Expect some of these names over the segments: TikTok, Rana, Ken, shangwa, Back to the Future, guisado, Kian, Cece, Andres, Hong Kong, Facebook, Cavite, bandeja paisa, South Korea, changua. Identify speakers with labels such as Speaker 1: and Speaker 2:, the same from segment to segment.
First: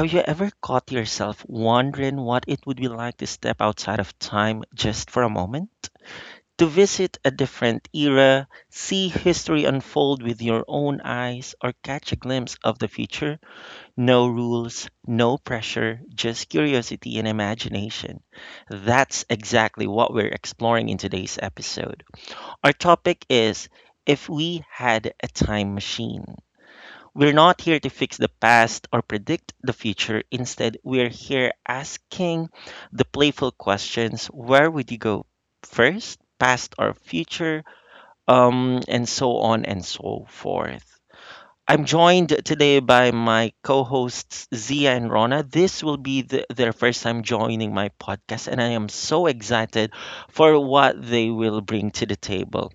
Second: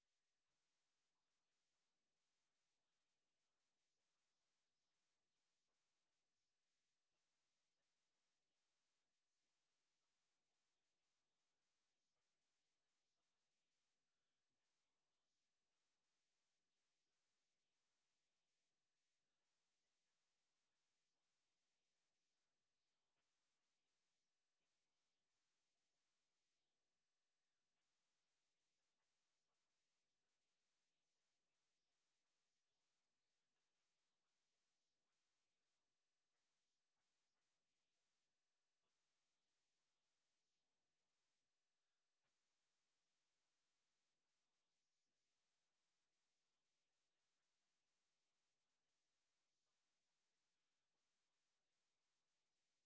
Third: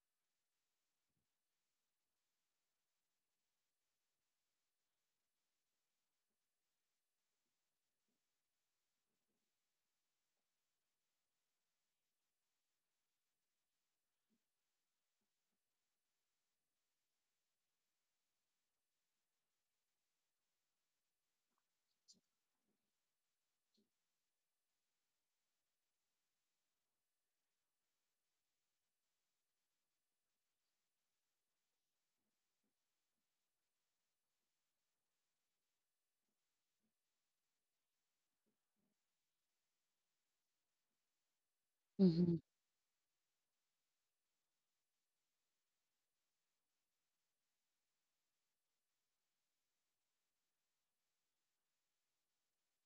Speaker 1: Have you ever caught yourself wondering what it would be like to step outside of time just for a moment? To visit a different era, see history unfold with your own eyes, or catch a glimpse of the future? No rules, no pressure, just curiosity and imagination. That's exactly what we're exploring in today's episode. Our topic is If We Had a Time Machine. We're not here to fix the past or predict the future. Instead, we're here asking the playful questions: where would you go first, past or future, and so on and so forth. I'm
Speaker 2: Mhm.
Speaker 1: joined today by my co hosts, Zia and Rona. This will be their first time joining my podcast, and I am so excited for what they will bring to the table.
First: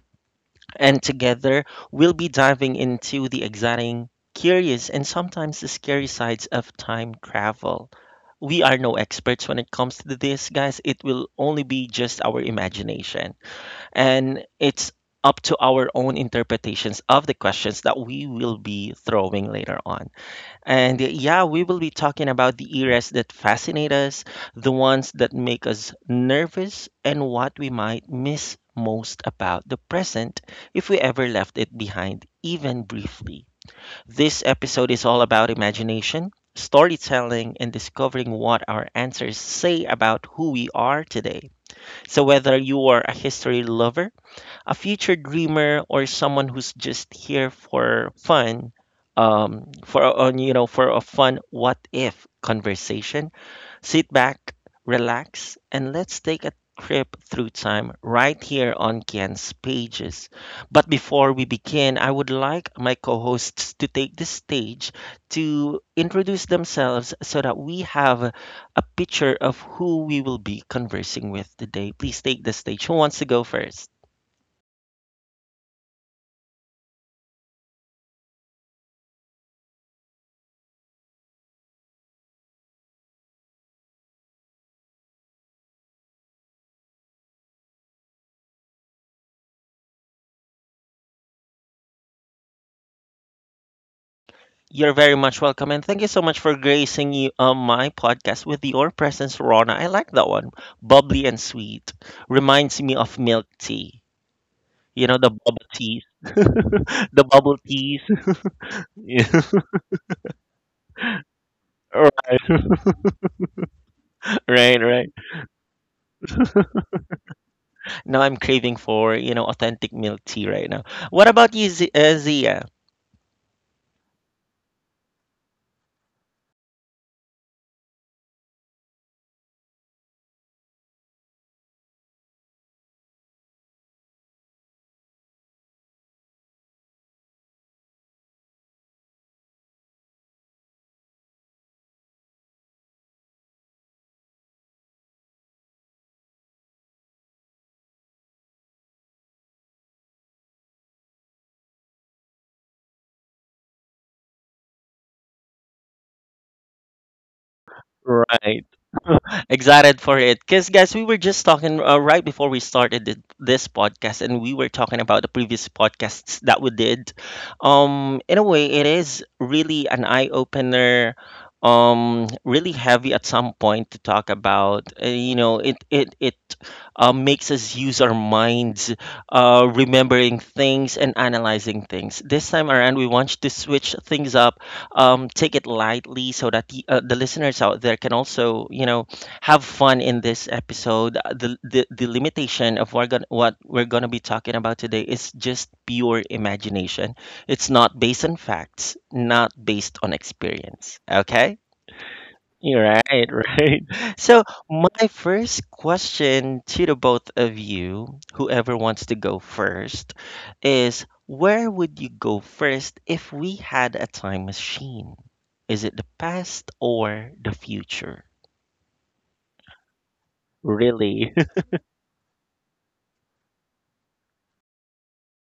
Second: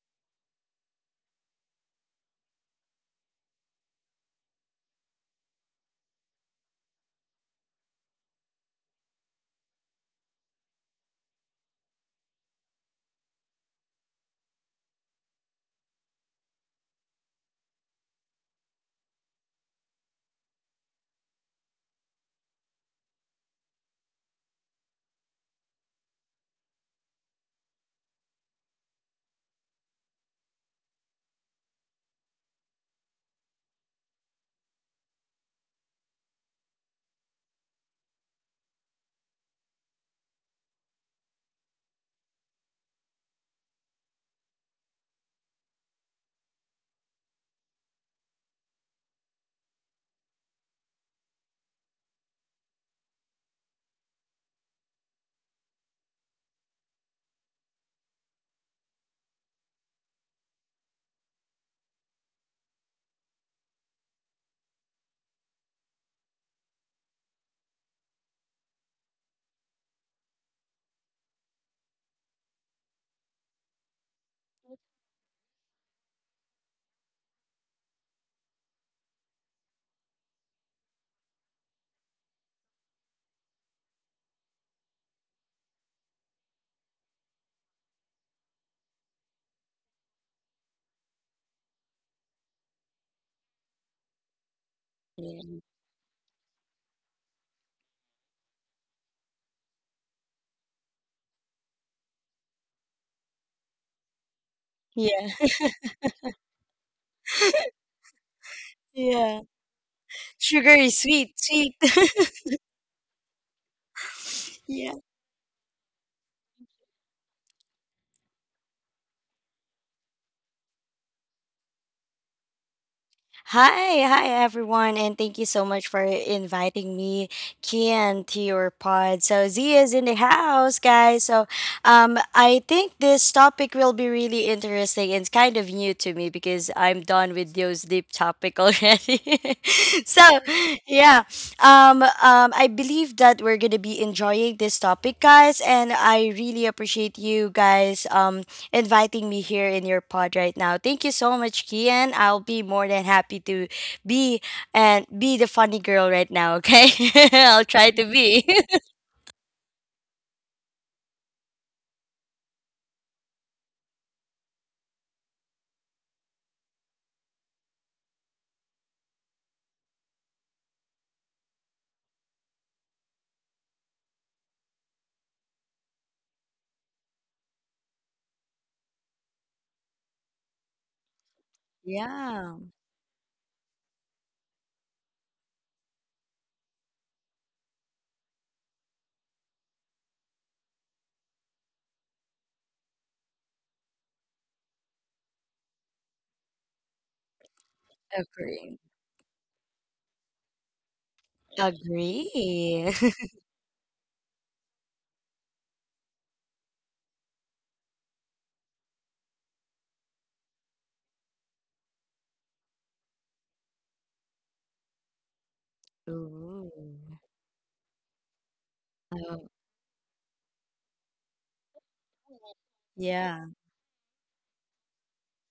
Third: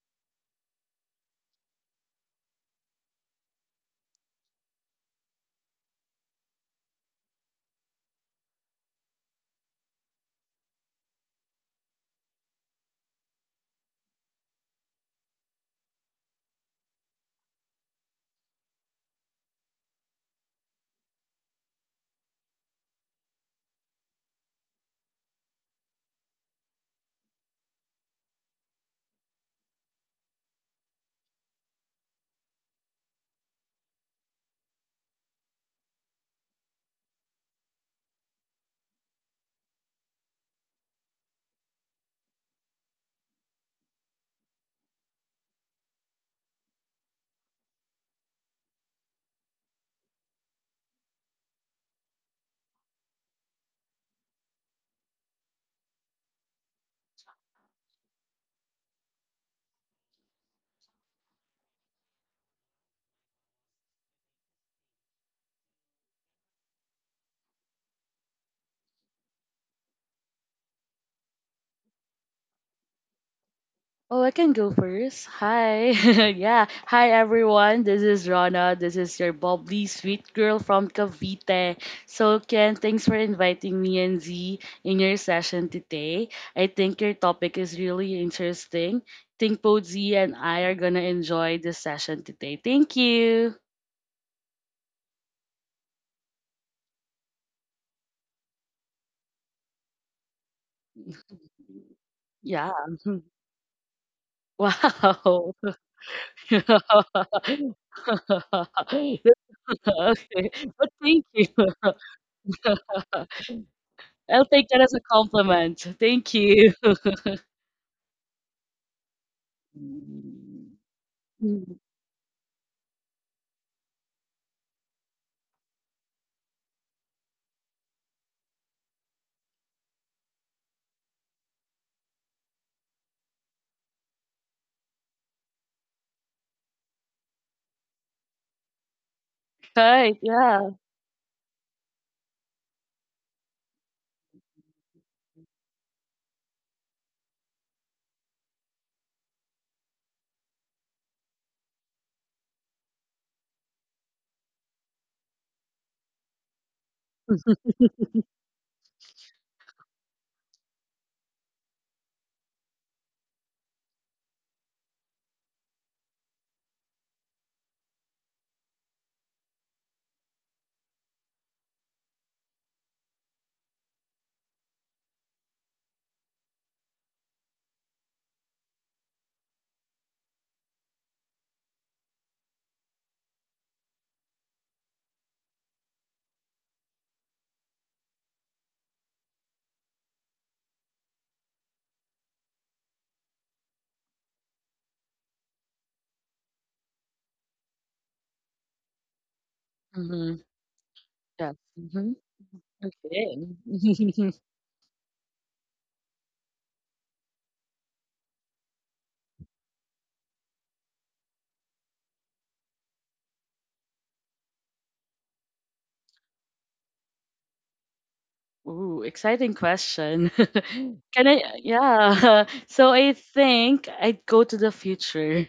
Speaker 1: And together, we'll be diving into the exciting, curious, and sometimes the scary sides of time travel. We are no experts when it comes to this, guys. It will only be just our imagination. And it's up to our own interpretations of the questions that we will be throwing later on. And yeah, we will be talking about the eras that fascinate us, the ones that make us nervous, and what we might miss most about the present if we ever left it behind, even briefly. This episode is all about imagination, storytelling, and discovering what our answers say about who we are today. So, whether you are a history lover, a future dreamer, or someone who's just here for fun, for a- on for a fun what if conversation, sit back, relax, and let's take a trip through time right here on Ken's Pages. But before we begin, I would like my co-hosts to take the stage to introduce themselves so that we have a picture of who we will be conversing with today. Please take the stage. Who wants to go first?
Speaker 2: Oh, I can go first. Hi. Yeah. Hi, everyone. This is Rana. This is your bubbly sweet girl from Cavite. So, Ken, thanks for inviting me and Z in your session today. I think your topic is really interesting. Think both Z and I are going to enjoy this session today. Thank you.
Speaker 1: You're very much
Speaker 3: Yeah.
Speaker 1: welcome, and thank you so much for gracing my podcast with your presence, Rona. I like that one. Bubbly and sweet.
Speaker 2: Yeah.
Speaker 1: Reminds me of milk tea. You know,
Speaker 3: Yeah.
Speaker 1: the
Speaker 2: Wow.
Speaker 1: bubble teas. The bubble teas.
Speaker 2: Okay.
Speaker 1: Yeah.
Speaker 3: Yeah.
Speaker 2: But
Speaker 3: Sugar is
Speaker 2: thank
Speaker 3: sweet,
Speaker 2: you.
Speaker 3: sweet.
Speaker 1: Right,
Speaker 2: I'll take
Speaker 1: right,
Speaker 2: that
Speaker 3: Yeah.
Speaker 2: as a
Speaker 1: right.
Speaker 2: compliment. Thank you.
Speaker 1: Now I'm craving for, you know, authentic milk tea right now. What about you,
Speaker 2: Mm.
Speaker 1: Zia?
Speaker 3: Hi, hi everyone, and thank you so much for inviting me, Kian, to your pod. So Z is in the house, guys. So I think this topic will be really interesting, and it's kind of new to me because I'm done with those deep topic already.
Speaker 2: Right,
Speaker 3: so
Speaker 2: yeah.
Speaker 3: yeah. I believe that we're gonna be enjoying this topic, guys, and I really appreciate you guys inviting me here in your pod right now. Thank you so much, Kian. I'll be more than happy to be and be the funny girl right now, okay? I'll try to be.
Speaker 1: Right. Excited for it. Because, guys, we were just talking right before we started this podcast, and we were talking about the previous podcasts that we did. In a way, it is really an eye opener. Really heavy at some point to talk about. You know, it makes us use our minds, remembering things and analyzing things. This
Speaker 3: Yeah.
Speaker 1: time around, we want you to switch things up, take it lightly so that the listeners out there can also, you know, have fun in this episode. The limitation of what we're going to be talking about today is just pure imagination. It's not based on
Speaker 3: Agree.
Speaker 1: facts, not based on
Speaker 2: Mhm.
Speaker 1: experience.
Speaker 2: Yeah.
Speaker 1: Okay?
Speaker 2: Mhm.
Speaker 1: You're
Speaker 3: Agree.
Speaker 1: right,
Speaker 2: Okay.
Speaker 1: right. So, my first question to the both of you, whoever wants to go first, is where would you go first if we had a time machine? Is it the past
Speaker 3: Ooh.
Speaker 1: or the future?
Speaker 2: Ooh,
Speaker 3: Oh,
Speaker 2: exciting question. Can
Speaker 1: Really?
Speaker 2: I? Yeah. So I
Speaker 3: yeah.
Speaker 2: think I'd go to the future.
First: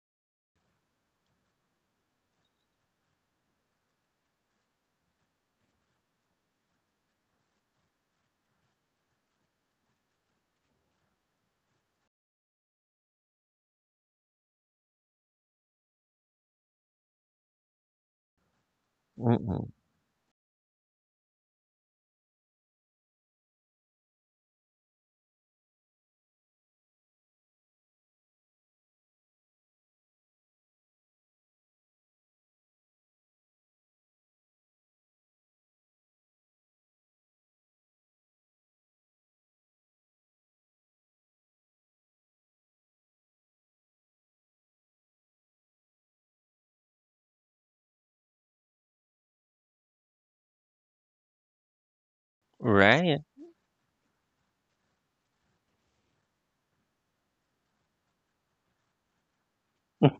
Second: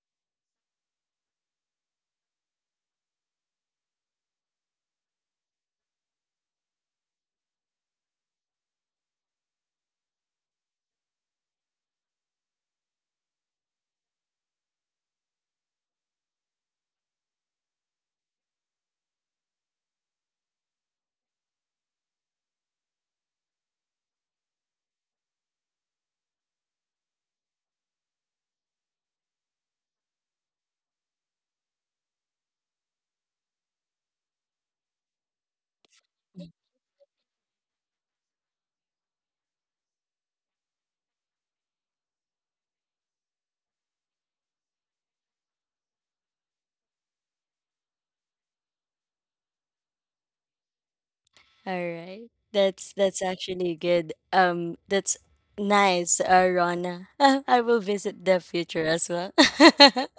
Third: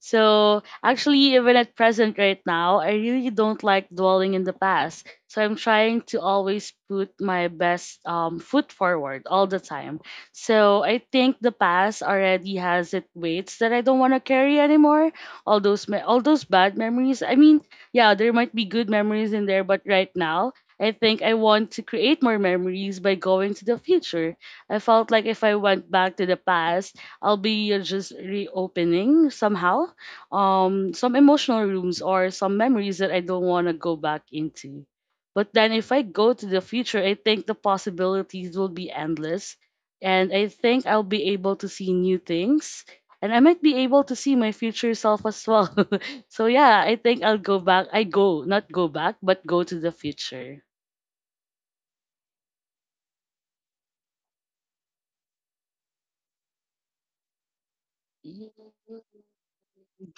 Speaker 2: So actually, even at present right now, I really don't like dwelling in the past. So I'm trying to always put my best foot forward all the time. So I think the past already has its weights that I don't want to carry anymore. All those bad memories. I mean, yeah, there might be good memories in there,
Speaker 1: Mm-mm.
Speaker 2: but right now. I think I want to create more memories by going to the future. I felt like if I went back to the past, I'll be just reopening somehow some emotional rooms or some memories that I don't want to go back into. But then if I go to the future, I think the possibilities will be endless. And I think I'll be able to see new things. And I might be able to see my future self as well. So yeah, I think I'll go back. I, not go back, but go to the future.
Speaker 3: All right. That's
Speaker 1: Right,
Speaker 3: actually good. That's nice, Rona. I will visit the future as well.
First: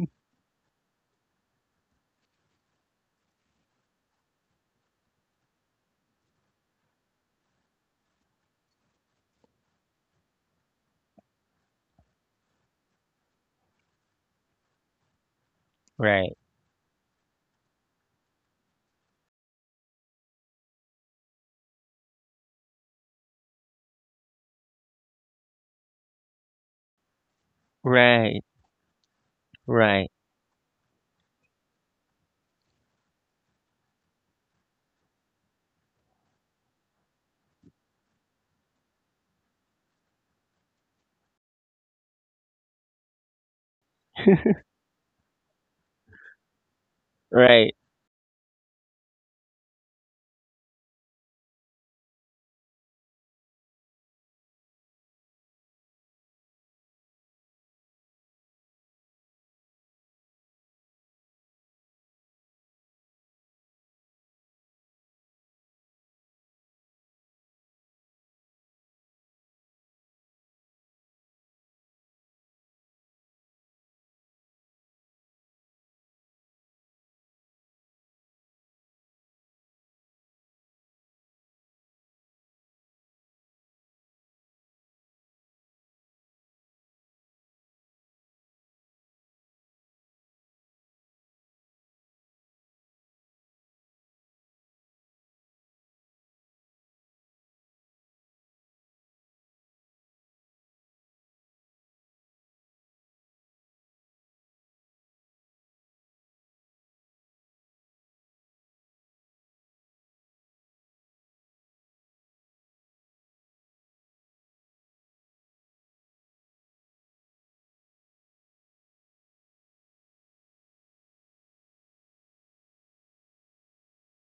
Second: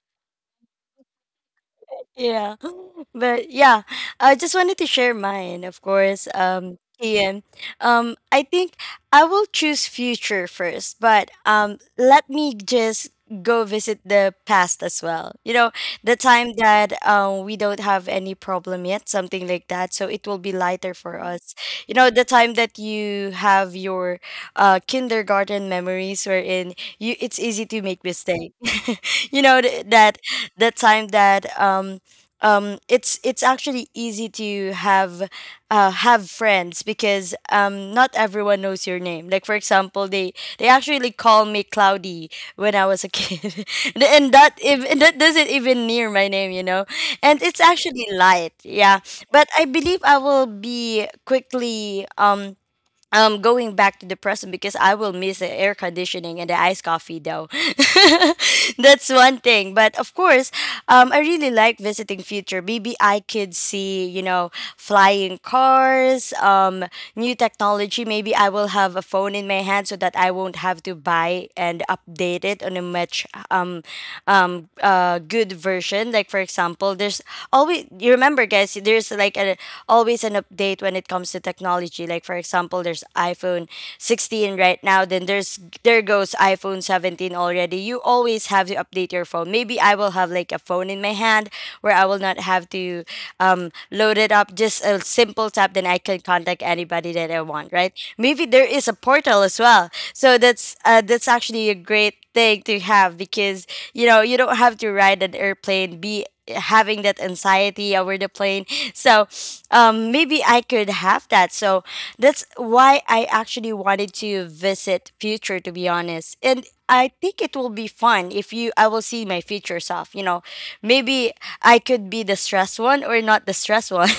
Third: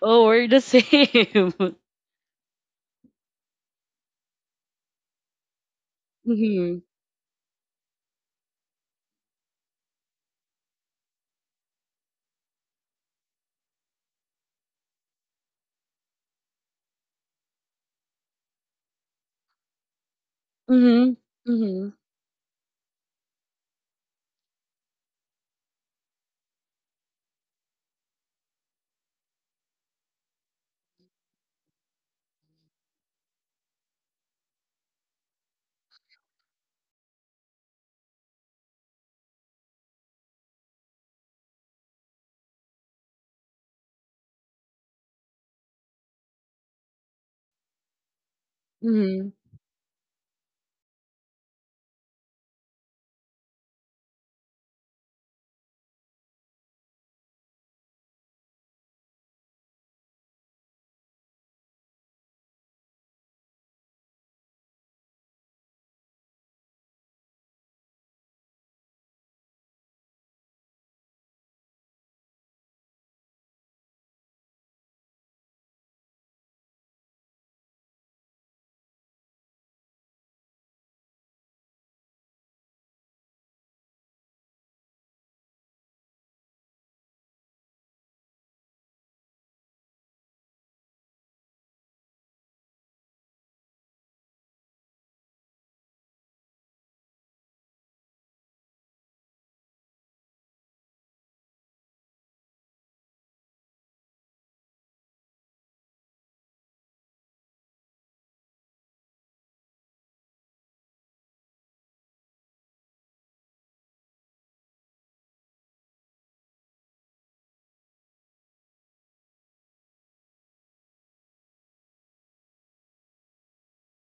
Speaker 2: Oh, we're the same.
Speaker 3: Yeah. But yeah, I just wanted to share mine, of course.
Speaker 2: Mm-hmm.
Speaker 3: Ian. I think I will choose future first, but let me just go visit the past as well. You know, the
Speaker 1: right,
Speaker 3: time that we don't have any problem yet, something like that. So it will be lighter
Speaker 2: Mm-hmm.
Speaker 3: for us.
Speaker 2: Mm-hmm.
Speaker 3: You know, the time that you have your kindergarten memories wherein you it's easy to make
Speaker 1: right,
Speaker 3: mistake. You know th-
Speaker 1: right,
Speaker 3: that the time that it's actually easy to have friends because not everyone knows your name. Like for example, they actually call me Cloudy when I was a kid, and that even that doesn't even near my name, you know. And it's
Speaker 1: right,
Speaker 3: actually light, yeah. But I believe I will be quickly going back to the present because I will miss the air conditioning and the iced coffee though. That's one thing. But of course, I really like visiting future. Maybe I could see, you know, flying cars, new technology. Maybe I will have a phone in my hand so that I won't have to buy and update it on a much good version. Like for example, there's always you remember guys, there's like a always an update when it comes to technology. Like for example, there's iPhone 16 right now, then there goes iPhone 17 already. You always have to update your phone. Maybe I will have like a phone in my hand where I will not have to load it up. Just a simple tap, then I can contact anybody that I want. Right? Maybe there is a portal as well. So that's actually a great thing to have because you know you don't have to ride an airplane. Be having that anxiety over the plane. So maybe I could have that. So that's why I actually wanted to visit future, to be honest. And I think it will be fun if you I will see my future self, you know. Maybe I could be the stressed one or not the stressed one.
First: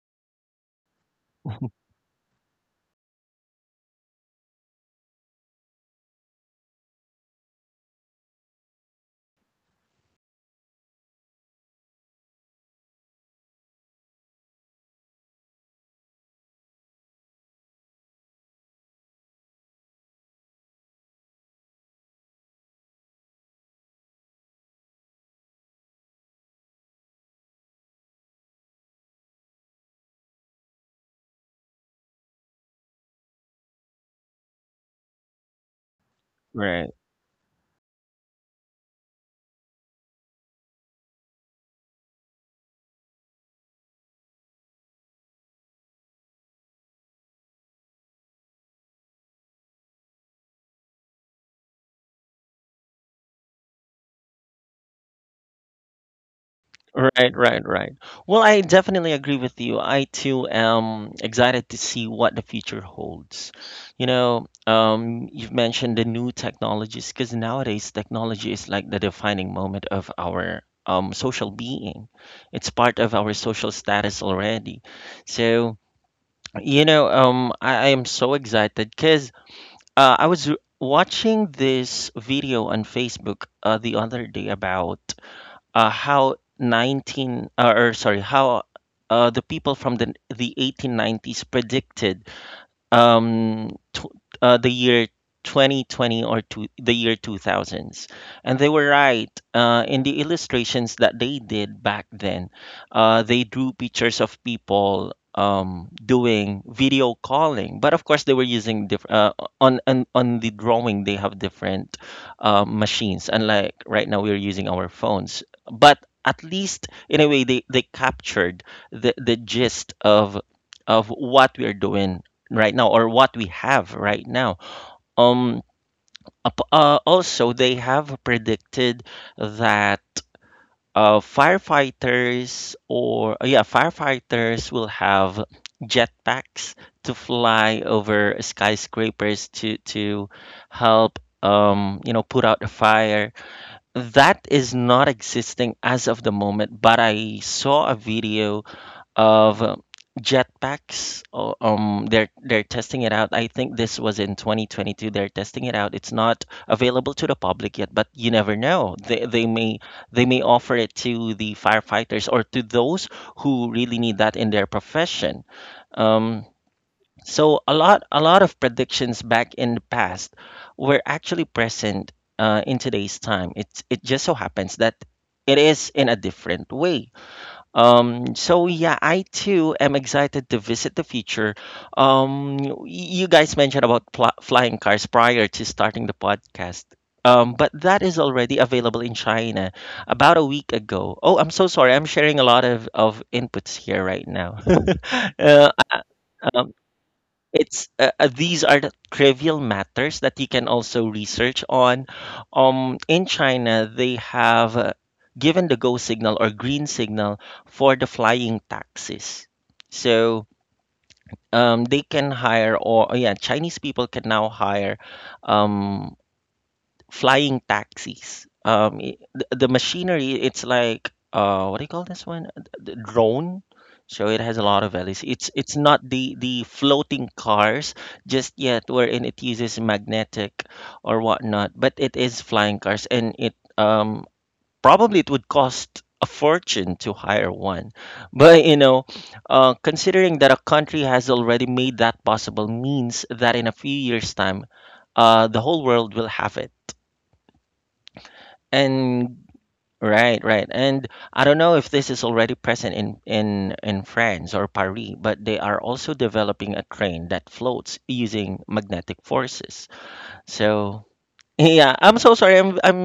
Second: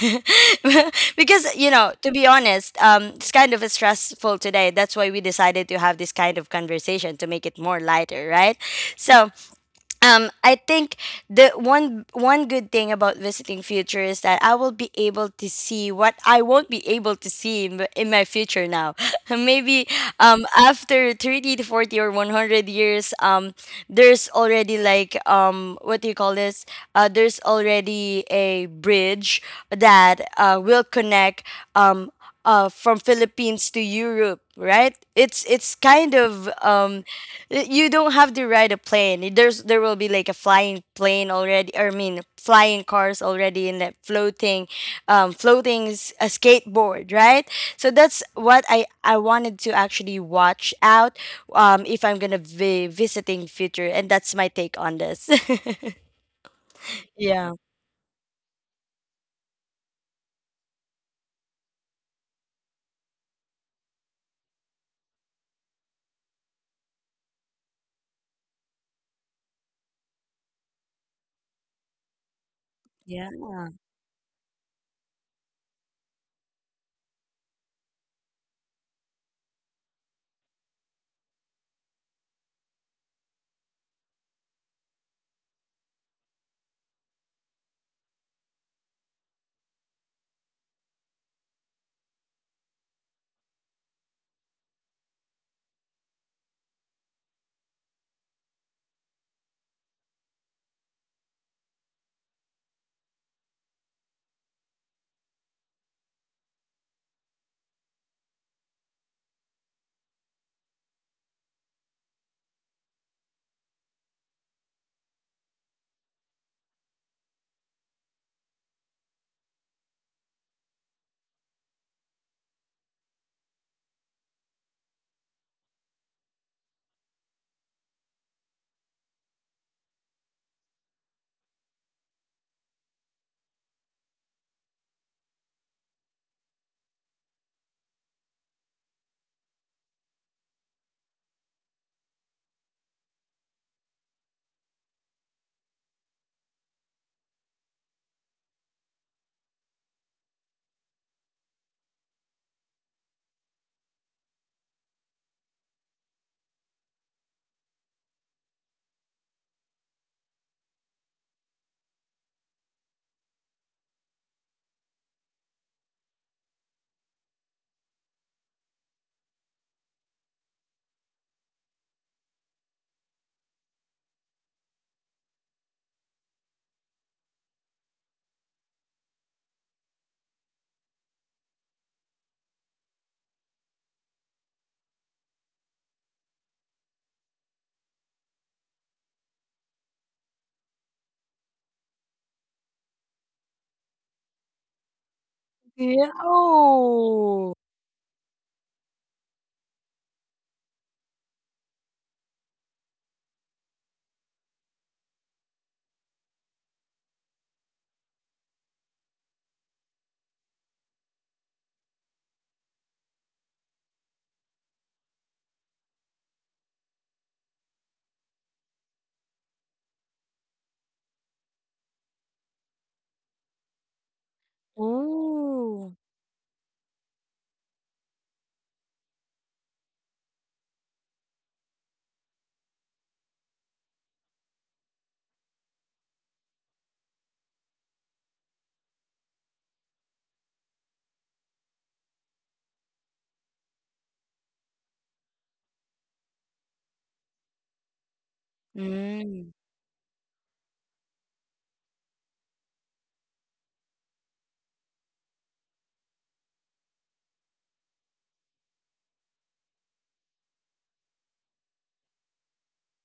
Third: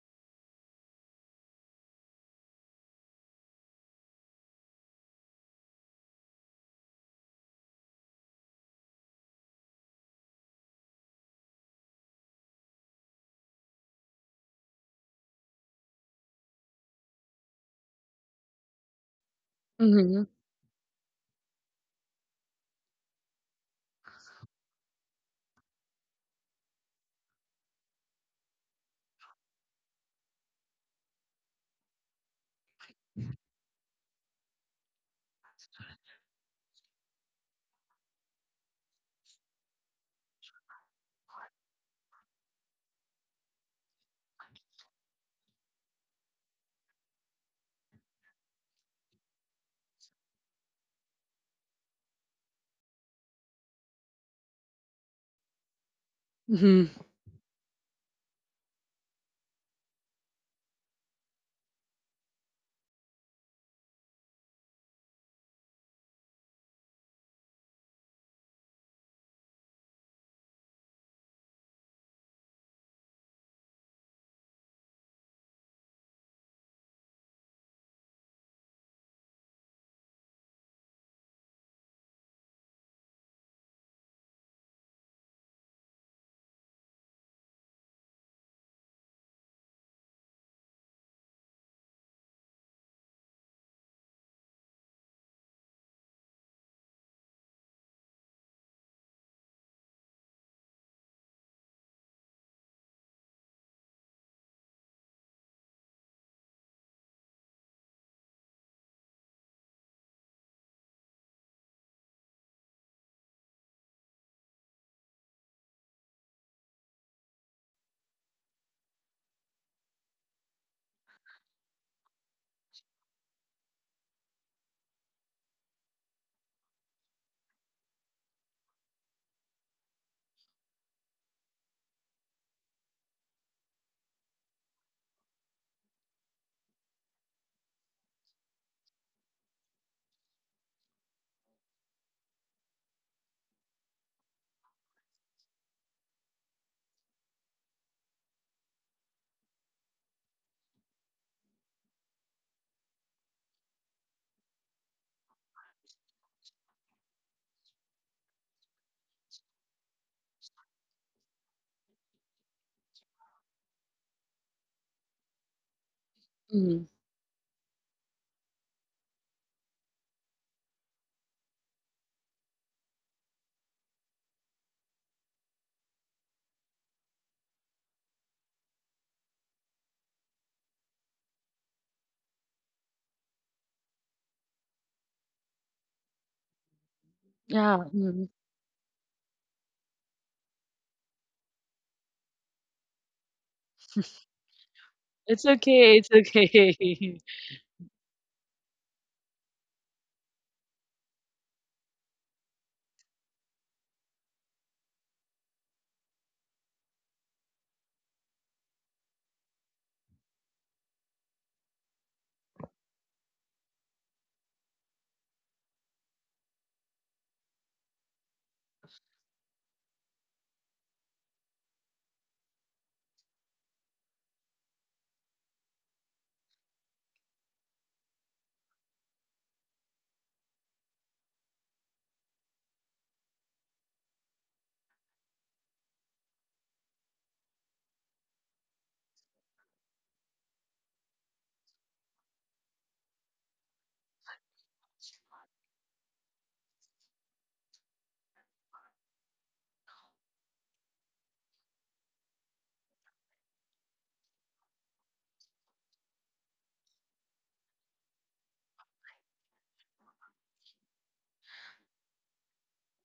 Speaker 3: Because, you know, to be honest, it's kind of stressful today. That's why we decided to have this kind of conversation to make it more lighter, right? So I think the one good thing about visiting future is that I will be able to see what I won't be able to see in, in my future now. Maybe
Speaker 2: Mhm,
Speaker 3: after 30 to 40 or 100 years, there's already like what do you call this? There's already a bridge that will connect um, from Philippines to Europe, right? It's kind of
Speaker 1: right.
Speaker 3: y- You don't have to ride a plane. There's there will be like a flying plane already. Or I mean, flying cars already, and that floating, floating is a skateboard, right? So that's what I wanted to actually watch out, if I'm gonna be visiting future, and that's my take on this.
Speaker 2: mhm,
Speaker 1: Right,
Speaker 3: Yeah.
Speaker 1: right, right. Well, I definitely agree with you. I too am excited to see what the future holds. You know, you've mentioned the new technologies because nowadays technology is like the defining moment of our social being. It's part of
Speaker 3: Yeah.
Speaker 1: our social status already. So, you know, I am so excited because I was watching this video on Facebook the other day about how 19 or sorry how the people from the 1890s predicted um, tw- the year 2020, the year 2000s. And they were right in the illustrations that they did back then. They drew pictures of people doing video calling, but of course they were using different on the drawing. They have different machines, unlike right now we're using our phones. But at least in a way, they captured the gist of what we're doing right now or what we have right now. Um, Also, they have predicted that firefighters will have jetpacks to fly over skyscrapers to help, um, you know, put out a fire that is not existing as of the moment. But I saw a video of, jetpacks. They're testing it out. I think this was in 2022. They're testing it out. It's not available to the public yet, but you never know. They may offer it to the firefighters or to those who really need that in their profession. Um,
Speaker 2: mhm.
Speaker 1: so a lot, a lot of predictions back in the past were actually present in today's time. It just so happens that it is in a different way. So yeah, I too am excited to visit the future. You guys mentioned about flying cars prior to starting the podcast. But
Speaker 2: Yeah,
Speaker 1: that is
Speaker 2: mhm.
Speaker 1: already available in China about a week ago. Oh, I'm so sorry. I'm sharing a lot of inputs here right now.
Speaker 2: It's
Speaker 1: uh,
Speaker 2: okay, it's
Speaker 3: Yeah.
Speaker 2: okay.
Speaker 1: um,
Speaker 3: Oh.
Speaker 1: it's, these are the trivial matters that you can also research on. In China, they have, given the go signal or green signal for the flying taxis. So, they can hire, or yeah, Chinese people can now hire, um, flying taxis. The machinery, it's like, what do you call this one? The drone. So it has a lot of values. It's
Speaker 3: Ooh.
Speaker 1: not the the floating cars just yet, wherein it uses magnetic or whatnot, but it is flying cars, and it, um probably it would cost a fortune to hire one. But you know, considering that a country has already made that possible, means that in a few years' time, the whole world will have it and
Speaker 3: Mm.
Speaker 1: right, right. And I don't know if this is already present in France or Paris, but they are also developing a train that floats using magnetic forces. So yeah, I'm so sorry. I'm I'm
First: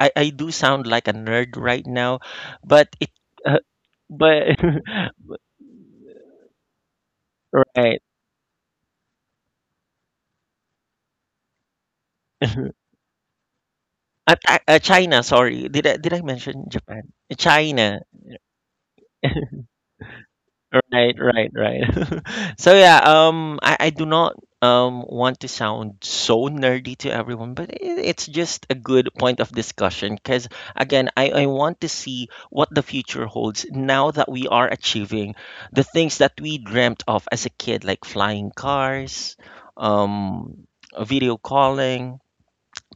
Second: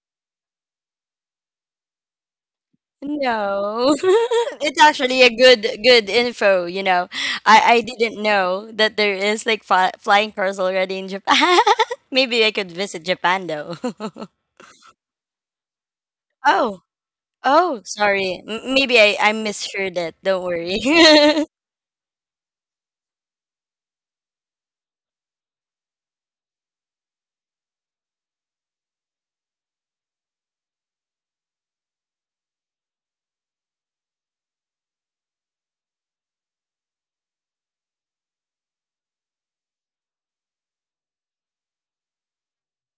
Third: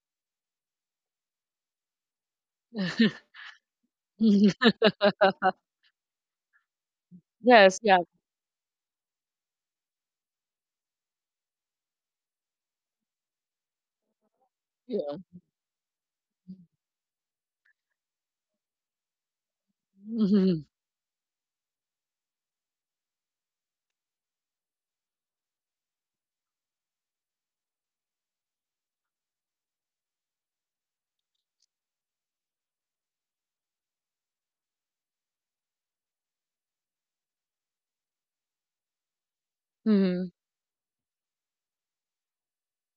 Speaker 1: I, I do sound like a nerd right now, but it, uh,
Speaker 3: No,
Speaker 2: Mhm.
Speaker 1: but
Speaker 3: it's actually a good info, you know. I
Speaker 2: Yes, yeah,
Speaker 1: right.
Speaker 3: didn't know that there is like fi flying cars already in Japan. Maybe I could visit Japan though.
Speaker 2: yeah.
Speaker 1: China, sorry. Did I mention
Speaker 3: Oh,
Speaker 1: Japan?
Speaker 3: oh,
Speaker 1: China.
Speaker 3: sorry. M Maybe I misheard it. Don't
Speaker 2: Mhm,
Speaker 3: worry.
Speaker 1: Right, right, right. So yeah, I do not, want to sound so nerdy to everyone, but I it's just a good point of discussion because again, I want to see what the future holds now that we are achieving the things that we dreamt of as a kid, like flying cars,
Speaker 2: mhm,
Speaker 1: um, video calling.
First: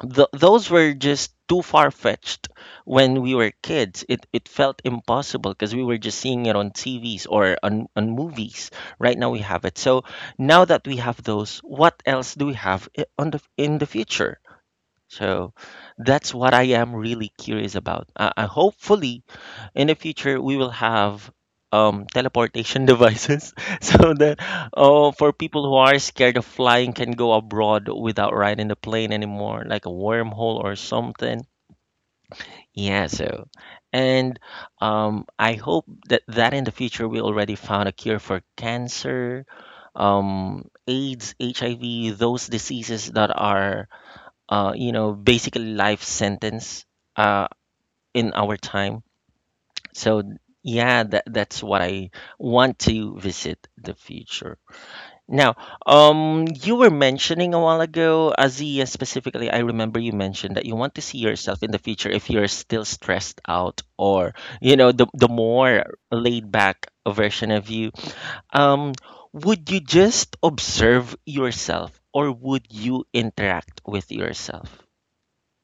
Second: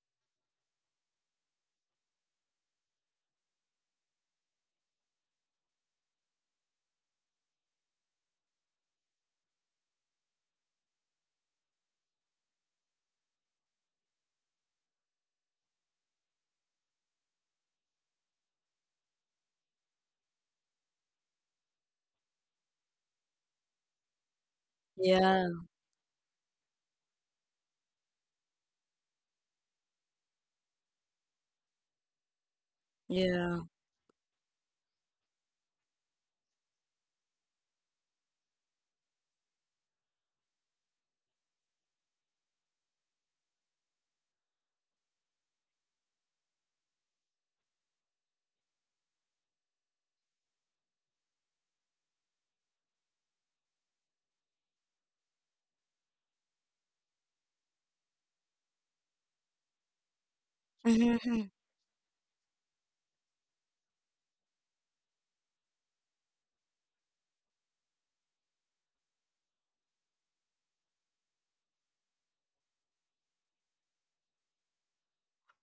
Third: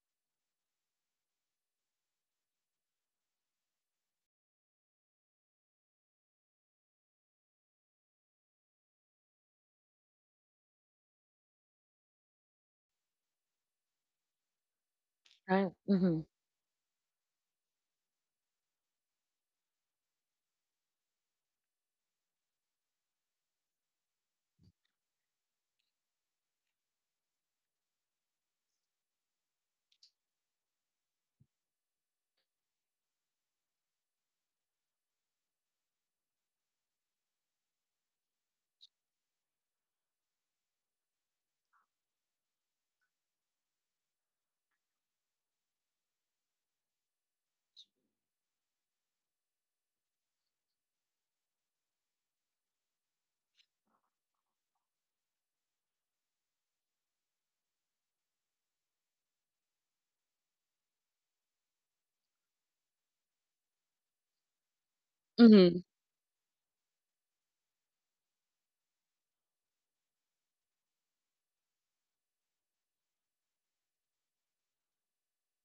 Speaker 1: Th Those were just too far-fetched when we were kids. It felt impossible because we were just seeing it on TVs or on movies. Right now we have it. So now that we have those, what else do we have I- on the in the future? So
Speaker 2: right, mhm,
Speaker 1: that's what I am really curious about. Hopefully in the future we will have, teleportation devices so that, oh, for
Speaker 3: Yeah,
Speaker 1: people who are scared of flying, can go abroad without riding the plane anymore, like a wormhole or something. Yeah, so,
Speaker 3: yeah.
Speaker 1: and, I hope that in the future we already found a cure for cancer, AIDS, HIV, those diseases that are, you know, basically life sentence, uh, in our time. So yeah, that that's what I want to visit the future. Now, you were mentioning a while ago, Azia specifically, I remember you mentioned that you want to see yourself in the future if you're still stressed out or, you know, the
Speaker 2: mhm,
Speaker 1: more laid back version of you. Um, would you just observe yourself or would you interact with yourself?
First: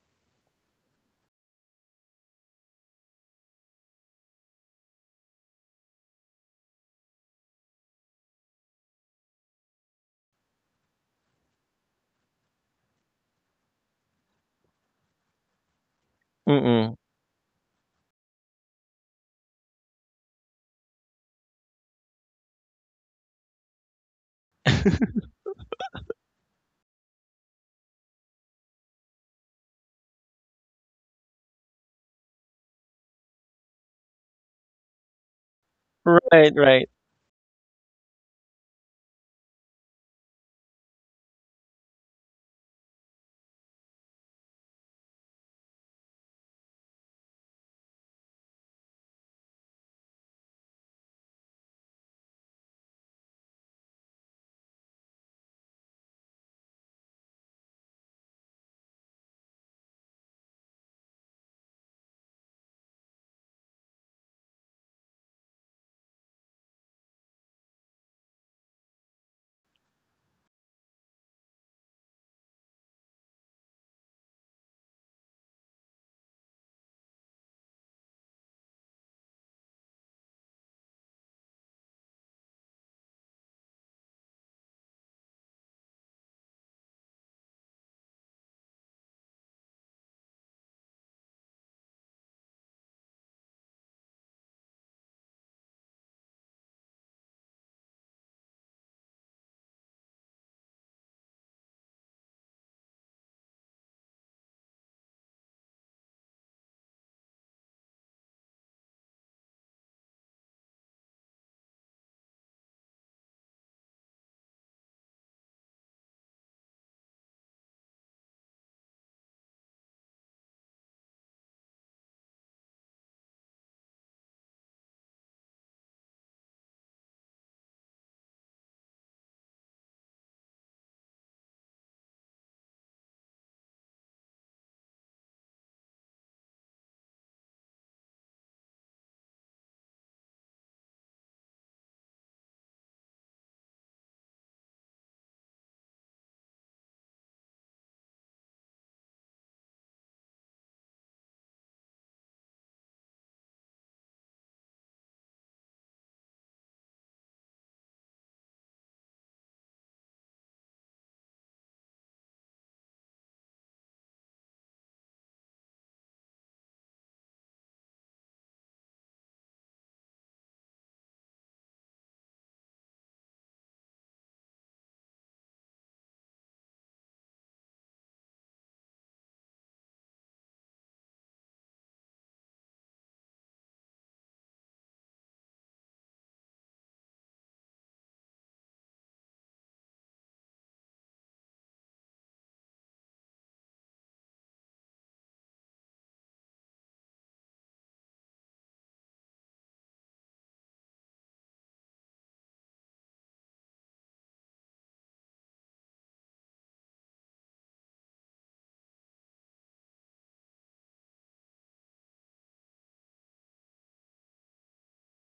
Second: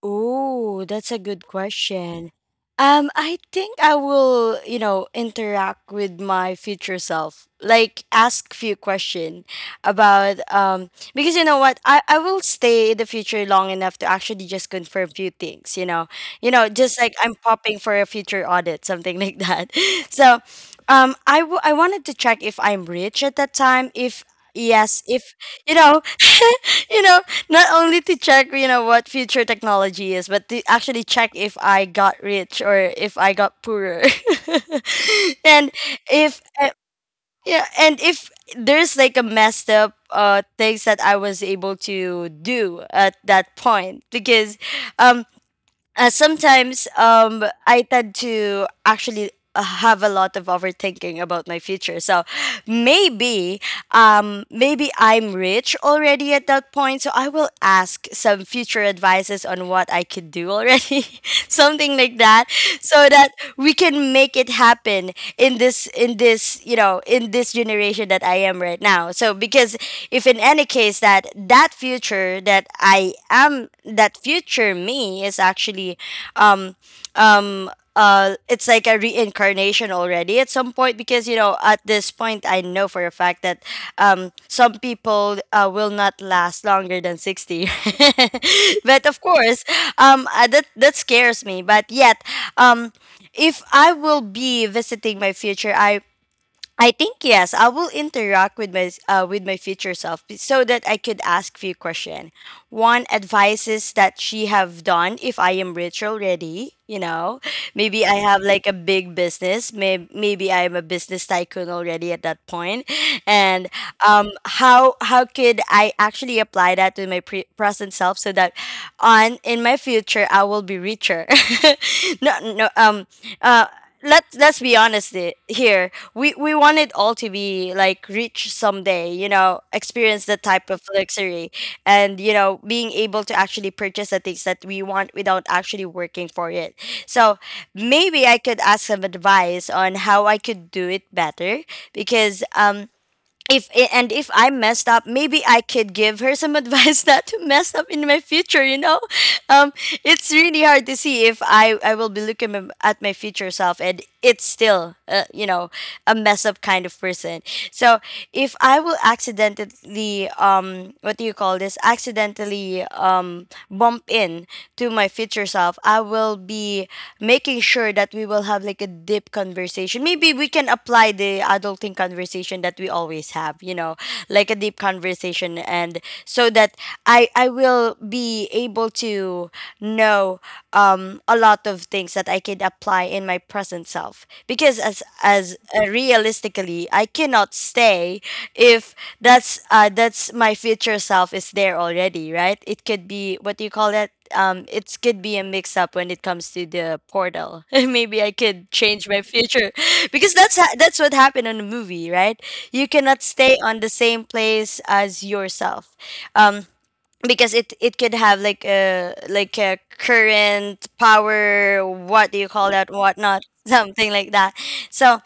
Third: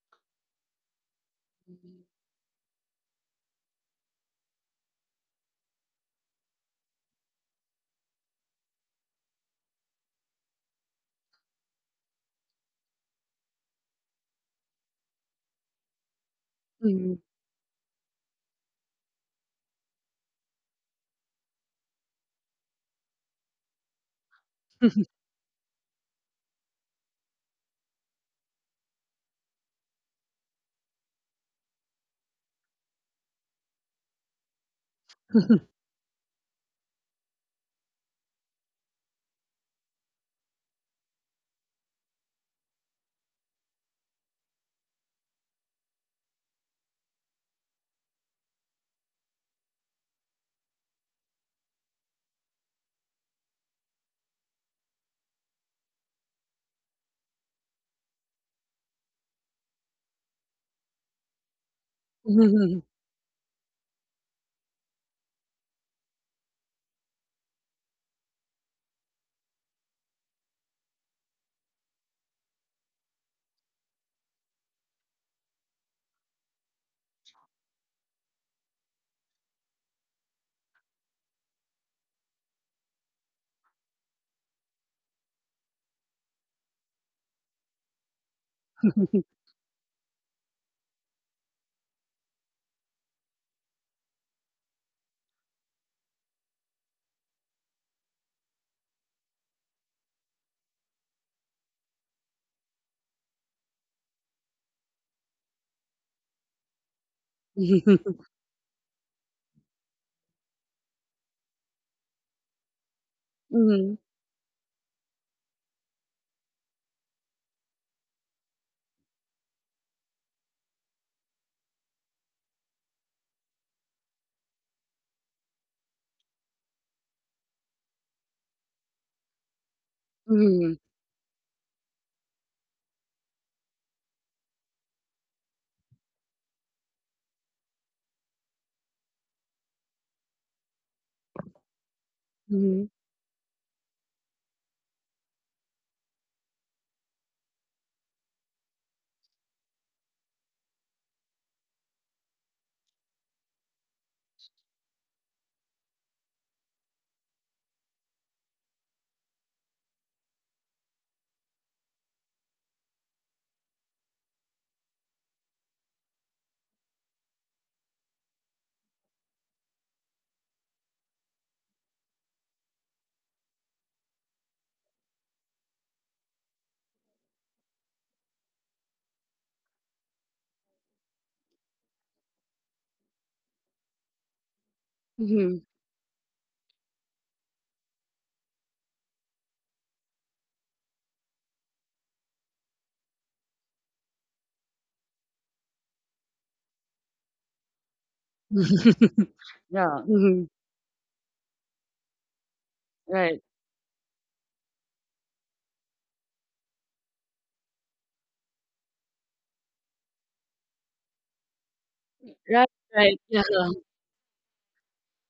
Speaker 3: Oh, that's a good question. I think I will, you know, interact with my future self. Like ask few question about because you know what? I will stay in the future long enough to actually just confirm few things, you know. You know,
Speaker 1: Mm-mm.
Speaker 3: just like
Speaker 2: mhm,
Speaker 3: I'm popping for a future audit, something like that. So I I wanted to check if I'm rich at that time. If
Speaker 2: mhm,
Speaker 3: yes, if you know, you know, not only to check, you know, what future technology is, but to actually check if I got rich or if I got poorer. And if
Speaker 1: Right, right.
Speaker 3: yeah, and if there's like a messed up things that I was able to do at that point because um sometimes I tend to actually have a lot of overthinking about my future. So maybe maybe I'm rich already at that point, so I will ask some future advices on what I could do already. Something like that
Speaker 2: mhm,
Speaker 3: so that we can make it happen in this, in this, you know, in this generation that I am right now. So because if in any case that that future that I am, that future me is actually um um it's like a reincarnation already at some point, because you know at this point I know for a fact that some people will not last longer than 60. But of course that that scares me, but yet um if I will be visiting my future, I think yes, I will interact with my future self, so that I could ask few question. One advices that she have done if I am rich already, you know. Maybe I have like a big business, maybe I am a business tycoon already at that point. And
Speaker 2: mhm,
Speaker 3: um how could I actually apply that to my present self so that on in my future I will be richer. No, no, let's be honest here. We want it all to be like rich someday, you know, experience the type
Speaker 2: mhm,
Speaker 3: of luxury, and you know, being able to actually purchase the things that we want without actually working for it. So maybe I could ask some advice on how I could do it better because if and if I messed up, maybe I could give her some advice not to mess up in my future, you know? um, it's really hard to see if I will be looking at my future self and it's still, you know, a mess up kind of person. So if I will accidentally, what do you call this? Accidentally bump in to my future self, I will be making sure that we will have like a deep conversation. Maybe we can apply the adulting conversation that we always have, you know, like a deep conversation, and so that I will be able to know a lot of things that I could apply in my present self. Because as
Speaker 2: mhm.
Speaker 3: realistically, I cannot stay if that's that's my future self is there already, right? It could be what do you call it? It could be a mix up when it comes to the portal. Maybe I could change my future
Speaker 2: Yeah,
Speaker 3: because
Speaker 2: mhm,
Speaker 3: that's that's what happened in the movie, right? You cannot
Speaker 2: right,
Speaker 3: stay on the same place as yourself. Um, because it could have like a current power, what do you
Speaker 2: right,
Speaker 3: call that
Speaker 2: right, yeah,
Speaker 3: whatnot, something like that. So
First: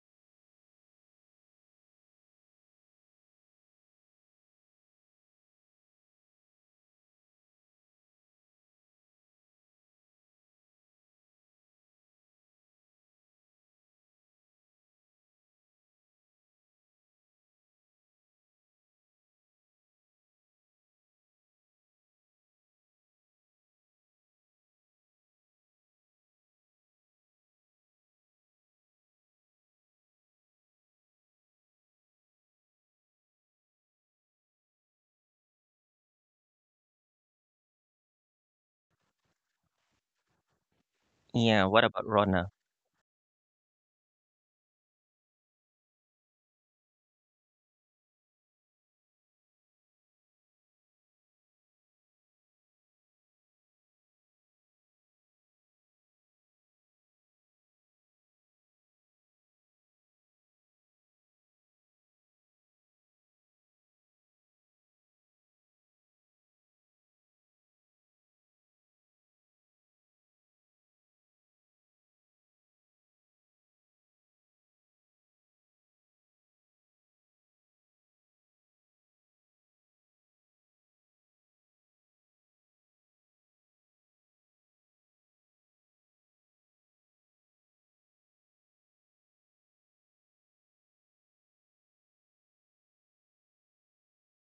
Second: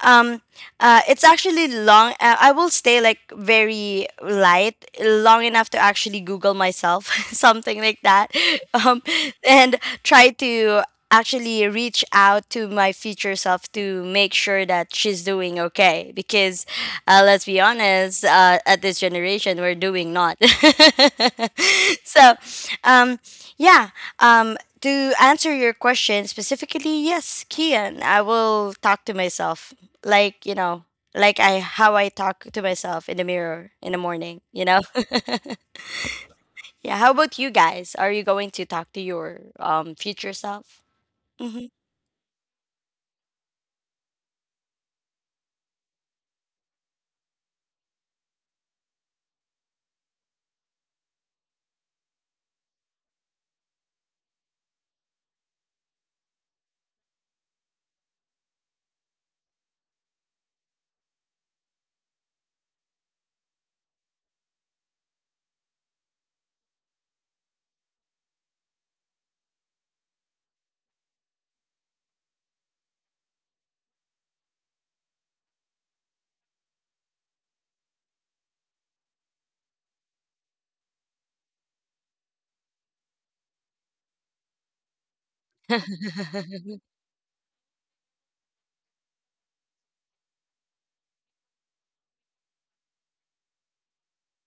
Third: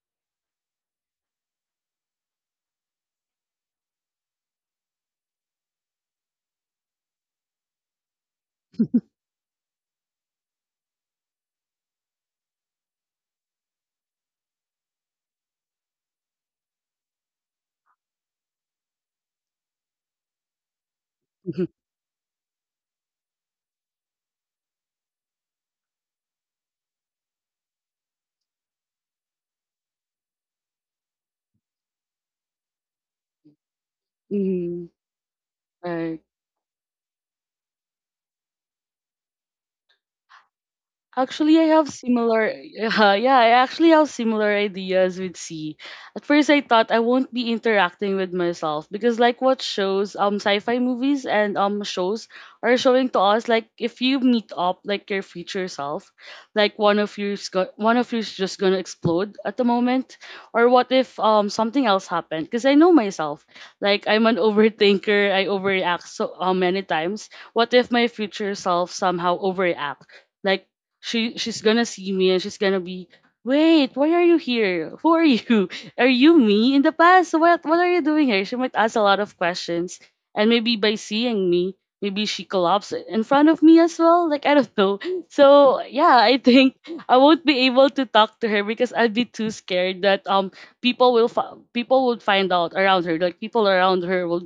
Speaker 3: um it's actually long, I will stay like very light long enough to actually google myself, something like that. um and try to actually reach out to my future self to make sure that she's doing okay, because let's be honest, at this generation we're doing not.
Speaker 2: mhm,
Speaker 3: So um, yeah, to answer your question specifically, yes, Kian, I will talk to myself, like you know, like I how I talk to myself in the mirror in the morning, you know.
Speaker 2: mhm, right.
Speaker 3: Yeah, how about you guys, are you going to talk to your future self?
Speaker 2: Actually,
Speaker 1: Yeah,
Speaker 2: I
Speaker 3: Hmm.
Speaker 1: what
Speaker 2: have
Speaker 1: about Rona?
Speaker 2: similar. Yeah, yeah, I actually have similar ideas with C. At first, I thought I won't be interacting with myself because, like, what shows, sci-fi movies and shows are showing to us, like, if you meet up, like, your future self, like one of you's just gonna explode at the moment, or what if something else happened? Because I know myself, like, I'm an overthinker. I overreact so many times. What if my future self somehow overreact? Like, she's gonna see me and she's gonna be wait, why are you here, who are you, are you me in the past, what are you doing here? She might ask a lot of questions, and maybe by seeing me, maybe she collapses in front of me as well, like I don't know. So yeah, I think I won't be able to talk to her because I'd be too scared that people would find out around her, like people around her will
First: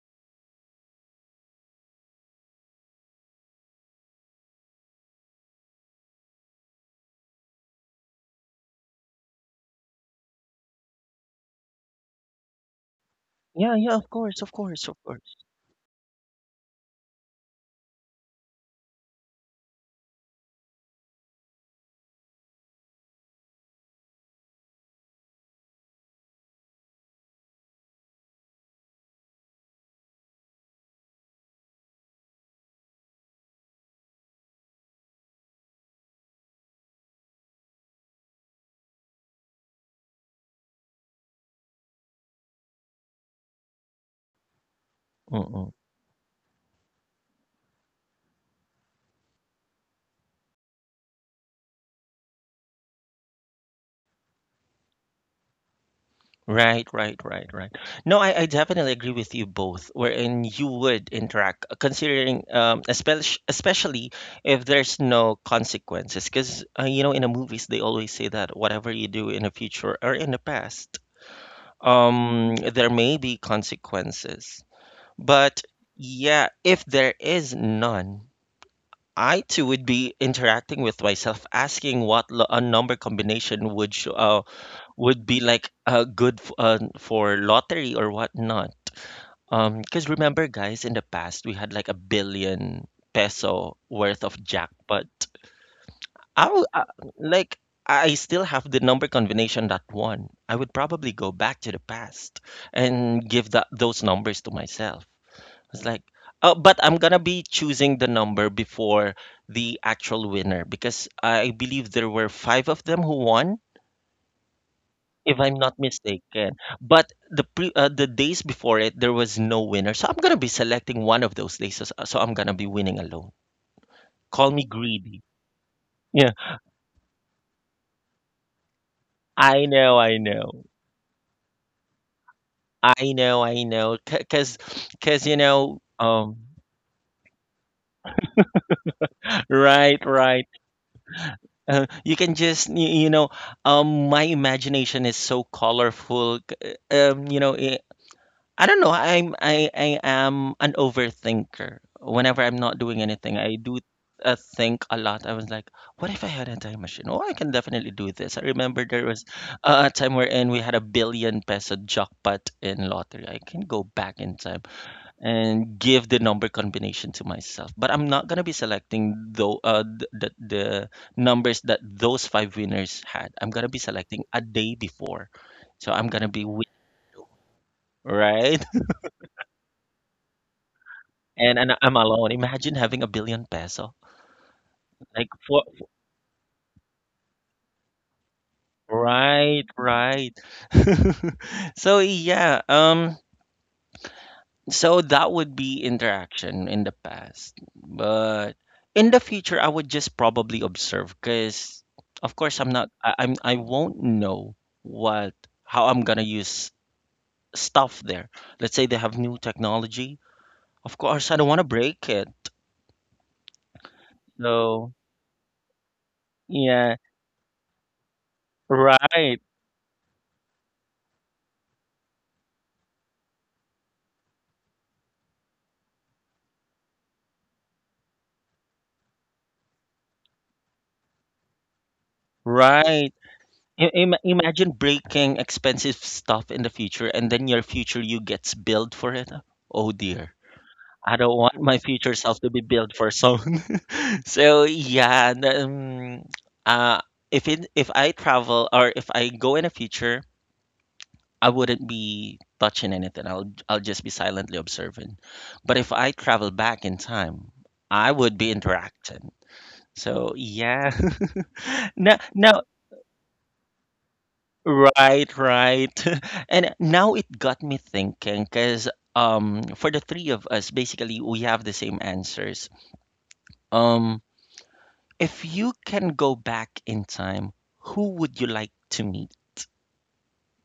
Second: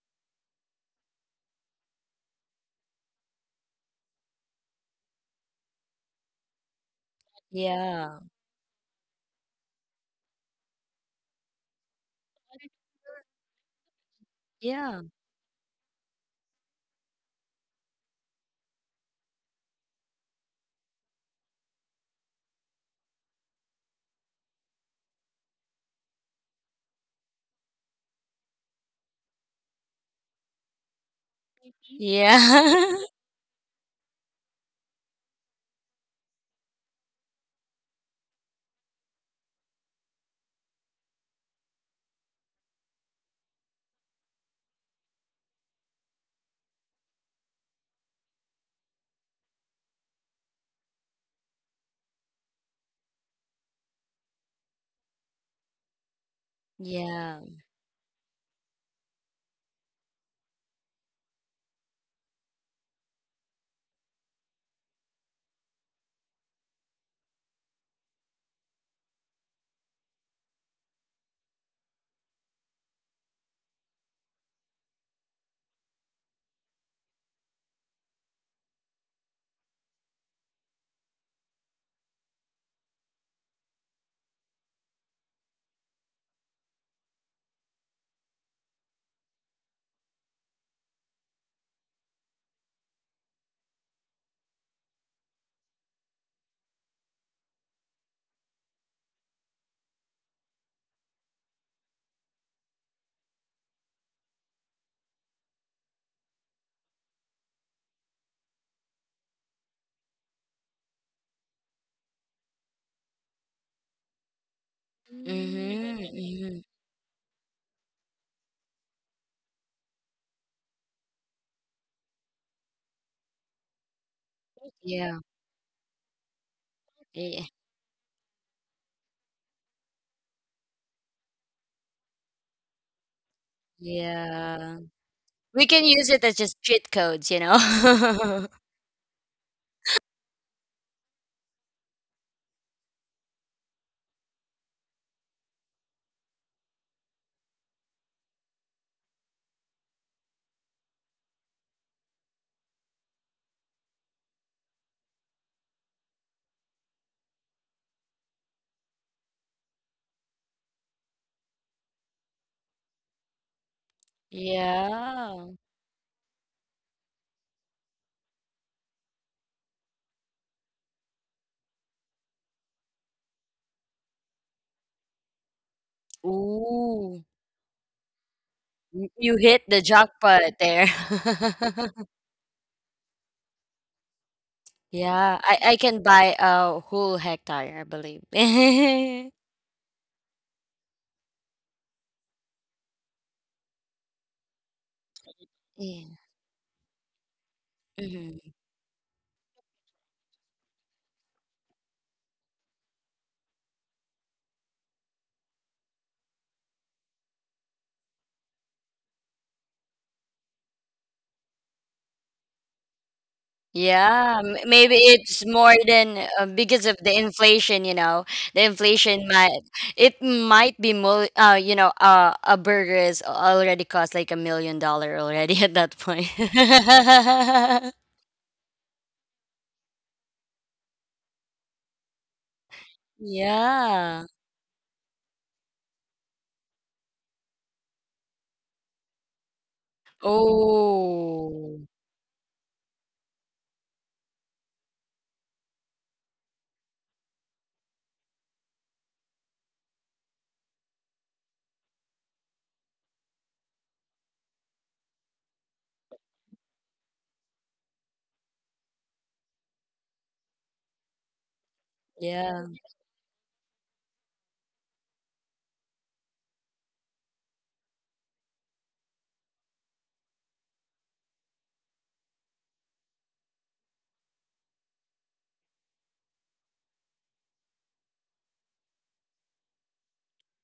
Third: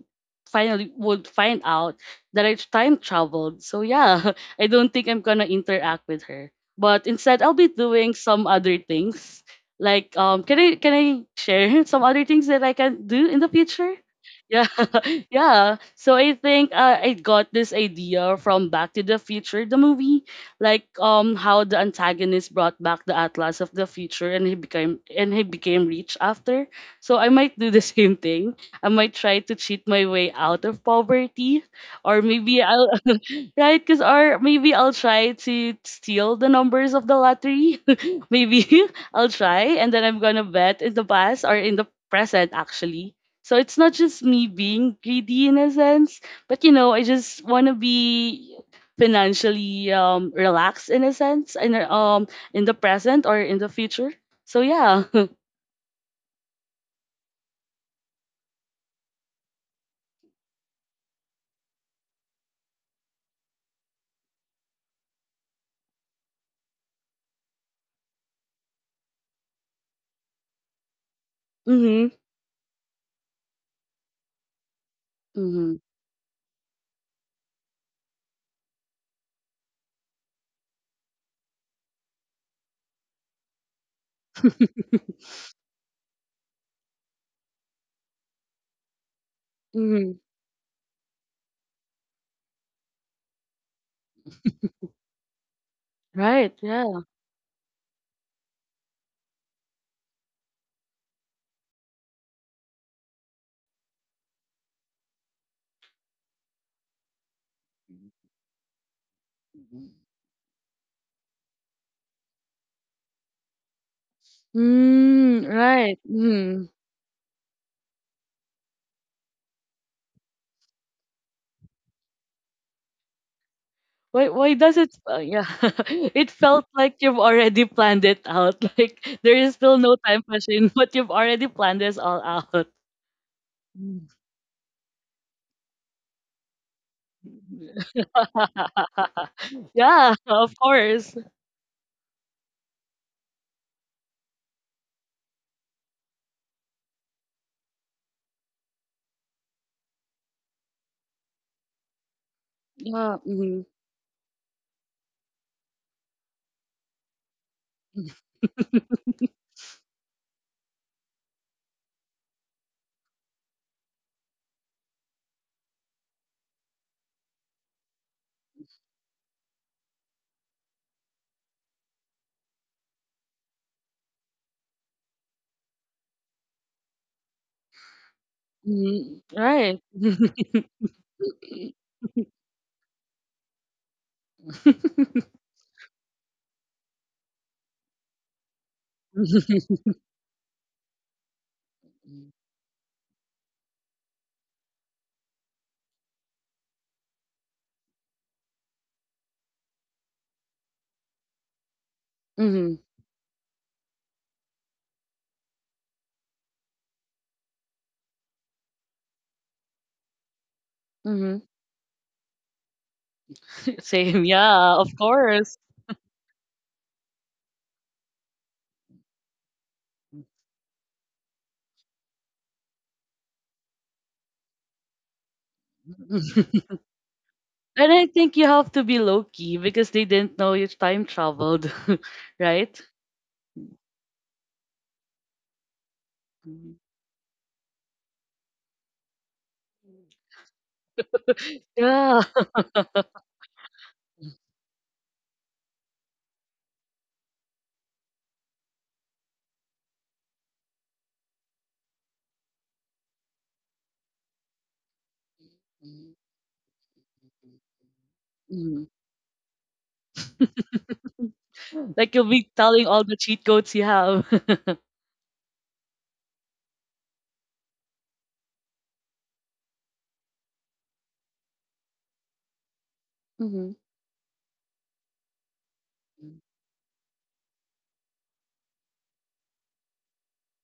Speaker 2: finally would find out that I time traveled. So yeah. I don't think I'm gonna interact with her. But instead, I'll be doing
Speaker 3: Yeah.
Speaker 2: some other things. Like, can I share some other things that I can do in the
Speaker 1: Yeah, yeah,
Speaker 2: future?
Speaker 1: of course, of
Speaker 2: Yeah,
Speaker 1: course, of
Speaker 3: Yeah.
Speaker 1: course.
Speaker 2: yeah. So I think I got this idea from Back to the Future, the movie, like how the antagonist brought back the Atlas of the future, and he became rich after. So I might do the same thing. I might try to cheat my way out of poverty, or
Speaker 3: Yeah.
Speaker 2: maybe I'll right, because or maybe I'll try to steal the numbers of the lottery. Maybe I'll try, and then I'm gonna bet in the past or in the present actually. So it's not just me being greedy in a
Speaker 1: Mm-mm.
Speaker 2: sense, but you know, I just wanna be financially relaxed in a sense, and in the present or in the future. So yeah.
Speaker 1: Right, right,
Speaker 3: Yeah.
Speaker 1: right, right. No, I definitely agree with you both, wherein you would interact, considering, especially, especially if there's no consequences. Because, you know, in the movies, they always say that whatever you do in the future or in the past,
Speaker 2: Mhm.
Speaker 1: there may be consequences. But
Speaker 2: Mhm.
Speaker 1: yeah, if there is none, I too would be interacting with myself, asking what a number combination would show, would be like, for lottery or whatnot. Because
Speaker 2: Mhm.
Speaker 1: remember, guys, in the past we had like a billion peso worth of jackpot. I
Speaker 2: Right.
Speaker 1: would,
Speaker 2: Yeah.
Speaker 1: like, I still have the number combination that won. I would probably go back to the past and give that those numbers to myself. It's like, but I'm gonna be choosing the number before the actual winner because I believe there were five of them who won if
Speaker 2: Mm,
Speaker 1: I'm not
Speaker 2: right.
Speaker 3: Mm-hmm.
Speaker 1: mistaken.
Speaker 3: Mm-hmm.
Speaker 2: Mm.
Speaker 1: But the days before it, there was no winner. So I'm gonna be selecting one of those days. So I'm gonna be winning alone.
Speaker 2: Why
Speaker 1: Call me
Speaker 2: does it
Speaker 3: Yeah.
Speaker 1: greedy.
Speaker 2: yeah, it
Speaker 1: Yeah,
Speaker 2: felt like you've
Speaker 3: Yeah.
Speaker 2: already planned it out, like there is
Speaker 1: I
Speaker 2: still no
Speaker 1: know, I
Speaker 2: time
Speaker 1: know,
Speaker 2: machine, but you've already planned this all out.
Speaker 1: I know, I know.
Speaker 2: Mm.
Speaker 1: C- Cause,
Speaker 3: Yeah.
Speaker 1: cause
Speaker 3: We can use it as just cheat codes, you know?
Speaker 1: right,
Speaker 2: Yeah,
Speaker 1: right.
Speaker 2: of course.
Speaker 1: You can just my imagination is so colorful. I don't know. I am an overthinker. Whenever I'm not doing
Speaker 2: Yeah.
Speaker 1: anything, I
Speaker 2: Mhm,
Speaker 1: do think a lot. I was like, what if I had a time machine? Oh, I can definitely do this. I remember there was a time wherein we had a billion peso jackpot in lottery. I can go back in time
Speaker 3: Yeah.
Speaker 1: and give the number combination to myself, but I'm not gonna be selecting though the numbers that those five winners had. I'm gonna be selecting a day before, so I'm gonna be
Speaker 3: Ooh.
Speaker 1: right.
Speaker 2: mhm.
Speaker 3: You hit
Speaker 2: Right.
Speaker 3: the jackpot there.
Speaker 1: And I'm alone. Imagine having a billion peso. Like
Speaker 3: Yeah.
Speaker 1: for
Speaker 3: I can buy a whole hectare, I believe.
Speaker 1: right, right. So yeah, so that would be
Speaker 3: Yeah.
Speaker 1: interaction in the past.
Speaker 3: Hmm.
Speaker 1: But in the future I would just probably observe because of course I'm
Speaker 2: Hmm.
Speaker 1: not I, I'm I won't know what how I'm gonna use stuff there. Let's say they have new technology. Of course I
Speaker 2: Hmm.
Speaker 1: don't wanna break it.
Speaker 2: Same,
Speaker 3: Yeah,
Speaker 2: yeah, of
Speaker 1: So
Speaker 3: maybe it's
Speaker 2: course.
Speaker 3: more than because
Speaker 1: yeah,
Speaker 3: of the inflation, you know. The inflation
Speaker 1: right.
Speaker 3: might it might be more a burger is already cost like $1 million already at that point.
Speaker 2: And I think you have to be low key because they didn't know you time traveled, right?
Speaker 1: Right.
Speaker 3: Yeah.
Speaker 1: Imagine breaking expensive stuff in the
Speaker 2: Mhm.
Speaker 1: future and then your future you gets billed for it. Oh dear. I don't want my
Speaker 3: Oh,
Speaker 1: future
Speaker 2: Yeah.
Speaker 1: self to be billed for some. So yeah, uh, if it if I travel or if I go in the future, I wouldn't be touching anything. I'll just be silently observing. But if I travel back in time, I would be
Speaker 2: Mhm.
Speaker 1: interacting. So yeah.
Speaker 2: Like
Speaker 1: No,
Speaker 2: you'll be
Speaker 1: no.
Speaker 3: yeah.
Speaker 2: telling all the cheat codes you have.
Speaker 1: Right, right. And now it got me thinking because for the three of us basically we have the same answers.
Speaker 2: Mhm.
Speaker 1: Um if you can go back in time, who would you like to meet?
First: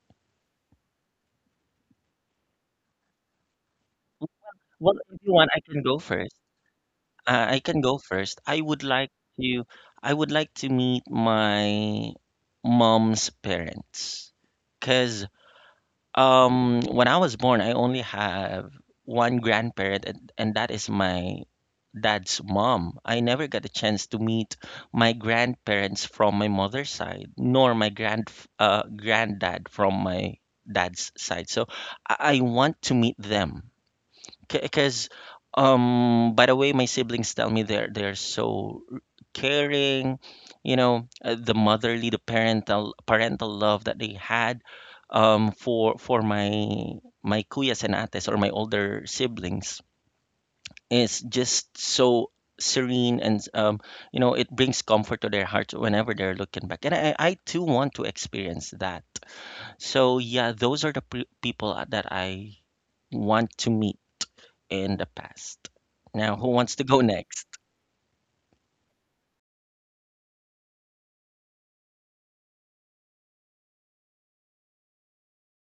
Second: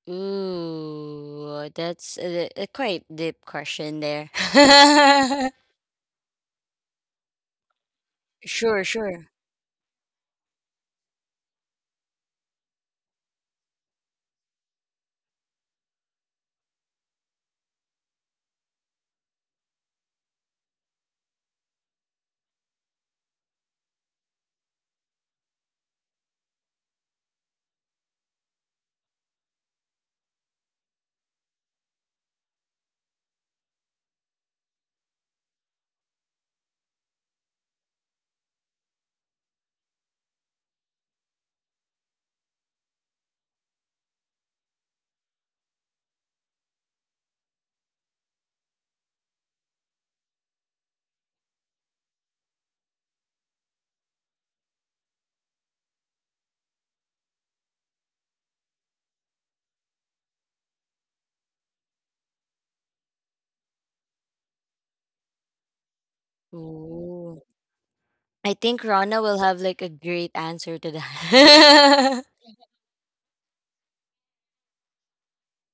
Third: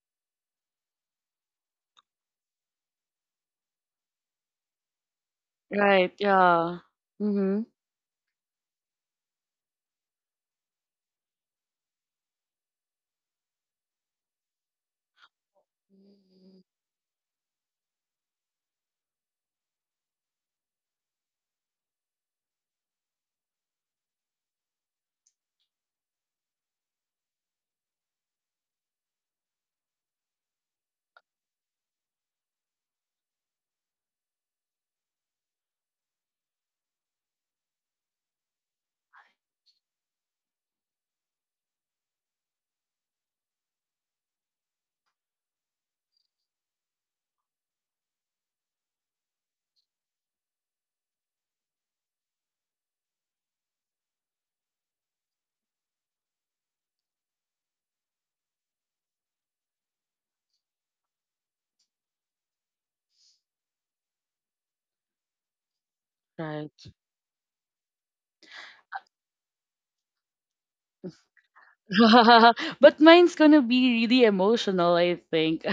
Speaker 3: Ooh, that's a quite deep question there.
Speaker 1: Well, if you want, I can go
Speaker 2: Right.
Speaker 1: first.
Speaker 2: Yeah.
Speaker 1: I
Speaker 2: Mhm.
Speaker 1: can go first.
Speaker 3: Sure, sure.
Speaker 1: To I would like to meet my mom's parents. Cause when I was born, I only have one grandparent, and that is my dad's mom. I never got a chance to meet my grandparents from my mother's side, nor my granddad from my dad's side. So I want to meet them because by the way my siblings tell me they're so caring, you know, the parental love that they had for my kuyas and ates or my older siblings is just so serene, and you know, it brings comfort to their hearts whenever they're looking back. And I too want to experience that. So yeah, those are the people that I want to meet in the past. Now, who wants to go
Speaker 3: Ooh.
Speaker 1: next?
Speaker 3: I think Rana will have like a great answer to that.
Speaker 2: But mine's gonna be really emotional, I think.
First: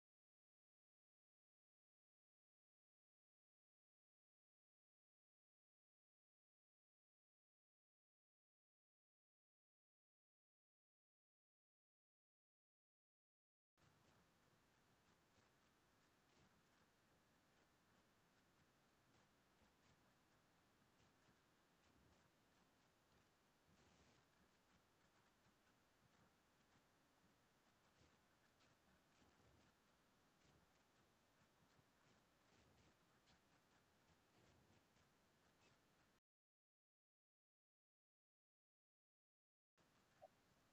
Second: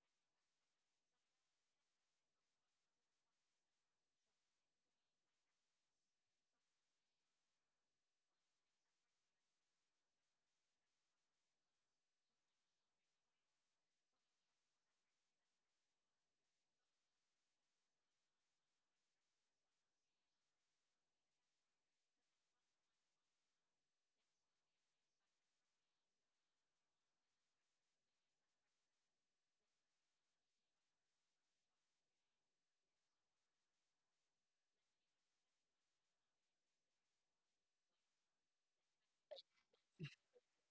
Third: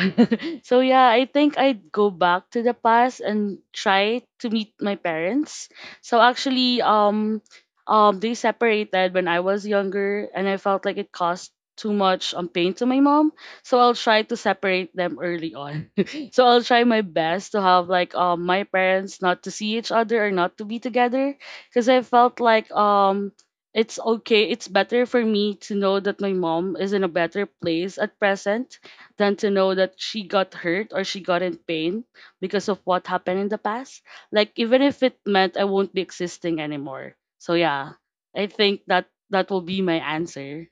Speaker 2: So yeah, I think I'd go back to the past and try to meet my parents. So actually, they separated when I was younger, and I felt like it caused too much pain to my mom. So I'll try to separate them early on. So I'll try my best to have like my parents not to see each other or not to be together, because I felt like it's okay. It's better for me to know that my mom is in a better place at present than to know that she got hurt or she got in pain because of what happened in the past. Like even if it meant I won't be existing anymore. So yeah, I think that that will be my answer.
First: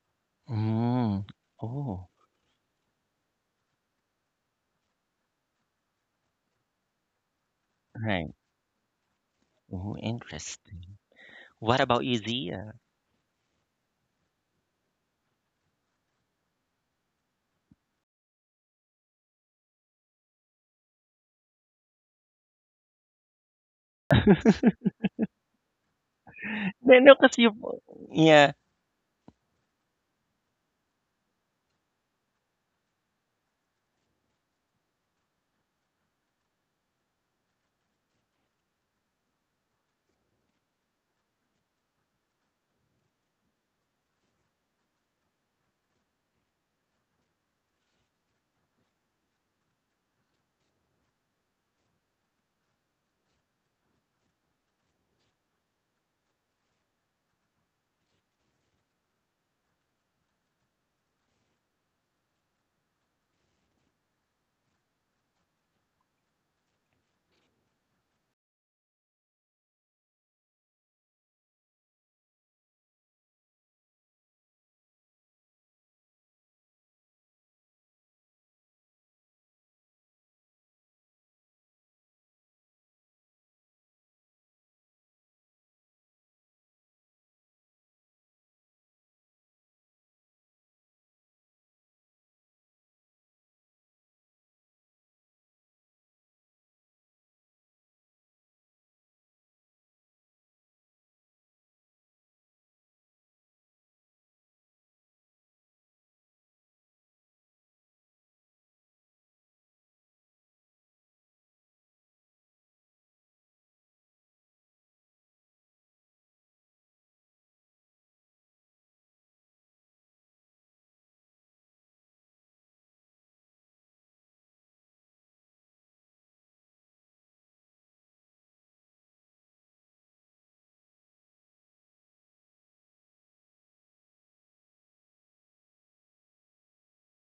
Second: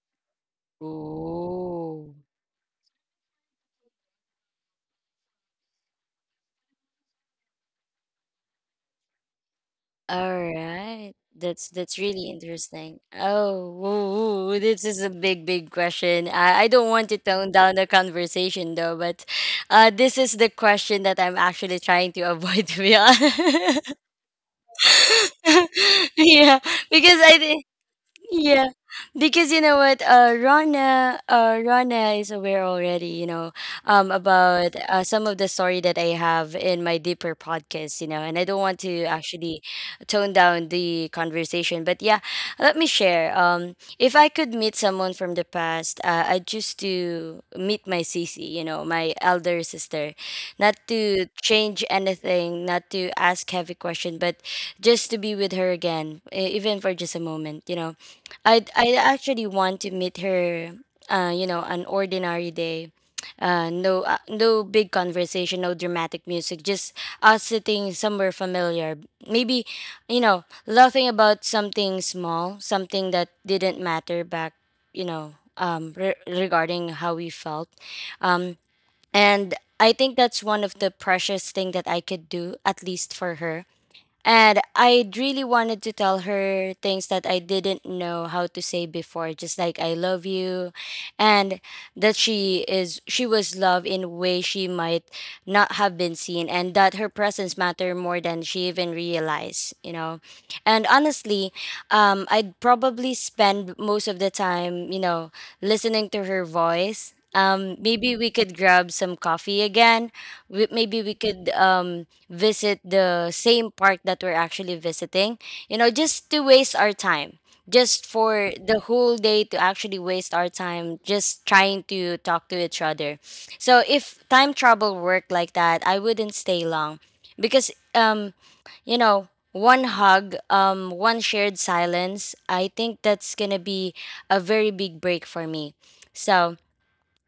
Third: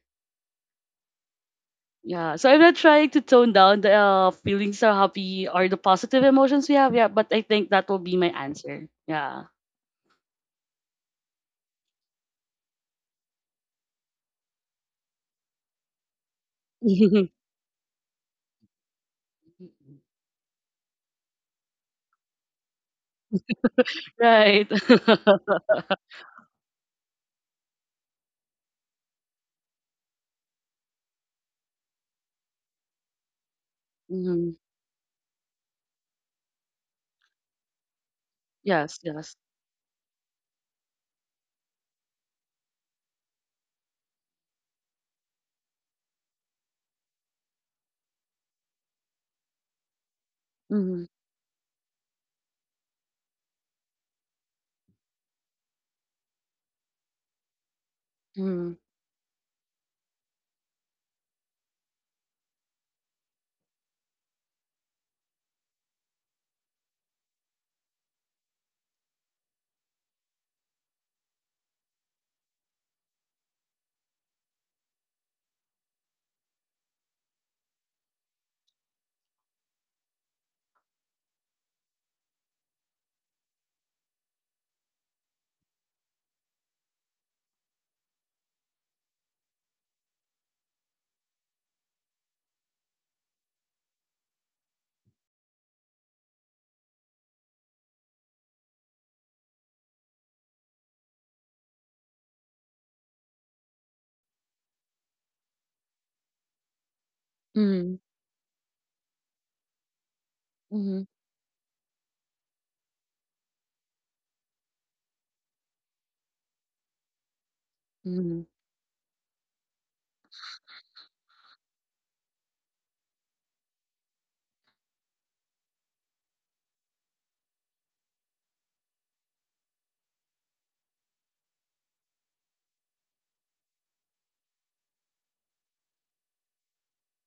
Speaker 1: Mm. Oh,
Speaker 3: Ooh.
Speaker 2: Yeah, so I'm not trying to tone down the feelings or happy or the positive emotions we have. Yeah, but I think that will be
Speaker 1: right.
Speaker 2: my answer. Yeah.
Speaker 1: Oh,
Speaker 3: All
Speaker 1: interesting.
Speaker 3: right.
Speaker 1: What
Speaker 3: That's
Speaker 1: about you,
Speaker 3: really
Speaker 1: Zia?
Speaker 3: interesting. Oh, woo, woo, this is a big, big question. I don't want to tone down the conversation though, but this is the question that I'm actually trying to avoid, to be honest.
Speaker 2: Right.
Speaker 3: Yeah,
Speaker 1: No, no,
Speaker 3: because
Speaker 1: because you.
Speaker 3: I
Speaker 1: Yeah.
Speaker 3: yeah, because you know what, uh, Rana, Rana is aware already, you know,
Speaker 2: Mhm.
Speaker 3: about some of the story that I have in my deeper podcast, you know, and I don't want to
Speaker 2: Yes, yes.
Speaker 3: actually tone down the conversation. But yeah, let me share. If I could meet someone from the past, I'd choose to meet my Cece, you know, my elder sister. Not
Speaker 2: Mhm.
Speaker 3: to change anything, not to ask heavy question, but just to be with her again, even for just a moment, you know.
Speaker 2: Mhm,
Speaker 3: I actually want to meet her, you know, an ordinary day. No big conversation, no dramatic music, just us sitting somewhere familiar. Maybe, you know, laughing about something small, something that didn't matter back, you know, regarding how we felt. Um, and I think that's one of the precious thing that I could do, at least for her. And I really wanted to tell her things that I didn't know how to say before, just like I love you, and that she was loved in a way she might not have been seen, and that her presence mattered more than she even realized, you know. And honestly, I'd probably spend most of the time, you know, listening to her voice.
Speaker 2: mhm,
Speaker 3: Maybe we could grab some coffee again. Maybe
Speaker 2: mhm,
Speaker 3: we could visit the same park that we're actually visiting, you know, just to waste our time, just
Speaker 2: mhm,
Speaker 3: for the whole day to actually waste our time just trying to talk to each other. So if time travel worked like that, I wouldn't stay long because you know one hug, one shared silence, I think that's gonna be a very big break for me. So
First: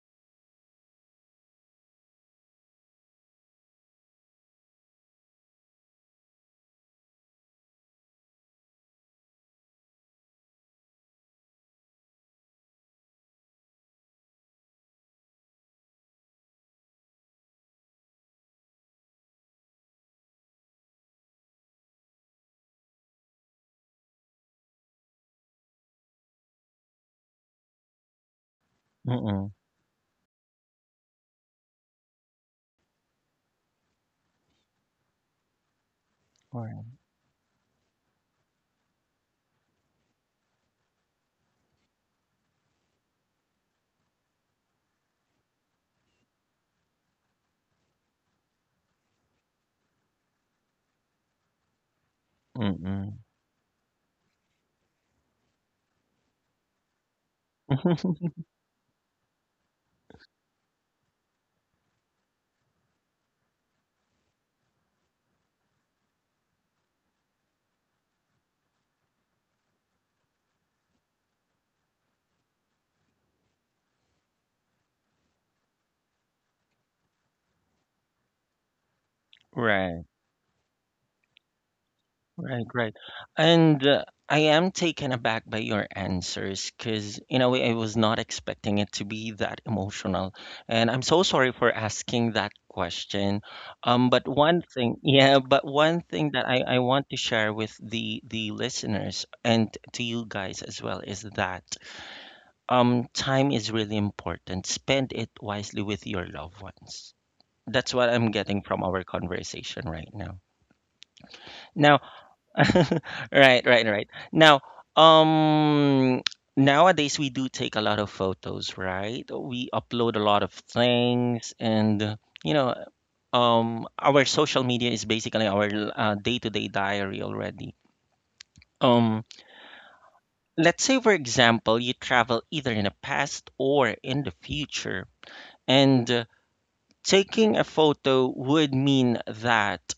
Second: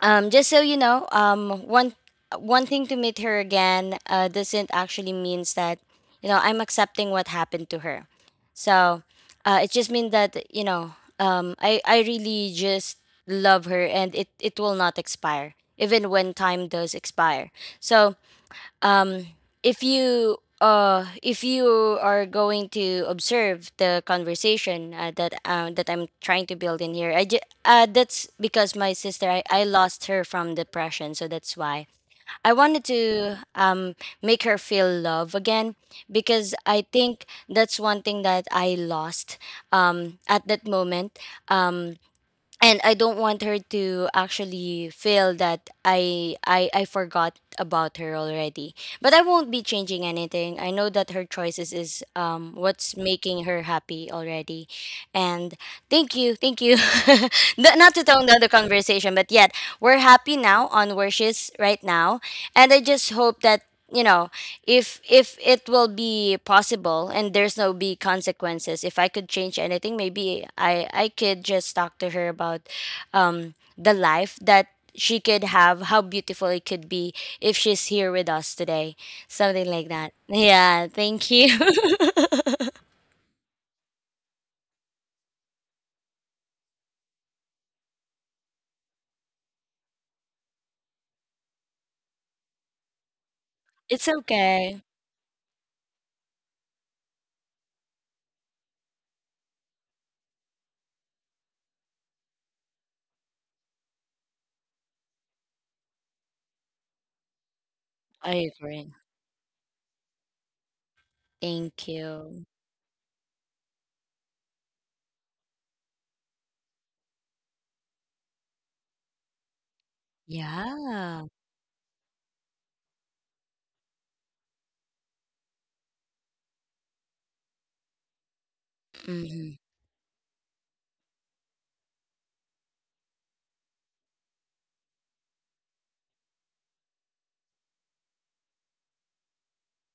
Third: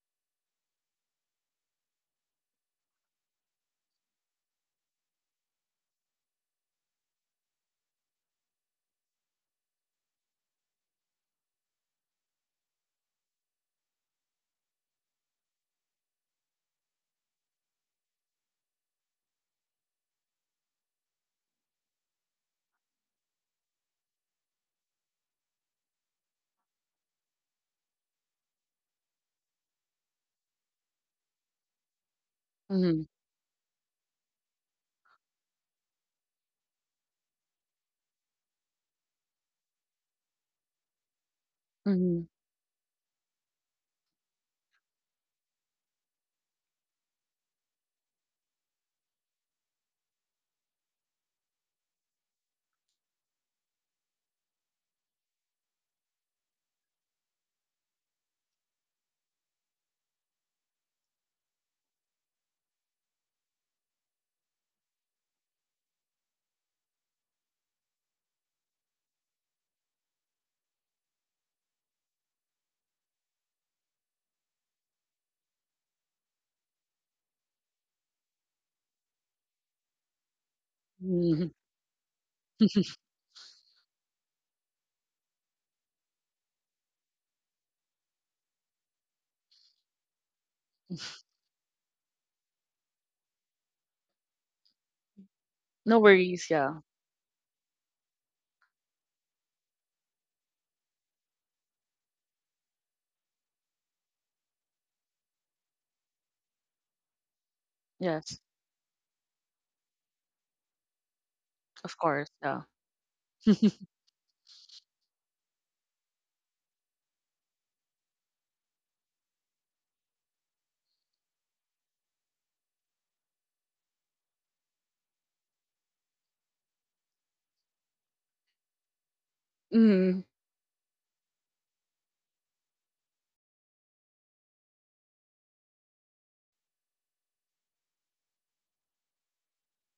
Speaker 3: just so you know, one wanting to meet her again doesn't actually means that, you know, I'm accepting what happened to her. So it just means that, you know, um, I really just love her, and it will not expire even when time does expire. So um, if you are going to observe the conversation that I'm trying to build in here, that's because my sister, I,
Speaker 1: Mm-mm.
Speaker 3: I lost her from depression, so that's why I wanted
Speaker 2: mhm,
Speaker 3: to make her feel love again, because
Speaker 1: Right.
Speaker 3: I think that's one thing that I lost at that moment. Um,
Speaker 2: mhm,
Speaker 3: and I don't want her to actually feel that I forgot about her already. But I won't be changing anything. I know that her choices is what's
Speaker 1: Mm-mm.
Speaker 3: making her happy already. And thank you, thank you. Not to tone down the conversation, but yet we're happy now on where she's right now, and I just hope that, you know, if it will be possible and there's no be consequences, if I could change anything, maybe I could just talk to her about the life that she could have, how beautiful it could be if she's here with us today, something like
Speaker 1: Right.
Speaker 3: that. Yeah, thank you.
Speaker 2: mhm.
Speaker 1: Right, right. And I am taken aback by your answers because, in a way, I was not expecting it to be that emotional. And I'm so sorry for asking that question. Um,
Speaker 3: It's
Speaker 1: but one
Speaker 3: okay.
Speaker 1: thing, yeah, but
Speaker 2: No
Speaker 1: one thing that
Speaker 2: worries,
Speaker 1: I
Speaker 2: yeah.
Speaker 1: want to share with the listeners and to you guys as well is that time is really important. Spend it wisely with your loved ones. That's what I'm
Speaker 2: Yes,
Speaker 3: I
Speaker 1: getting from
Speaker 3: agree.
Speaker 1: our conversation right now.
Speaker 3: Thank
Speaker 2: of
Speaker 1: Now,
Speaker 2: course,
Speaker 3: you.
Speaker 2: yeah.
Speaker 1: right, right, right. Now, um, nowadays we do take a lot of photos, right? We upload a lot of
Speaker 3: Yeah.
Speaker 1: things, and you know, our social media is basically our day-to-day diary already. Um,
Speaker 3: Mm-hmm.
Speaker 2: Mhm,
Speaker 1: let's say, for example, you travel either in the past or in the future, and taking a photo would mean that,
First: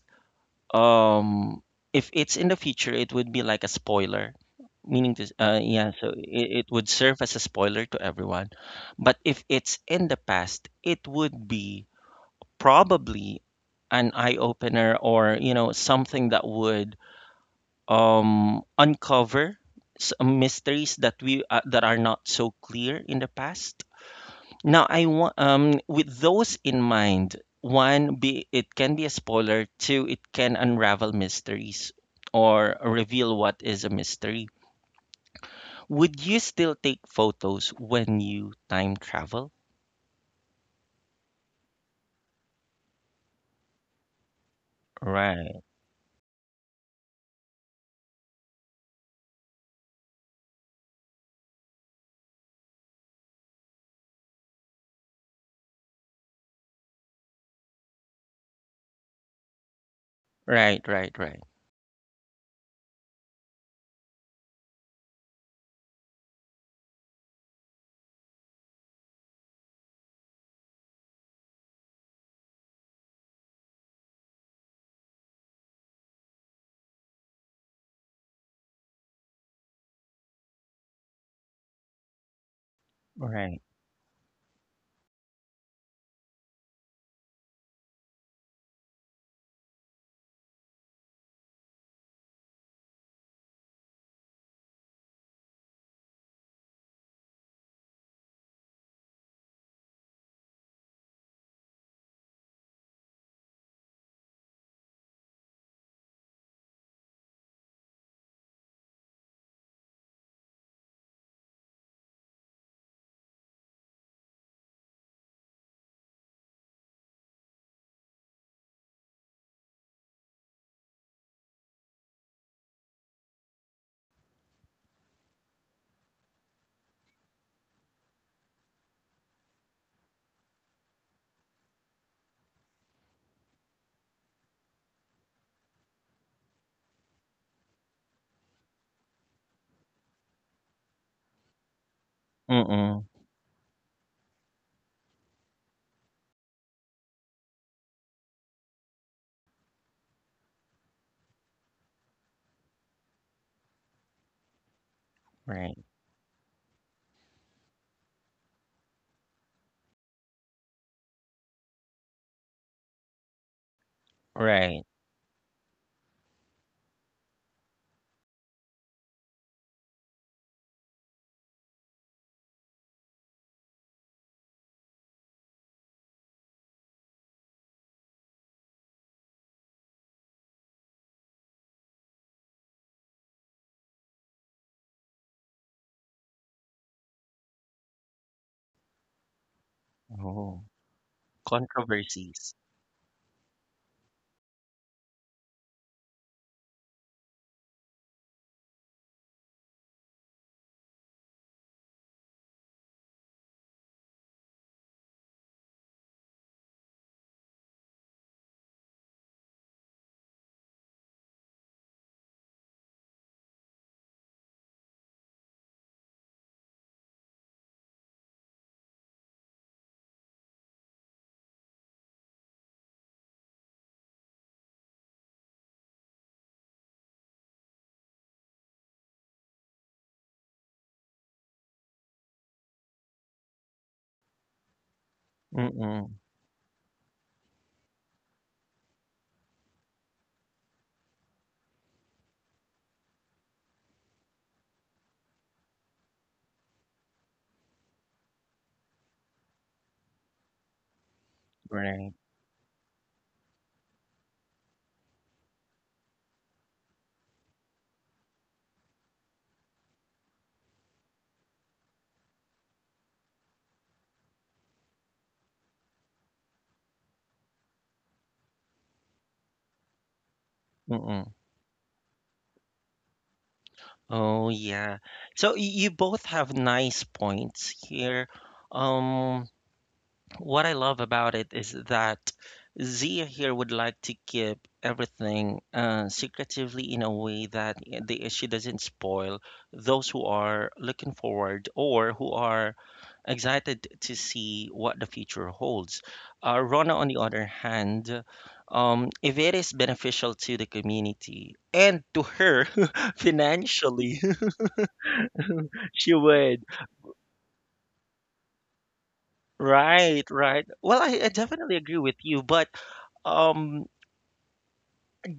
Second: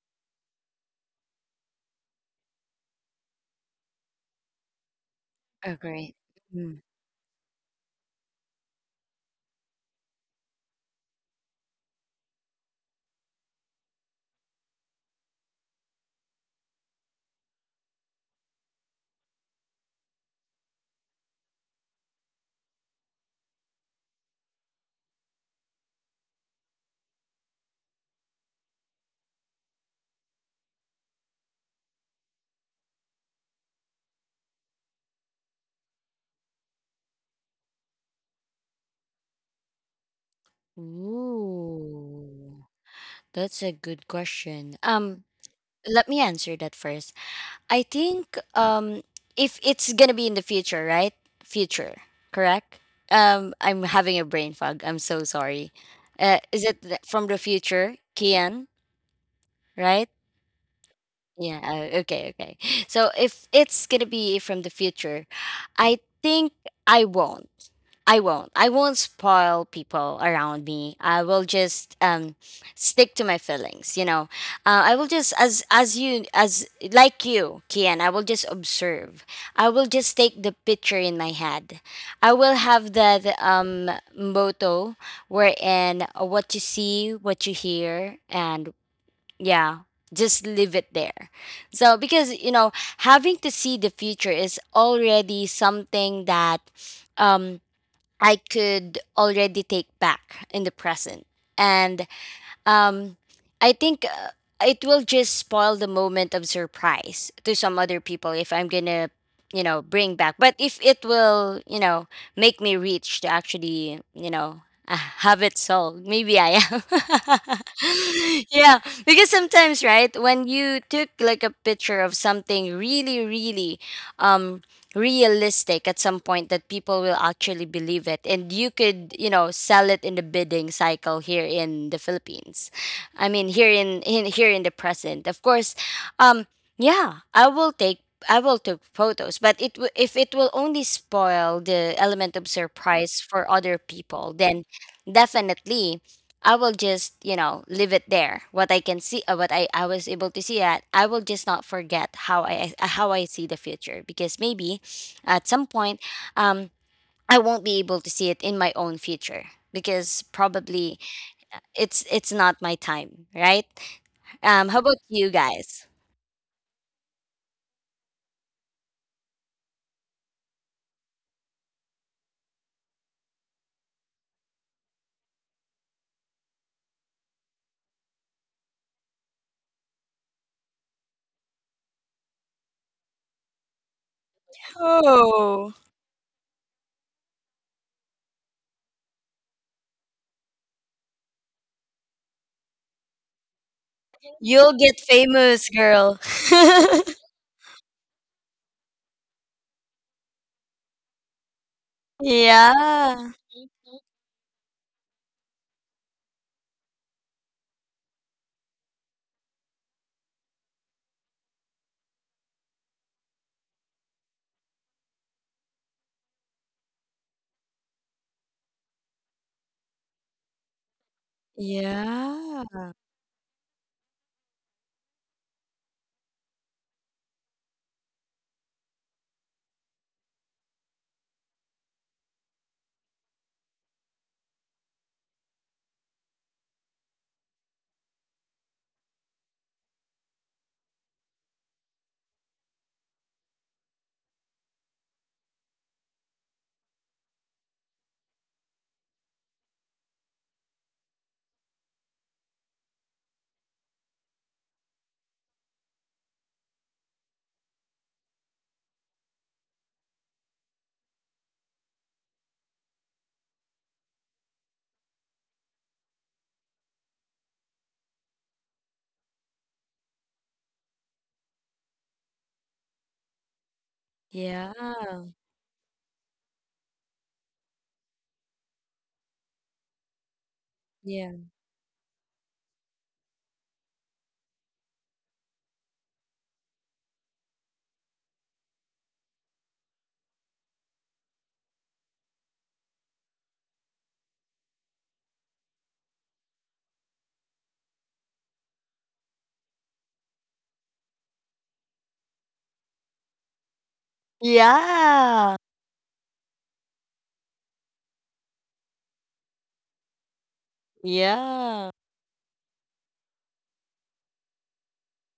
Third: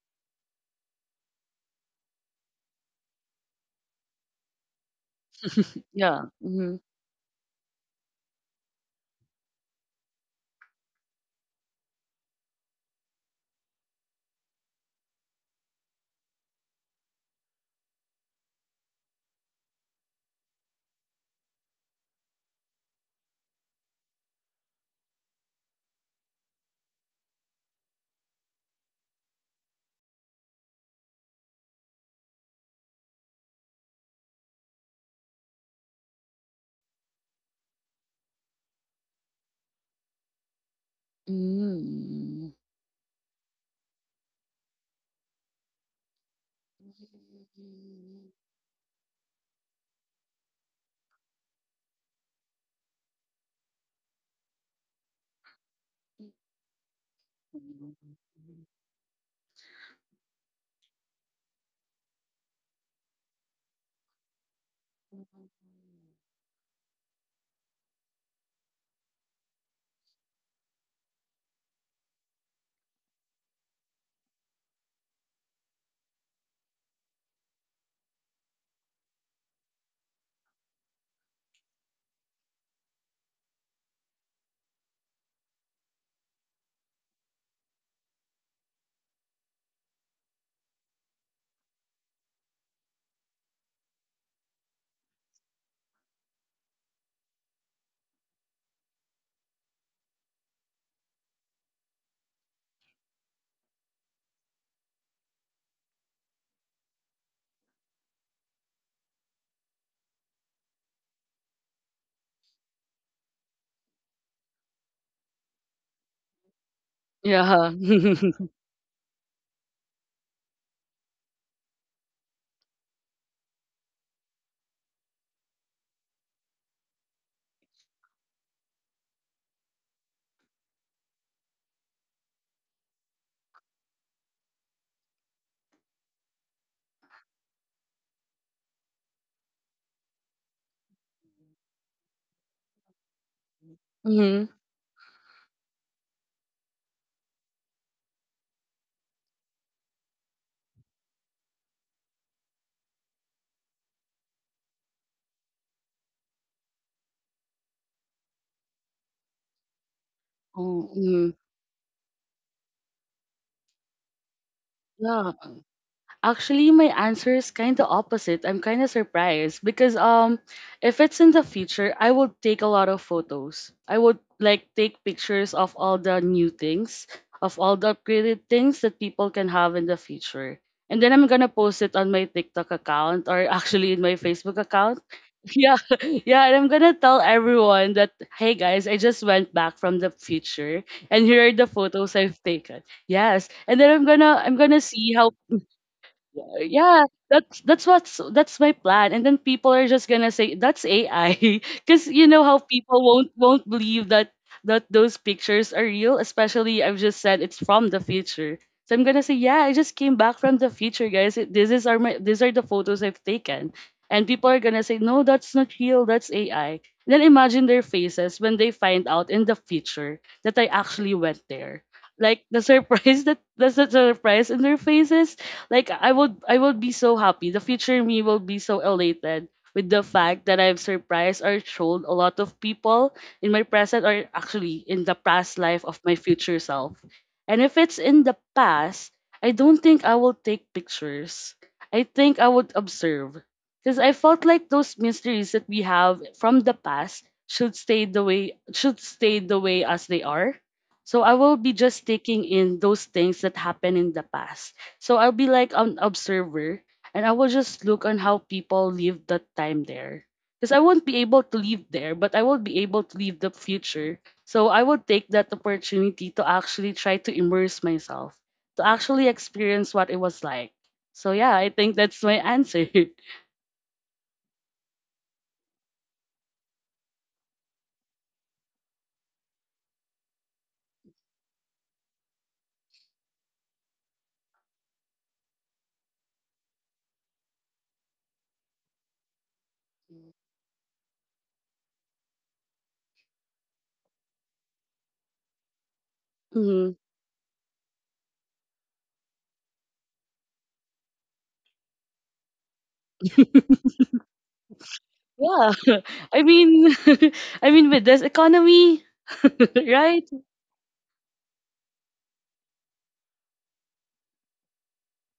Speaker 1: um, if it's in the future, it would be like a spoiler. Meaning to, yeah, so
Speaker 3: Agree.
Speaker 2: yeah.
Speaker 1: it
Speaker 2: Mhm,
Speaker 3: Mm.
Speaker 1: would serve as a spoiler to everyone. But if it's in the past, it would be probably an eye opener, or, you know, something that would uncover mysteries that we that are not so clear in the past. Now, I want, with those in mind, one, be it can be a spoiler. Two, it can unravel mysteries or reveal what is a mystery. Would you still take photos when you time travel?
Speaker 2: mm.
Speaker 3: Ooh, that's a good question.
Speaker 1: Right,
Speaker 3: Let me answer that first. I think, if it's gonna be in the future, right? Future, correct? I'm having a brain fog. I'm so sorry. Is it from the future, Kian? Right?
Speaker 1: right, right, right,
Speaker 3: Yeah, okay, okay. So if it's gonna be from the future, I think I won't. I won't. I won't spoil people around me. I will just stick to my feelings, you know. I will just as you as like you, Kian, I will just observe. I will just take the picture in my head. I will have that
Speaker 1: right.
Speaker 3: motto wherein, what you see, what you hear, and yeah, just leave it there. So, because, you know, having to see the future is already something that um, I could already take back in the present. And um, I think it will just spoil the moment of surprise to some other people if I'm gonna, you know, bring back. But if it will, you know, make me rich to actually, you know, uh, have it sold, maybe I am.
Speaker 2: Yeah.
Speaker 3: Yeah, because sometimes, right, when you took like a picture of something really, really, um, realistic at some point that people will actually believe it, and you could, you know, sell it in the bidding cycle here in the Philippines, I mean here in the present, of course. um yeah, I will take photos, but if it will only spoil the element of
Speaker 1: Mm-mm,
Speaker 3: surprise for other people,
Speaker 2: Mhm.
Speaker 3: then definitely I will just, you know, leave it there, what I can see, what I was able to see at. I will just not forget how I see the future, because maybe at some
Speaker 1: right,
Speaker 3: point, um, I won't be able to see it in my own future, because
Speaker 2: Oh,
Speaker 3: probably
Speaker 2: mhm.
Speaker 3: it's not my time, right? How
Speaker 1: right.
Speaker 3: about you
Speaker 2: Yeah.
Speaker 3: guys?
Speaker 2: Actually, my answer is kind of opposite. I'm kind of surprised because if it's in the future, I would take a lot of photos. I would like take pictures of all the new things, of all the upgraded things that people can have in the future. And then I'm gonna post it on my TikTok account or actually in my Facebook account.
Speaker 3: Oh,
Speaker 2: Yeah, yeah, and I'm gonna tell everyone that hey guys, I just went back from the
Speaker 1: Oh,
Speaker 2: future and here are the photos I've
Speaker 1: controversies.
Speaker 2: taken. Yes. And then I'm gonna I'm
Speaker 3: you'll
Speaker 2: gonna
Speaker 3: get
Speaker 2: see how
Speaker 3: famous, girl.
Speaker 2: yeah that's my plan, and then people are just gonna say that's AI. Because you know how people won't
Speaker 3: Yeah.
Speaker 2: won't believe that that those pictures are real, especially I've just said it's from the future. So I'm gonna say yeah, I just came back from the future guys. It- this is are my These are the photos I've taken, and people are gonna say no, that's not real, that's AI. Then imagine their faces when they find out in the future that I actually went there, like the
Speaker 3: Yeah.
Speaker 2: surprise, that that's the surprise in their faces. Like I would be so happy. The future me will be so elated with the fact that I've surprised or trolled a lot of people in my present or actually in the past life of my
Speaker 1: Mm-mm,
Speaker 2: future self. And if it's in the past, I don't think I will take pictures. I think I would observe. Because I felt like those mysteries that we have from the past should stay the way should stay the way as they are. So I will be just
Speaker 1: right.
Speaker 2: taking in those things that happen in the past. So I'll be like an observer, and I will just look on how people live that time there. Because I won't be able to live there, but I will be able to live the future. So I will take that opportunity to actually try to immerse myself, to actually experience what it was like. So
Speaker 1: Mm-mm.
Speaker 2: yeah, I think that's my answer.
Speaker 1: Oh, yeah.
Speaker 3: Yeah,
Speaker 1: So you both have nice points here. Um, What I love about
Speaker 3: yeah,
Speaker 1: it is that Zia here would like to keep everything secretively in a way that she doesn't spoil those who are looking forward or who are excited to see what the future holds.
Speaker 2: Mhm.
Speaker 1: Rona, on the other hand, if it is beneficial to the community and to her financially,
Speaker 3: yeah,
Speaker 2: Yeah.
Speaker 1: she
Speaker 2: I
Speaker 1: would.
Speaker 2: mean I mean with this economy, right?
Speaker 1: Right, right. Well, I definitely
Speaker 3: yeah,
Speaker 1: agree with you, but um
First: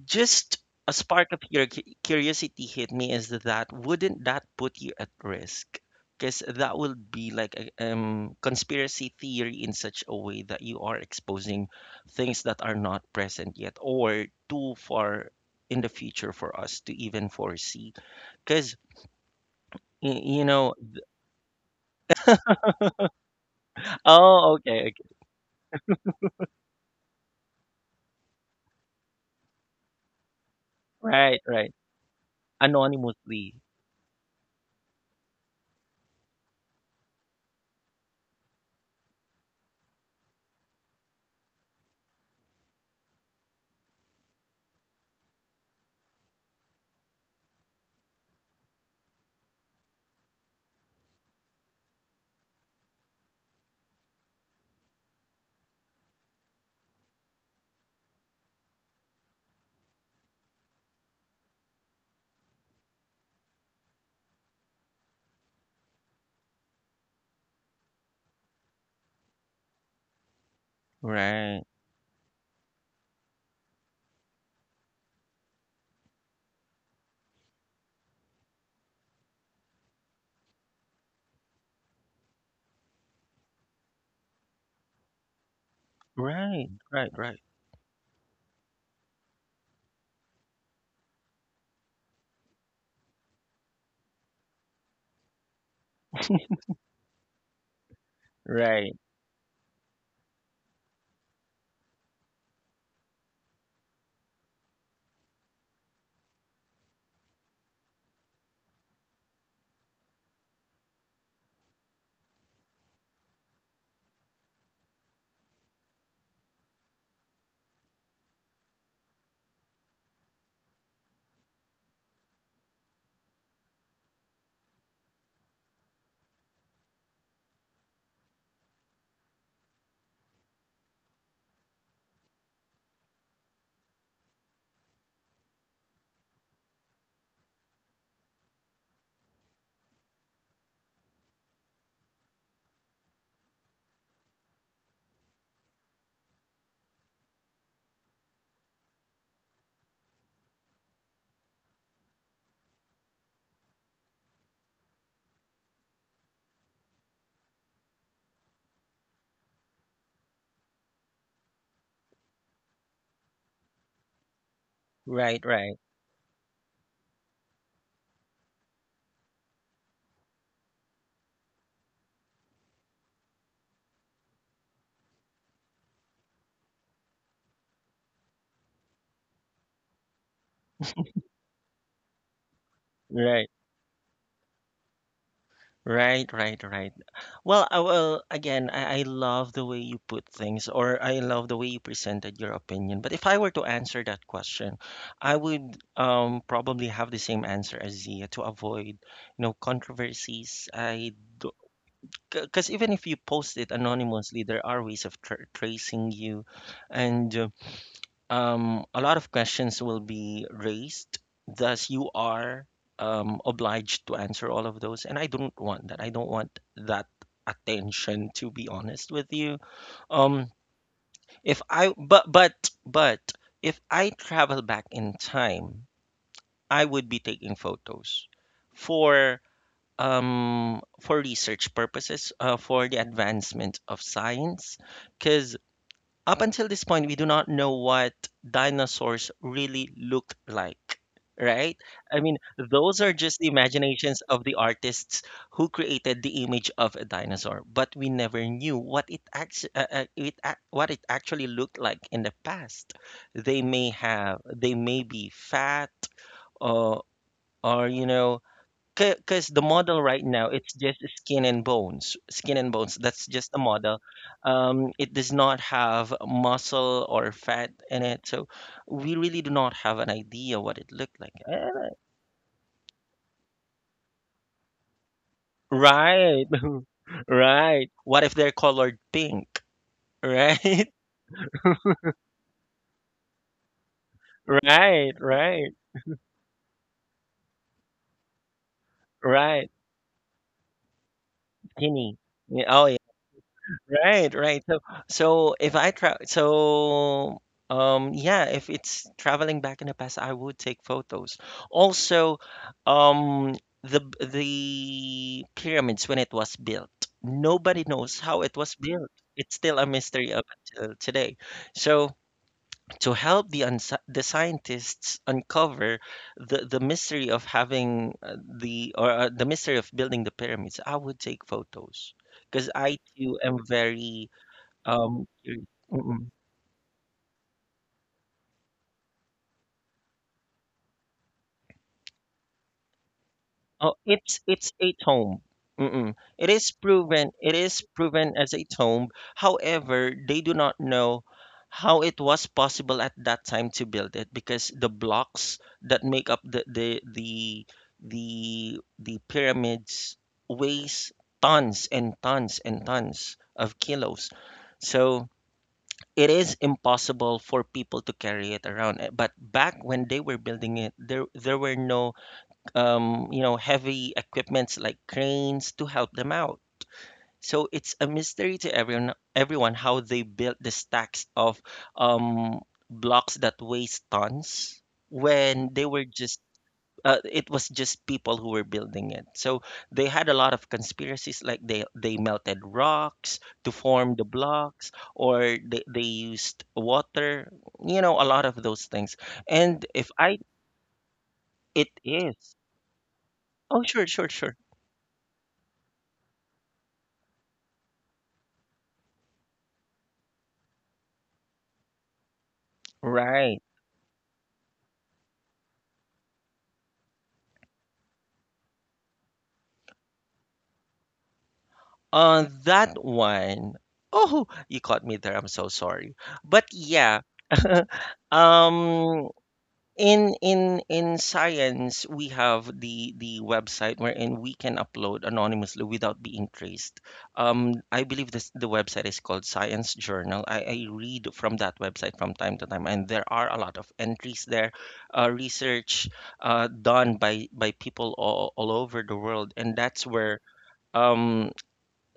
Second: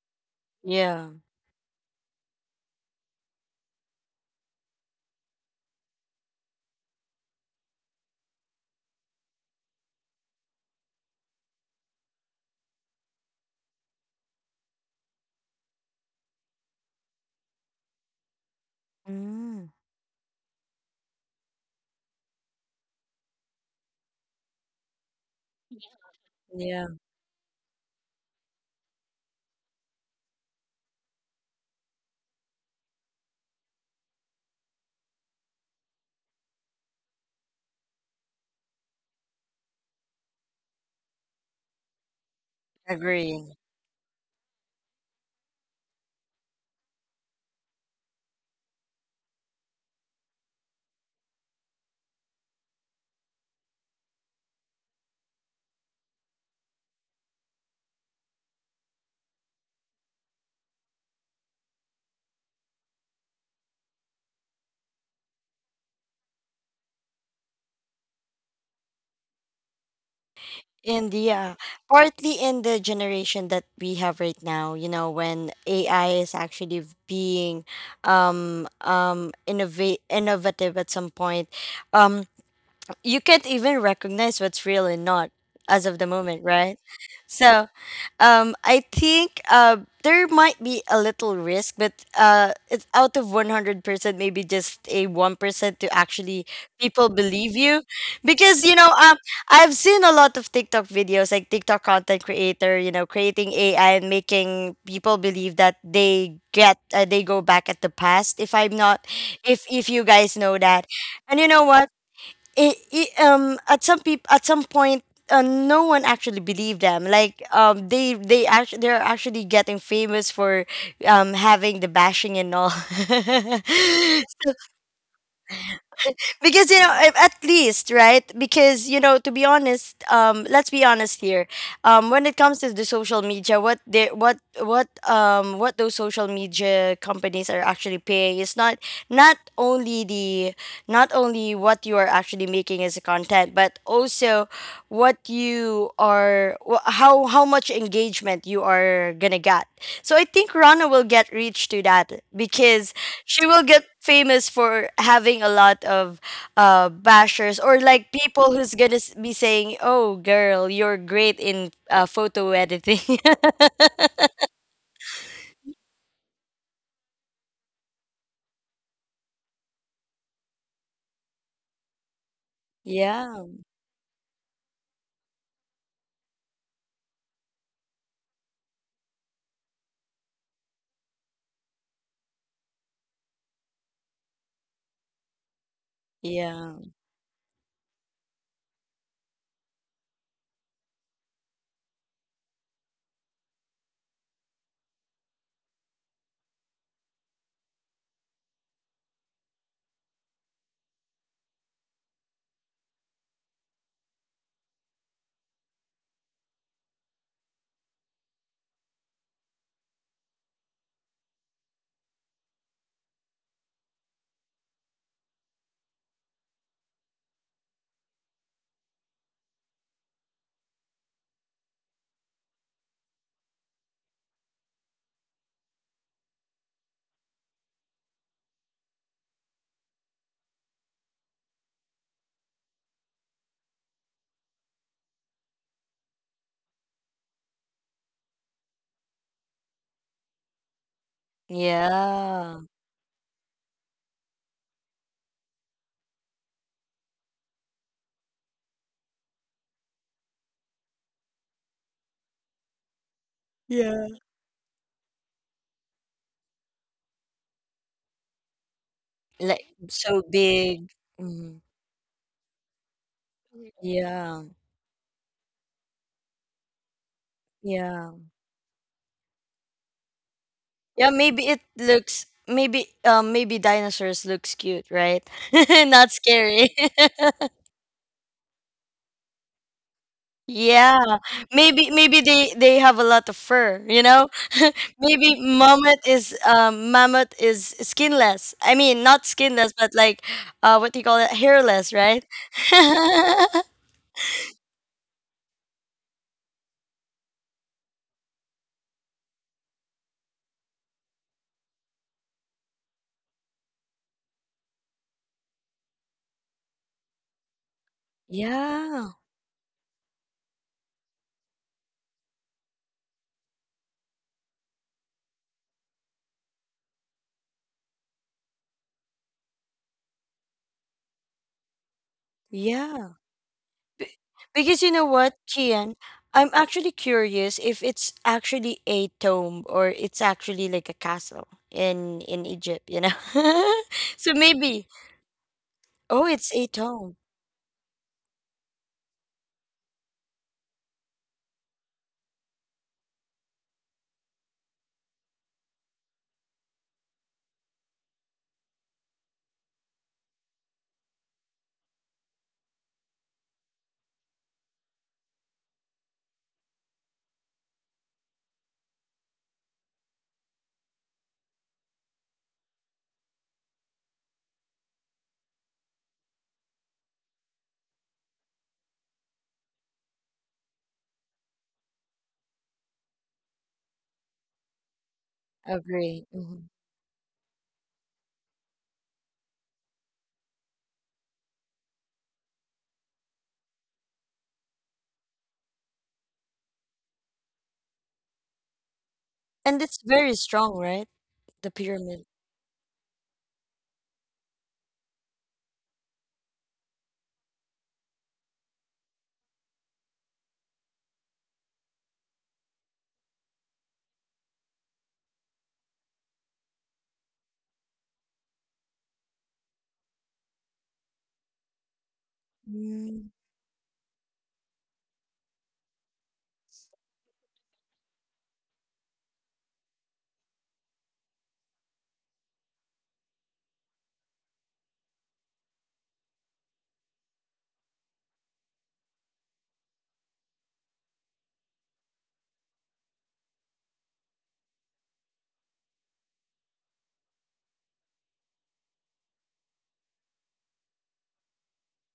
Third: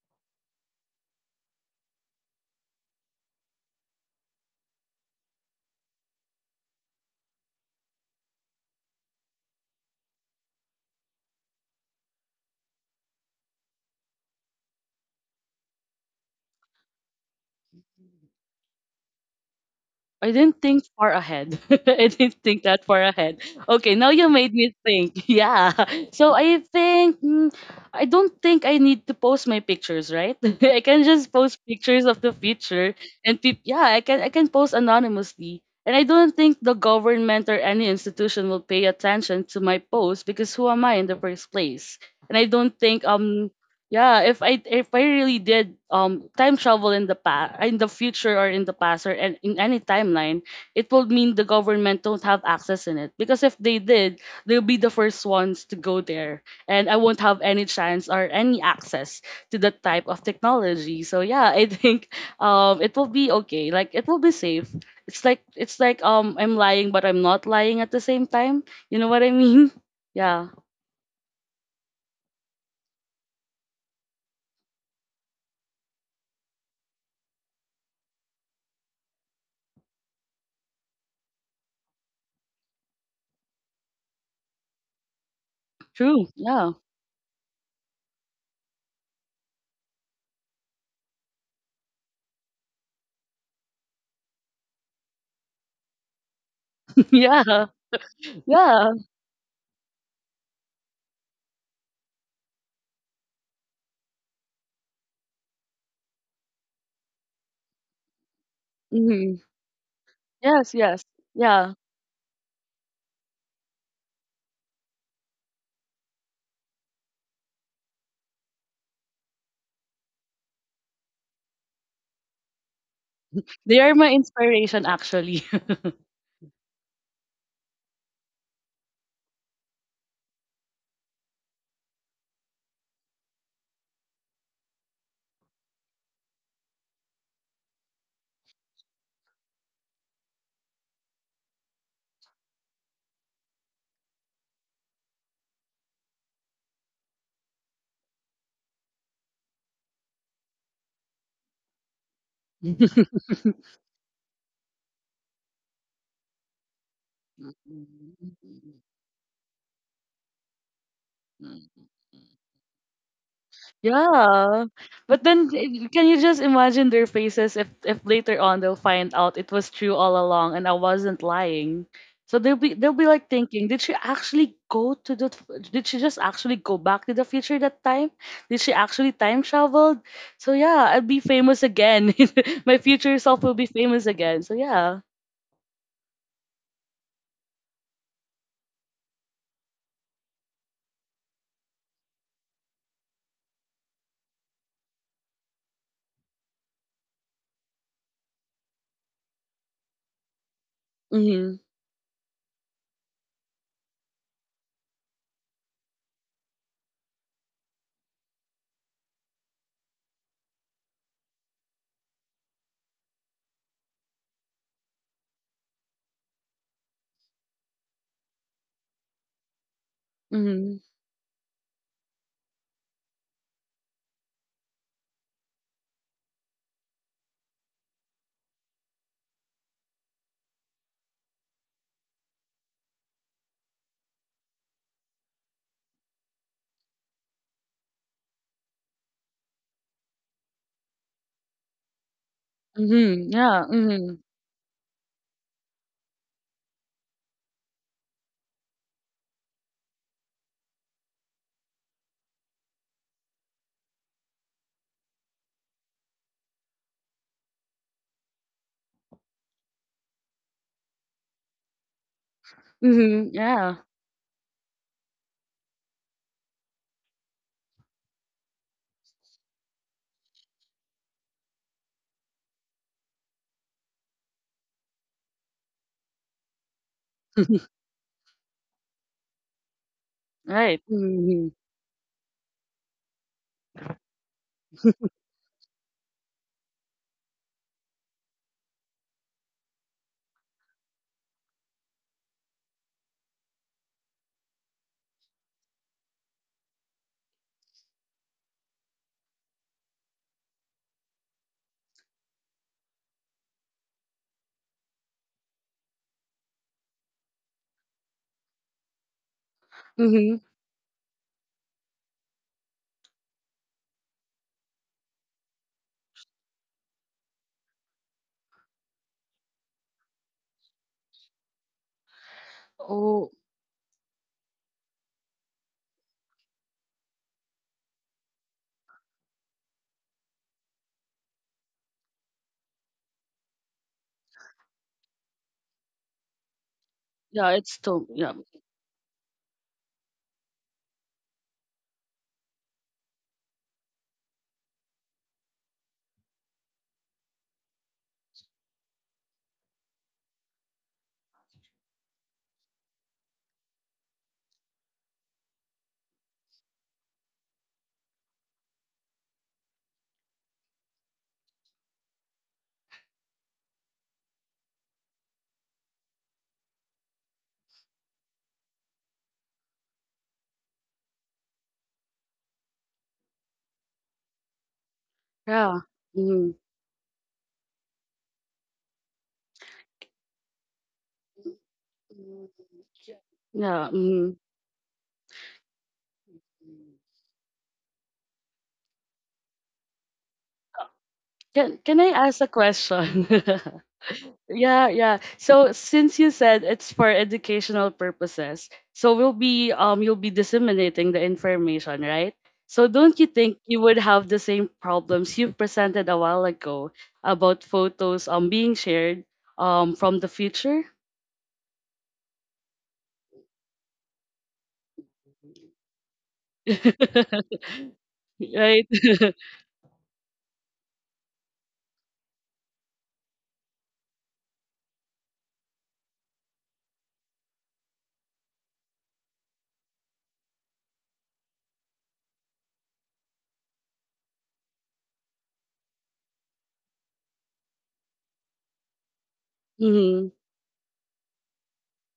Speaker 1: just a
Speaker 3: yeah.
Speaker 1: spark of your curiosity hit me is that wouldn't that put you at risk? Because that would be like a conspiracy theory in such a way that you are exposing things that are not present yet or too far in the future for us to even foresee. Because,
Speaker 3: Mm,
Speaker 2: I
Speaker 1: you
Speaker 2: didn't
Speaker 1: know,
Speaker 2: think far ahead. I didn't think that far ahead. Okay, now you made
Speaker 1: oh,
Speaker 2: me
Speaker 1: okay, okay,
Speaker 2: think. Yeah. So I
Speaker 3: yeah.
Speaker 2: think mm, I don't think I need to post my pictures, right? I can just
Speaker 1: right,
Speaker 2: post
Speaker 1: right,
Speaker 2: pictures of the future and
Speaker 1: anonymously,
Speaker 2: yeah, I can post anonymously. And I don't think the government or any institution will pay attention to my post because who am I in the first place? And I don't think
Speaker 3: Agree.
Speaker 2: yeah, if I really did time travel in the past, in the future or in the past or in any timeline, it would mean the government don't have access in it because if they did, they'll be the first ones to go there, and I won't have any chance or any access to that type of technology. So yeah, I think it will be okay. Like it will be safe. It's like I'm lying but I'm not lying at the same time. You know what I mean? Yeah.
Speaker 3: And yeah,
Speaker 1: right,
Speaker 3: partly in the generation that we have right now, you know, when AI is actually v- being innovate innovative at some point, um you can't even recognize what's real and not as of the
Speaker 2: True.
Speaker 3: moment,
Speaker 1: right,
Speaker 2: Yeah.
Speaker 3: right?
Speaker 1: right, right,
Speaker 3: So I think there might be a little risk, but it's out of 100%, maybe just a 1% to actually people believe
Speaker 2: Yeah.
Speaker 3: you. Because, you
Speaker 2: Yeah.
Speaker 3: know,
Speaker 1: right,
Speaker 3: I've seen a lot of TikTok videos, like TikTok content creator, you know, creating AI and making people believe that they get, they go back at the past, if I'm not,
Speaker 2: Mhm.
Speaker 3: if you guys know
Speaker 2: Yes,
Speaker 3: that.
Speaker 2: yes.
Speaker 3: And you know
Speaker 2: Yeah.
Speaker 3: what? It At some at some point, no one actually believed them, like they actually they're actually getting famous for having the bashing and all.
Speaker 2: They are my inspiration actually.
Speaker 3: Because, you know, if- at least, right, because, you know, to be honest, let's be honest here, when it comes to the social media, what they what those social media companies are actually paying is not not only the not only what you are actually making as a content, but also what you are how much engagement you are gonna get. So I think Rana will get reached to that, because she will get famous for having a lot of bashers, or like people who's gonna be saying, "Oh, girl, you're great in photo editing."
Speaker 2: Yeah. But
Speaker 1: right,
Speaker 2: then,
Speaker 1: right,
Speaker 2: can you just imagine their faces if later on they'll find out it was true all along and I wasn't lying. So they'll be like
Speaker 3: Yeah,
Speaker 2: thinking, did she actually go to the f- did she just actually go back to the future that time? Did she actually time traveled? So yeah, I'll be famous again. My future self
Speaker 1: right,
Speaker 2: will be famous again. So yeah.
Speaker 1: right, right, right.
Speaker 3: yeah,
Speaker 1: Right. Well, again, I love the way you put things, or I love the way you presented your opinion. But if I were to answer that question, I would probably have the same answer as Zia to avoid, controversies. I Because even if you post it anonymously, there are ways of tracing you, and a lot of questions will be raised. Thus, you are obliged to answer all of those. And I don't want that. I don't want that attention, to be honest with you. Um,
Speaker 2: Mhm.
Speaker 1: if I, but, if I travel back in time, I would be taking photos for for research purposes, for the advancement of science, because up until this point, we do not know what dinosaurs really looked like, right? I mean,
Speaker 3: yeah,
Speaker 1: those are
Speaker 2: Mhm,
Speaker 1: just the
Speaker 2: yeah, mhm.
Speaker 1: imaginations of the artists who created the image of a dinosaur, but we never knew what it, actually looked like in the past. They may
Speaker 3: yeah.
Speaker 1: have, they may be fat, uh, or, you know, because the
Speaker 3: Like
Speaker 1: model right
Speaker 3: so
Speaker 1: now it's
Speaker 3: big.
Speaker 1: just skin
Speaker 3: Mhm.
Speaker 1: and bones, that's just
Speaker 2: Mhm,
Speaker 1: a
Speaker 2: yeah.
Speaker 1: model.
Speaker 3: Yeah,
Speaker 1: It does not have muscle or fat in
Speaker 3: yeah,
Speaker 1: it, so we really do not have an idea what it
Speaker 3: yeah.
Speaker 1: looked like.
Speaker 3: Maybe it
Speaker 1: Eh,
Speaker 3: looks. Maybe maybe dinosaurs looks cute, right? Not
Speaker 1: right.
Speaker 3: scary.
Speaker 1: Right. What if they're colored pink?
Speaker 2: Right.
Speaker 1: Right,
Speaker 3: Yeah,
Speaker 2: Mhm,
Speaker 3: maybe they have a lot of fur, you know.
Speaker 1: right,
Speaker 3: Maybe
Speaker 1: right,
Speaker 3: mammoth is, skinless. I mean, not
Speaker 1: right.
Speaker 3: skinless, but like, what do you call it? Hairless,
Speaker 1: Skinny.
Speaker 3: right?
Speaker 1: Yeah, oh. Right, right. So, so if I travel, so yeah, if it's traveling back in the past, I would take photos. Also, um, the b- the pyramids when it was built, nobody knows how it was built.
Speaker 3: Yeah,
Speaker 1: It's still a mystery
Speaker 2: mhm.
Speaker 1: up until today. So, to help the scientists uncover the mystery of having the or the mystery of building the pyramids, I would take photos because I
Speaker 3: yeah.
Speaker 2: Oh,
Speaker 1: too am
Speaker 3: Be-
Speaker 1: very
Speaker 3: Because you know
Speaker 1: um,
Speaker 3: what,
Speaker 1: y-
Speaker 3: Kian,
Speaker 1: mm-mm.
Speaker 3: I'm actually curious if it's actually a tomb or it's actually like a castle in Egypt, you know.
Speaker 1: Oh,
Speaker 3: So
Speaker 1: it's
Speaker 3: maybe
Speaker 1: a tomb. Mm-mm.
Speaker 3: oh,
Speaker 1: It
Speaker 3: it's a
Speaker 1: is
Speaker 3: tomb.
Speaker 1: proven.
Speaker 2: yeah,
Speaker 1: It
Speaker 2: it's
Speaker 1: is
Speaker 2: still yeah.
Speaker 1: proven as a tomb. However, they do not know how it was possible at that time to build it because the blocks that make up the pyramids weighs tons and tons and tons of kilos. So it is impossible for people to carry it around. Eh, but back when they were building it, there were no, you know, heavy equipments like cranes to help them out. So it's a mystery to everyone how they built the stacks of, um, blocks that weighs tons when
Speaker 2: Yeah.
Speaker 1: they were
Speaker 3: Agree.
Speaker 1: just
Speaker 2: Mhm.
Speaker 3: Mm-hmm.
Speaker 1: it was just people who were building it. So they had a lot of conspiracies, like they melted rocks to
Speaker 2: Yeah,
Speaker 1: form the
Speaker 2: mhm.
Speaker 1: blocks, or they used water, a lot of those things.
Speaker 3: And
Speaker 1: And
Speaker 3: it's
Speaker 1: if
Speaker 3: very
Speaker 1: I,
Speaker 3: strong, right? The
Speaker 2: Can
Speaker 1: it
Speaker 2: can I
Speaker 3: pyramid.
Speaker 2: ask a
Speaker 1: is.
Speaker 2: question?
Speaker 1: Oh, sure, sure, sure.
Speaker 2: Yeah, yeah. So since you said it's for educational purposes, so we'll be you'll be disseminating the information, right? So don't you think
Speaker 1: Right.
Speaker 2: you would have the same problems you presented a while ago about photos being shared from the future?
Speaker 1: On that
Speaker 3: Mm.
Speaker 1: one, oh, you caught me there. I'm so sorry. But yeah,
Speaker 2: Right?
Speaker 1: um, in science, we have the website wherein we can upload anonymously without being traced. I believe this the website is called Science Journal. I read from that website from time to time, and there are a lot of entries there, research done by people all over the world, and that's
Speaker 2: Mm-hmm.
Speaker 1: where um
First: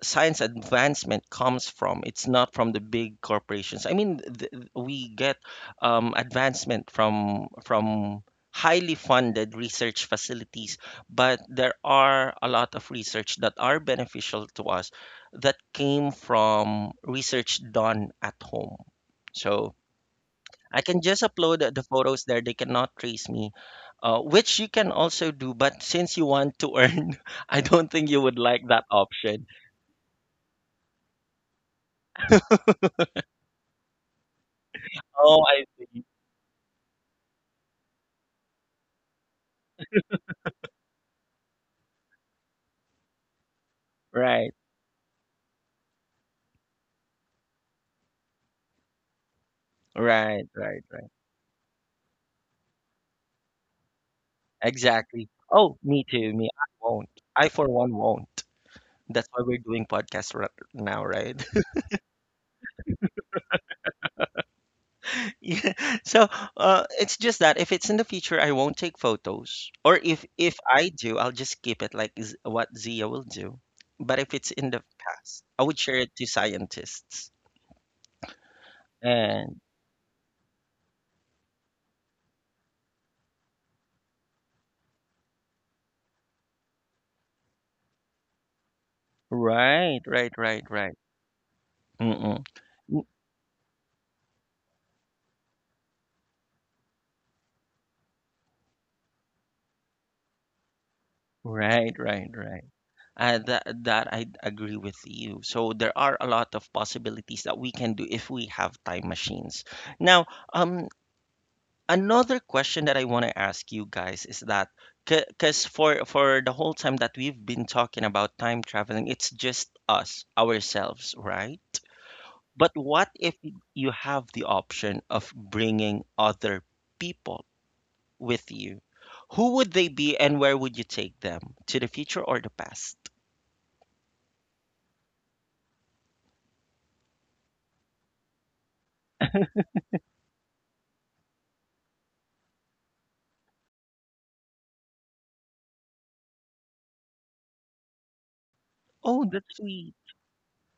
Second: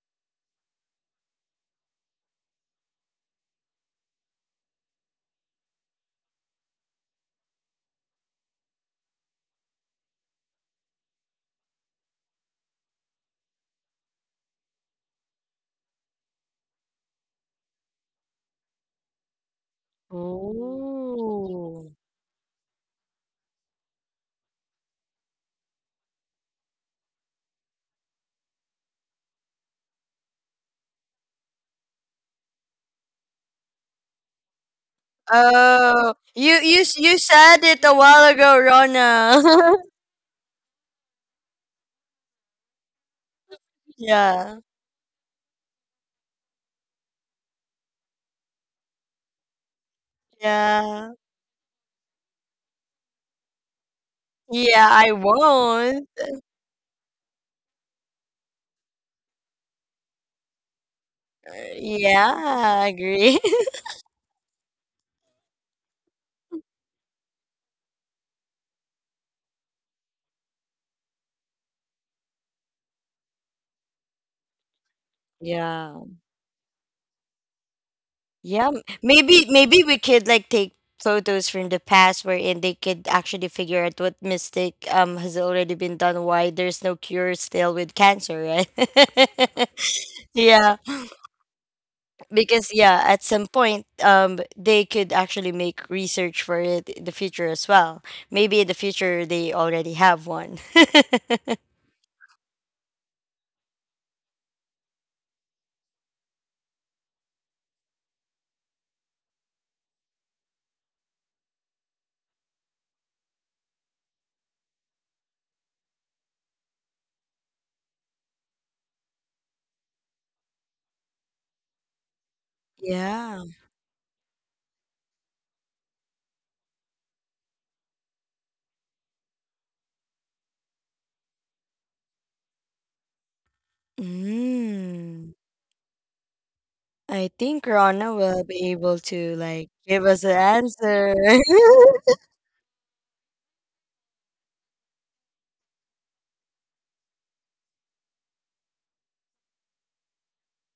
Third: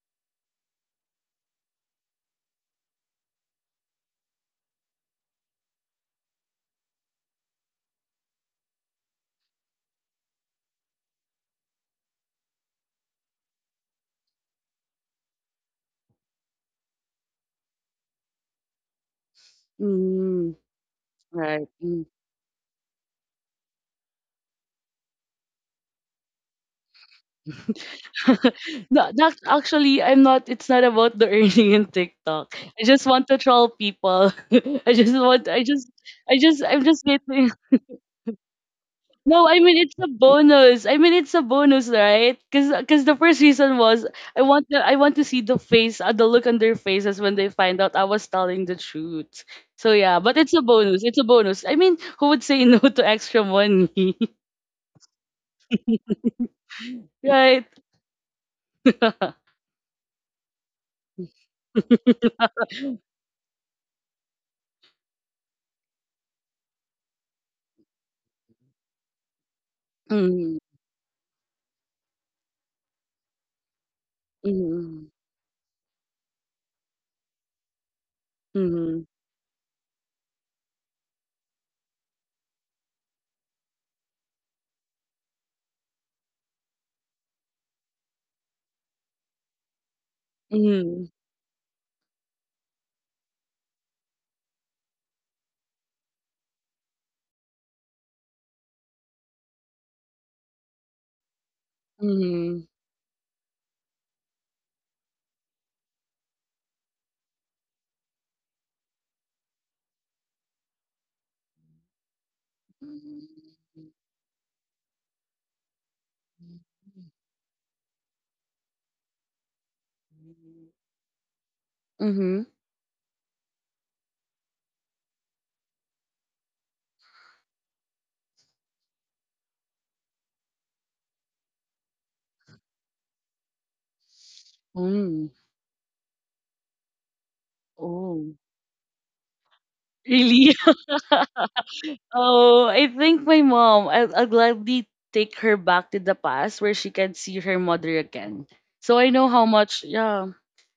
Speaker 1: science advancement comes from. It's not from the big corporations. I mean, we get advancement from highly funded research facilities, but there are a lot of research that are beneficial to us that came from research done at home. So
Speaker 2: Mm-hmm.
Speaker 1: I can just upload
Speaker 2: Right.
Speaker 1: the
Speaker 3: Oh.
Speaker 2: Mm-hmm.
Speaker 1: photos there. They cannot trace me, which you can also do. But since you want to earn, I don't think you would like that
Speaker 2: Not
Speaker 1: option.
Speaker 2: actually, I'm not it's not about the earning in TikTok. I just want to troll people. I just
Speaker 1: Oh,
Speaker 2: want
Speaker 1: I see.
Speaker 3: Oh,
Speaker 2: I just I'm just
Speaker 3: you
Speaker 2: getting.
Speaker 3: said it a while ago, Rona.
Speaker 2: No, I mean it's a bonus. I mean it's a bonus, right? Cuz the first reason was I
Speaker 1: Right,
Speaker 3: Yeah.
Speaker 2: want to I want to see the look on their faces when they find out I was telling the truth. So yeah, but
Speaker 1: right,
Speaker 2: it's a
Speaker 1: right,
Speaker 2: bonus.
Speaker 1: right.
Speaker 3: Yeah.
Speaker 2: It's a bonus. I mean, who would say no to extra money?
Speaker 3: Yeah, I
Speaker 1: Exactly. Oh, me
Speaker 3: won't.
Speaker 1: too. Me, I won't. I
Speaker 2: Right?
Speaker 1: for one won't. That's why we're doing podcasts right now, right?
Speaker 3: Yeah, I agree.
Speaker 1: Yeah. So, it's just that if it's in the future, I won't take photos, or if
Speaker 2: Mm,
Speaker 1: I do, I'll just keep it like what Zia will do. But if it's in the
Speaker 2: mm,
Speaker 1: past, I would
Speaker 3: Yeah.
Speaker 1: share it to scientists.
Speaker 3: Yeah.
Speaker 2: mm,
Speaker 3: Maybe
Speaker 1: And
Speaker 3: maybe we could like take photos from the past wherein they could actually figure out what mistake has already been done, why there's no cure still with cancer, right?
Speaker 1: right, right, right,
Speaker 3: Yeah.
Speaker 1: right.
Speaker 2: mm.
Speaker 1: Mm-mm.
Speaker 3: Because yeah, at some point, they could actually make research for it in the future as well. Maybe in the future they already have one.
Speaker 1: Right, right, right.
Speaker 2: Mhm.
Speaker 1: That I agree with you. So there are a lot of possibilities that we can do if we have time machines. Now, um, another question that I want to ask you guys is that because for the whole time that we've been talking about time traveling, it's just us, ourselves, right?
Speaker 2: Mhm.
Speaker 1: But what if
Speaker 3: Yeah.
Speaker 1: you have the option of bringing other people with you? Who would they be, and where would you take them? To the future or the past?
Speaker 2: Mm.
Speaker 3: Mm. I think Rana
Speaker 2: Oh.
Speaker 3: will be able to like give us an
Speaker 2: Really?
Speaker 3: answer.
Speaker 2: Oh, I think my mom, I'll gladly take her back to the past where she can see her mother again. So I
Speaker 1: Oh,
Speaker 2: know how
Speaker 1: that's
Speaker 2: much,
Speaker 1: sweet.
Speaker 2: yeah.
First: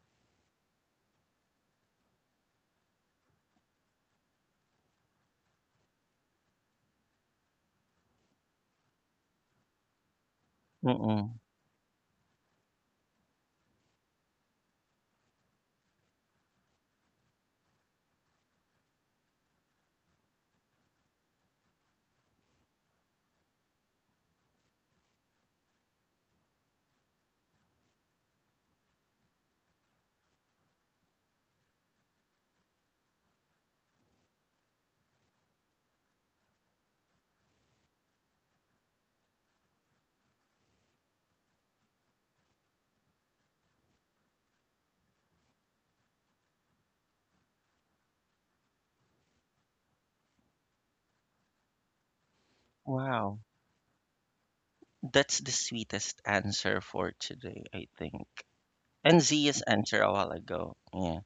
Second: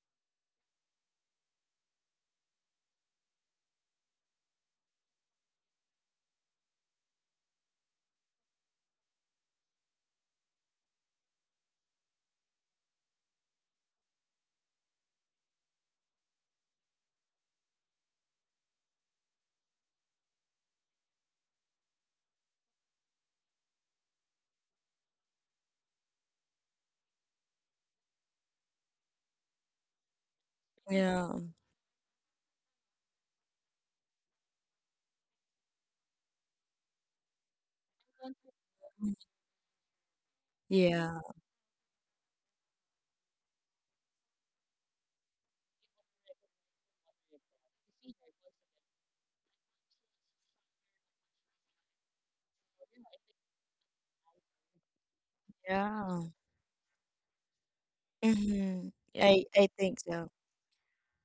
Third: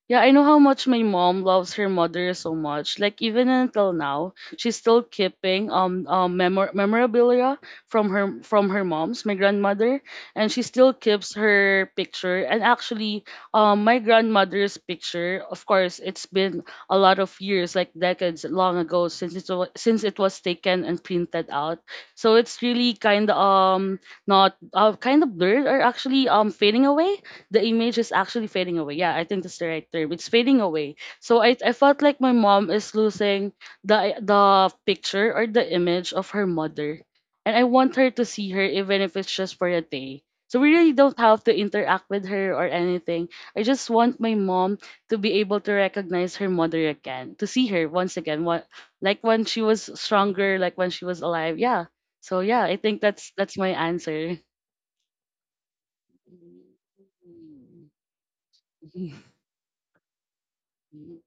Speaker 2: Yeah, I know how much my mom loves her mother so much. Like even until now, she's still keeping memorabilia from her mom's, my grandmother, and she still keeps
Speaker 1: Mm-mm.
Speaker 2: her picture. And actually, my grandmother's picture, of course, it's been a lot of years, like decades long ago since it was taken and printed out. So it's really kind of, not, kind of blurred, or actually fading away. The image is actually fading away. Yeah, I think that's the right term. It's fading away.
Speaker 3: Yeah,
Speaker 2: So I felt like my mom is losing the picture or the image of her mother. And I want her to see her even if it's just for a day. So we really don't
Speaker 3: yeah,
Speaker 2: have to interact with her or anything. I just want my mom to be able to recognize her mother again, to see her once again, what, like when she was stronger, like when she was alive. Yeah. So yeah, I think that's
Speaker 1: Wow.
Speaker 2: that's my answer.
Speaker 1: That's the
Speaker 3: yeah.
Speaker 1: sweetest answer for today, I think.
Speaker 3: Hmm.
Speaker 1: And
Speaker 3: i
Speaker 1: Zia's
Speaker 3: i think
Speaker 1: answer a
Speaker 3: so.
Speaker 1: while ago. Yeah.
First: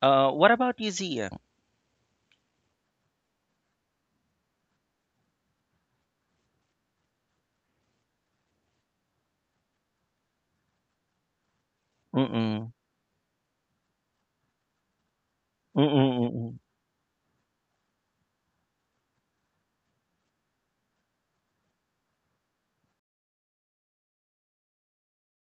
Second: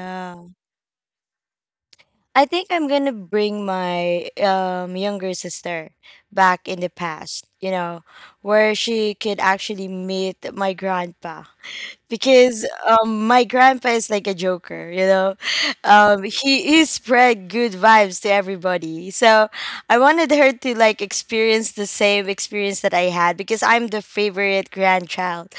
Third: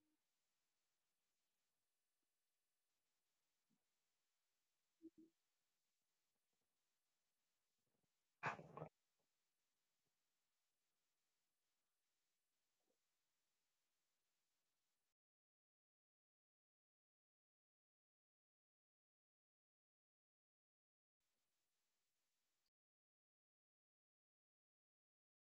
Speaker 1: What about you, Zia?
Speaker 3: I think I'm gonna bring my younger sister back in the past, you know, where she could actually meet my grandpa, because
Speaker 1: Mm-mm.
Speaker 3: my grandpa is like a joker, you know.
Speaker 1: Mm-mm.
Speaker 3: Um,
Speaker 1: Mm-mm.
Speaker 3: he he spread good vibes to everybody, so I wanted her to like experience the same experience that I had, because I'm the favorite grandchild.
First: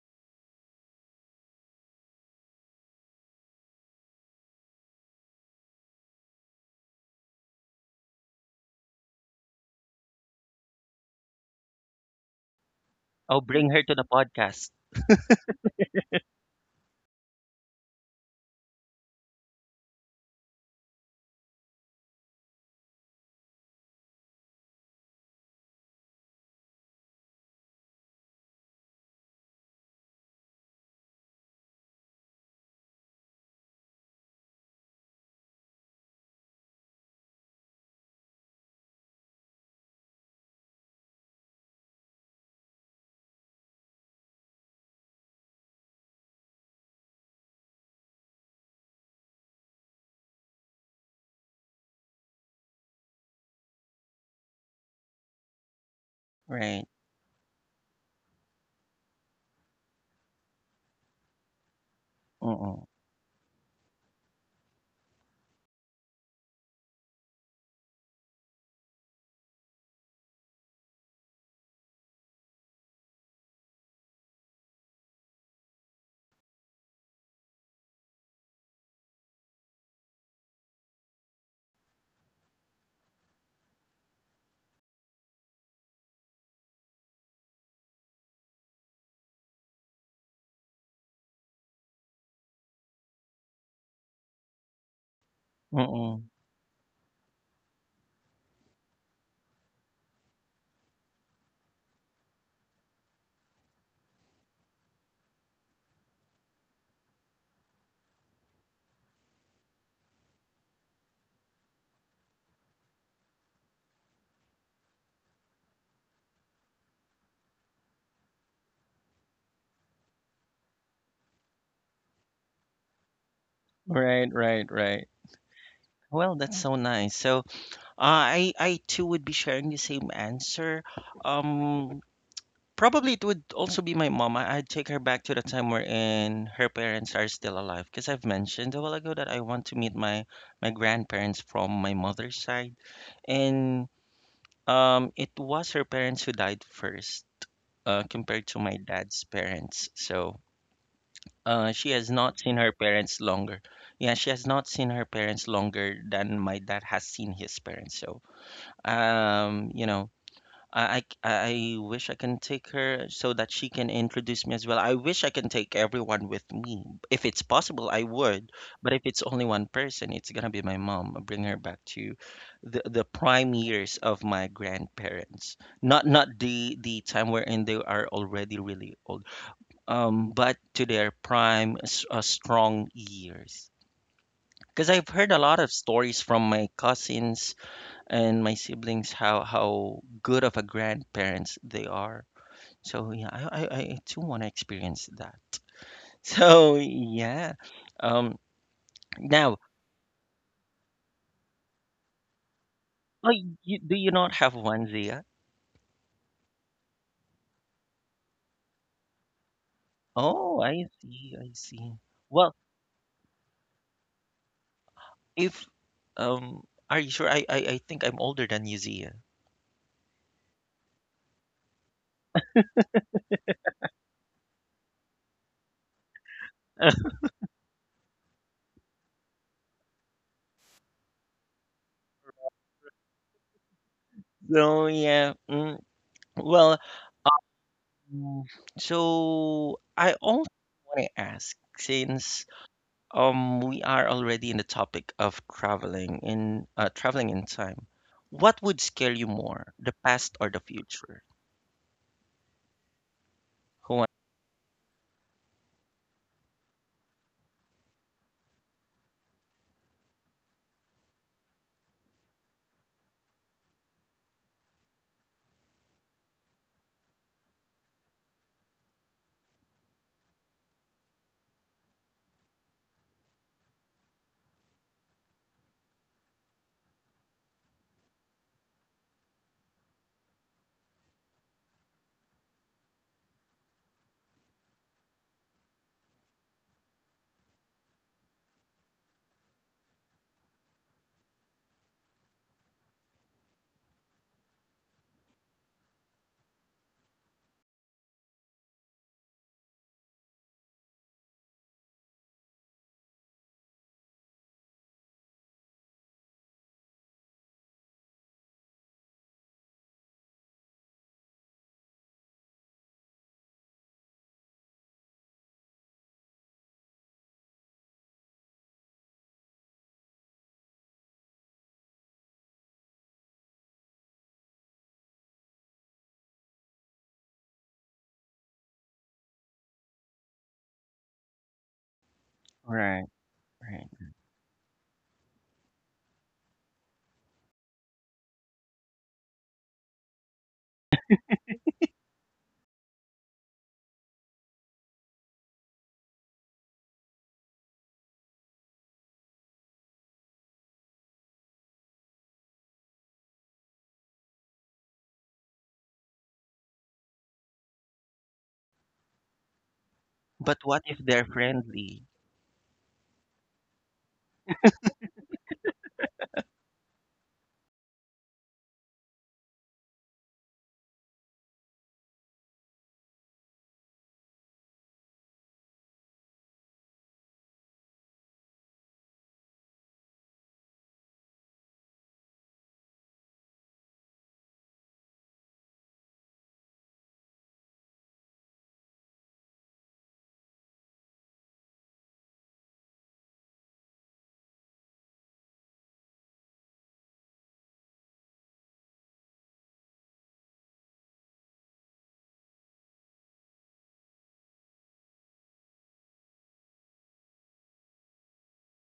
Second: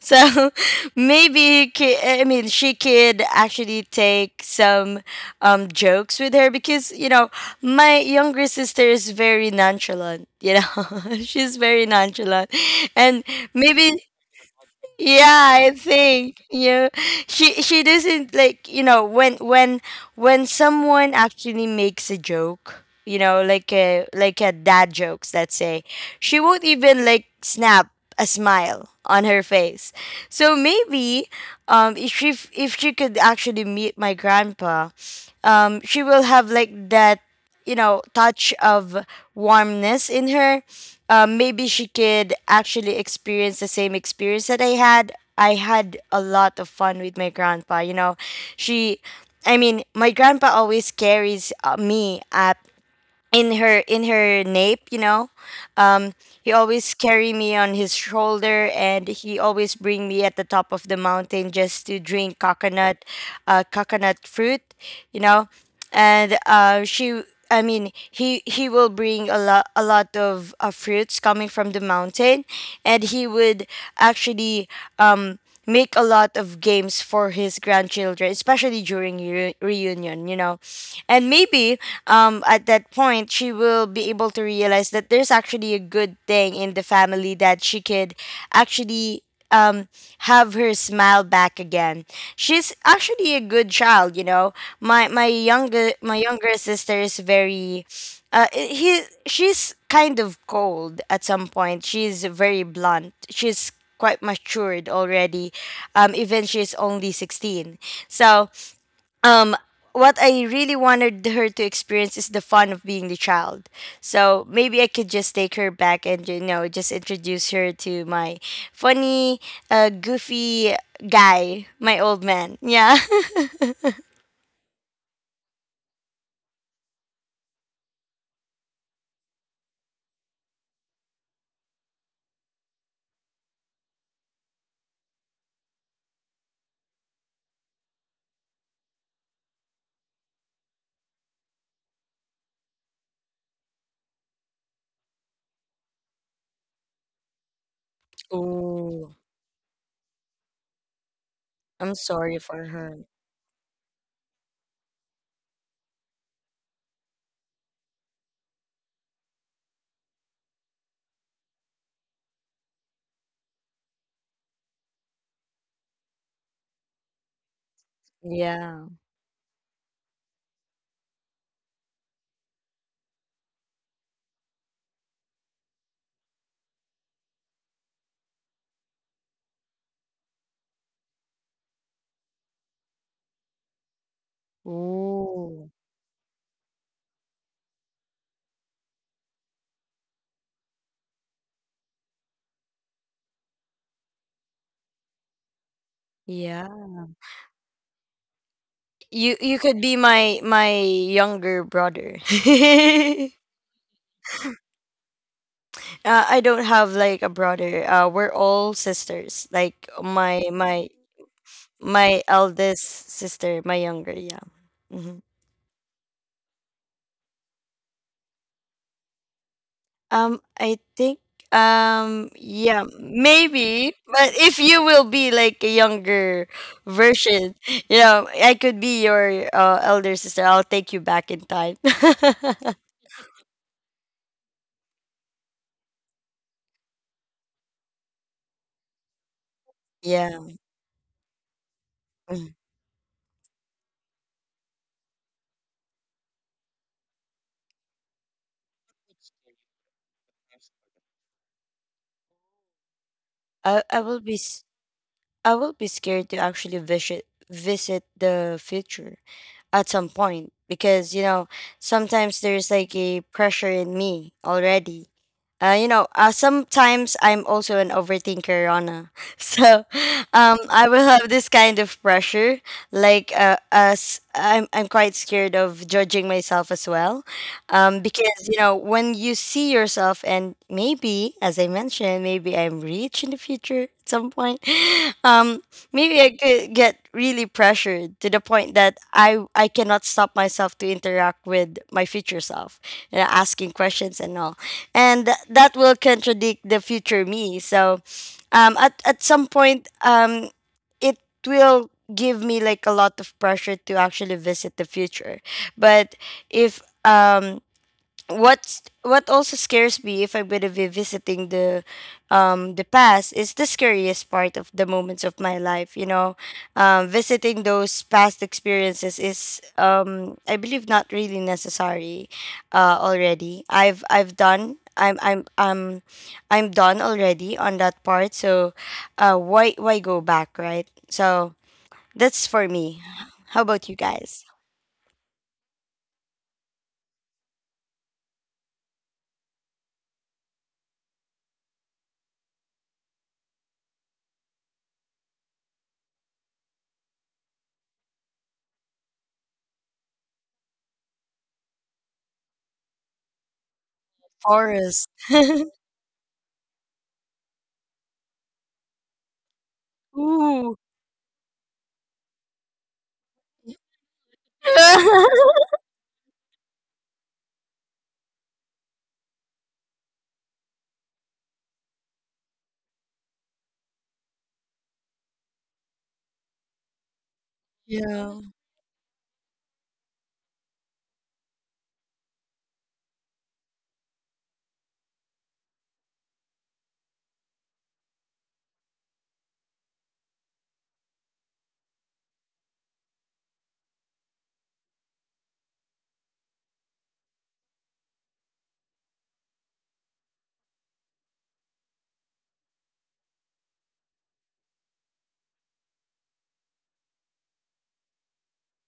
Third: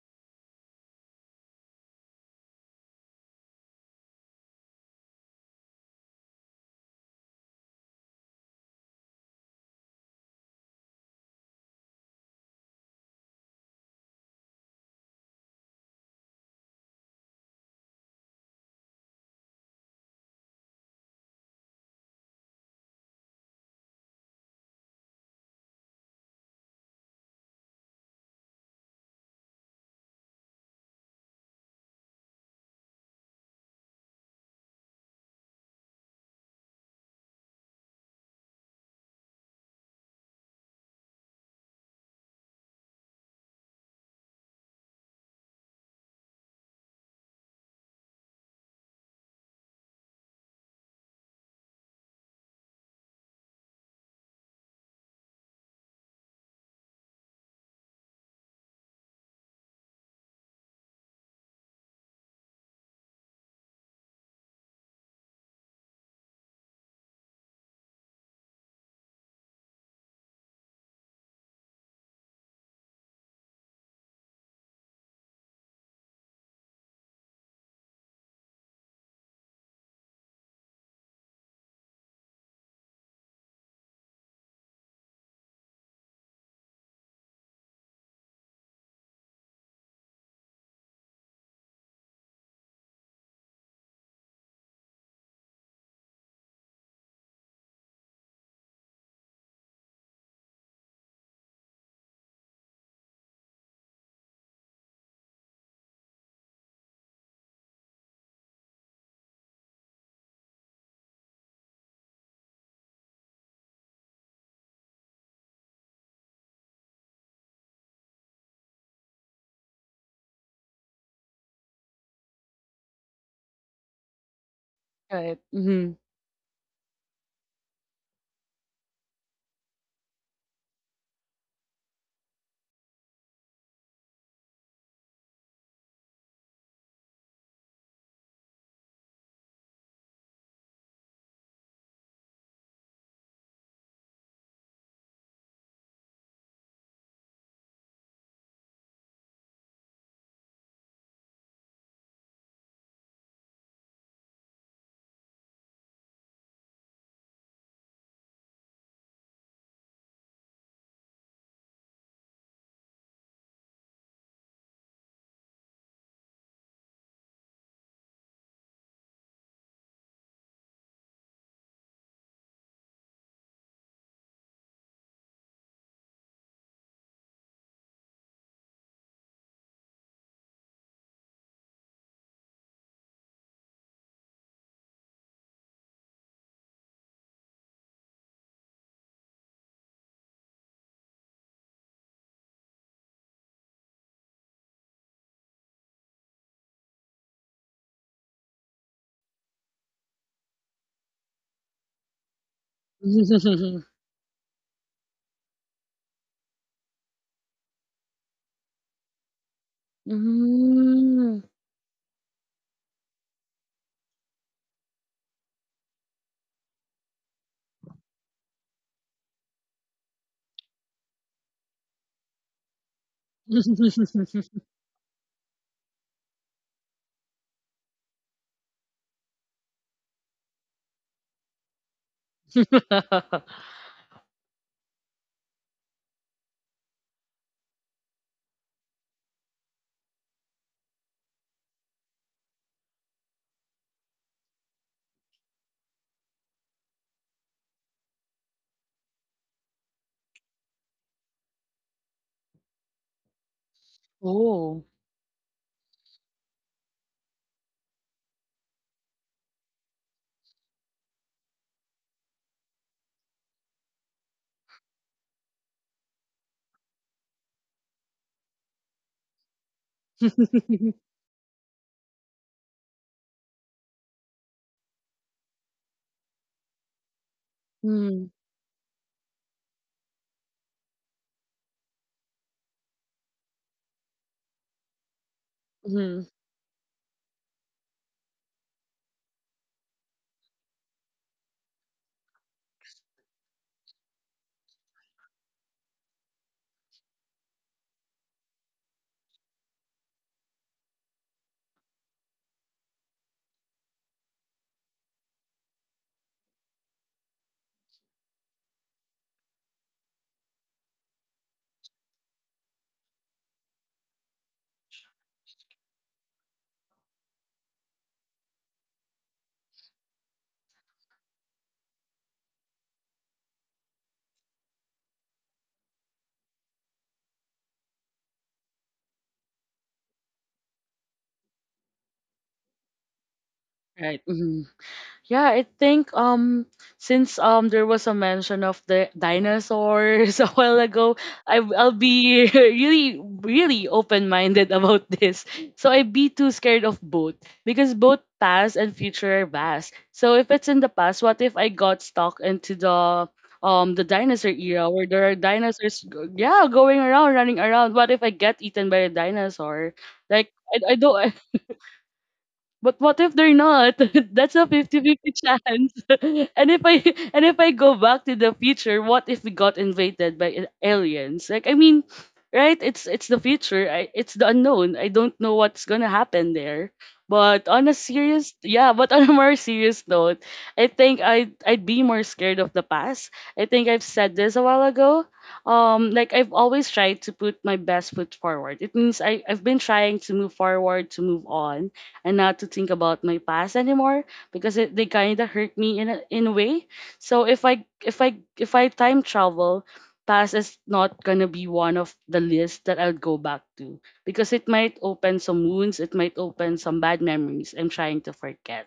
Speaker 3: So maybe he I mean she could actually take some jokes with her because my younger sister is very nonchalant. You know, she's very nonchalant, and
Speaker 1: Oh, bring her to
Speaker 3: maybe
Speaker 1: the podcast.
Speaker 3: yeah, I think yeah, she doesn't like when someone actually makes a joke, you know, like a dad jokes, let's say. She won't even like snap a smile on her face. So maybe um if she if she could actually meet my grandpa, she will have like that, you know, touch of warmness in her. Maybe she could actually experience the same experience that I had. I had a lot of fun with my grandpa, you know. She I mean, my grandpa always carries me up in her nape, you know. um he
Speaker 1: Right.
Speaker 3: always carry me on his shoulder, and he always bring me at the top of the mountain just to drink
Speaker 1: Mm-mm.
Speaker 3: coconut, coconut fruit, you know. And she I mean, he will bring a lot of fruits coming from the mountain, and he would actually um make a lot of games for his grandchildren, especially during reunion, you know. And maybe, at that point, she will be able to realize that there's actually a good thing in the family that she could actually, um, have her smile back again. She's actually a good child, you know. My younger my
Speaker 1: Mm-mm.
Speaker 3: younger sister is very he she's kind of cold at some point. She's very blunt. She's quite matured already, even she's only 16. So um what I really wanted her to experience is the fun of being the child. So maybe I could just take her back and, you know, just introduce her to my funny, goofy guy, my old man, yeah.
Speaker 1: Right, right, right.
Speaker 2: Right. Mhm.
Speaker 1: Well, that's so nice. So, I too would be sharing the same answer. Um, Probably it would also be my mom. I'd take her back to the time wherein her parents are still alive, because I've mentioned a while ago that I want to meet my my grandparents from my mother's side, and it was her parents who died first, compared to my
Speaker 3: Ooh,
Speaker 1: dad's parents. So, she
Speaker 3: I'm
Speaker 1: has
Speaker 3: sorry
Speaker 1: not seen
Speaker 3: for
Speaker 1: her
Speaker 3: her.
Speaker 1: parents longer. Yeah, she has not seen her parents longer than my dad has seen his parents. So, you know, I wish I can take her so that she can introduce me as well. I wish I can take everyone with me. If it's possible, I would.
Speaker 3: Yeah.
Speaker 1: But if it's only one person, it's gonna be my mom. I'll bring her back to the prime years of my grandparents. Not the time wherein they are already really old. But to their prime, strong years. Because I've heard a lot
Speaker 3: Ooh.
Speaker 1: of stories from my cousins and my siblings how good of a grandparents they are. So yeah, I too want to experience that.
Speaker 3: Yeah,
Speaker 1: So yeah, um,
Speaker 3: you
Speaker 1: now
Speaker 3: you could be my younger brother.
Speaker 1: oh, you, do you not have one, Zia?
Speaker 3: I don't have like a brother. We're all sisters. Like
Speaker 1: Oh, I see,
Speaker 2: Mm.
Speaker 1: I see.
Speaker 3: my
Speaker 1: Well,
Speaker 3: eldest sister, my younger, yeah. Hmm.
Speaker 1: if um, are you sure? I think I'm older than you, Zia.
Speaker 3: I think yeah, maybe, but if you will be like a younger version, you know, I could be your, elder sister. I'll take you back in time.
Speaker 1: So yeah, well, mm, so I
Speaker 3: Yeah.
Speaker 1: also want to ask since
Speaker 3: Mm.
Speaker 1: We are already in the topic of traveling in traveling in time. What would scare you more, the past or the future?
Speaker 3: i
Speaker 1: Who
Speaker 3: i
Speaker 1: wa-
Speaker 3: will be s-
Speaker 2: Oh.
Speaker 3: I will be scared to actually visit the future at some point, because, you know, sometimes there's like a pressure in me already. You know, sometimes I'm also an overthinker, Rana. So, I will have this kind of pressure. Like, as I'm quite scared of judging myself as well,
Speaker 2: Mm.
Speaker 3: because you know, when you see yourself, and maybe, as I mentioned, maybe I'm rich in the future at some point. Um, maybe
Speaker 2: Mhm.
Speaker 3: I could get really pressured to the point that I cannot stop myself to interact with my future self, you know, asking questions and all, and that will contradict the future me. So, at some point, it will give me like a lot of pressure to actually visit the future. But if what's what also scares me if I'm gonna be visiting the past is the scariest part of the moments of my life. You know, visiting those past experiences is I believe not really necessary already. I'm done already on that part. So why go back, right? So that's for me.
Speaker 1: Right,
Speaker 3: How
Speaker 1: right.
Speaker 3: about you
Speaker 2: Right.
Speaker 3: guys?
Speaker 2: Mhm. Yeah, I think since there was a mention of the dinosaurs a while ago, I'll be really really open-minded about this. So I'd be too scared of both because both past and future are vast. So if it's in the past, what if I got stuck into the dinosaur era
Speaker 3: Forest.
Speaker 2: where there are dinosaurs yeah, going around, running around. What if I get eaten by a dinosaur, like
Speaker 1: But
Speaker 3: Ooh.
Speaker 1: what
Speaker 2: I
Speaker 1: if they're
Speaker 2: don't.
Speaker 1: friendly?
Speaker 2: But what if they're not? That's a fifty-fifty chance. and if I And if I go back to the future, what if we got invaded by aliens? Like, I mean, right? It's the future. It's the unknown. I don't know what's gonna happen there. But on a
Speaker 3: Yeah.
Speaker 2: serious, yeah, but on a more serious note, I think I'd be more scared of the past. I think I've said this a while ago. Like I've always tried to put my best foot forward. It means I've been trying to move forward, to move on, and not to think about my past anymore because they kind of hurt me in a way. So if I time travel, past is not gonna be one of the list that I'll go back to because it might open some wounds, it might open some bad memories I'm trying to forget.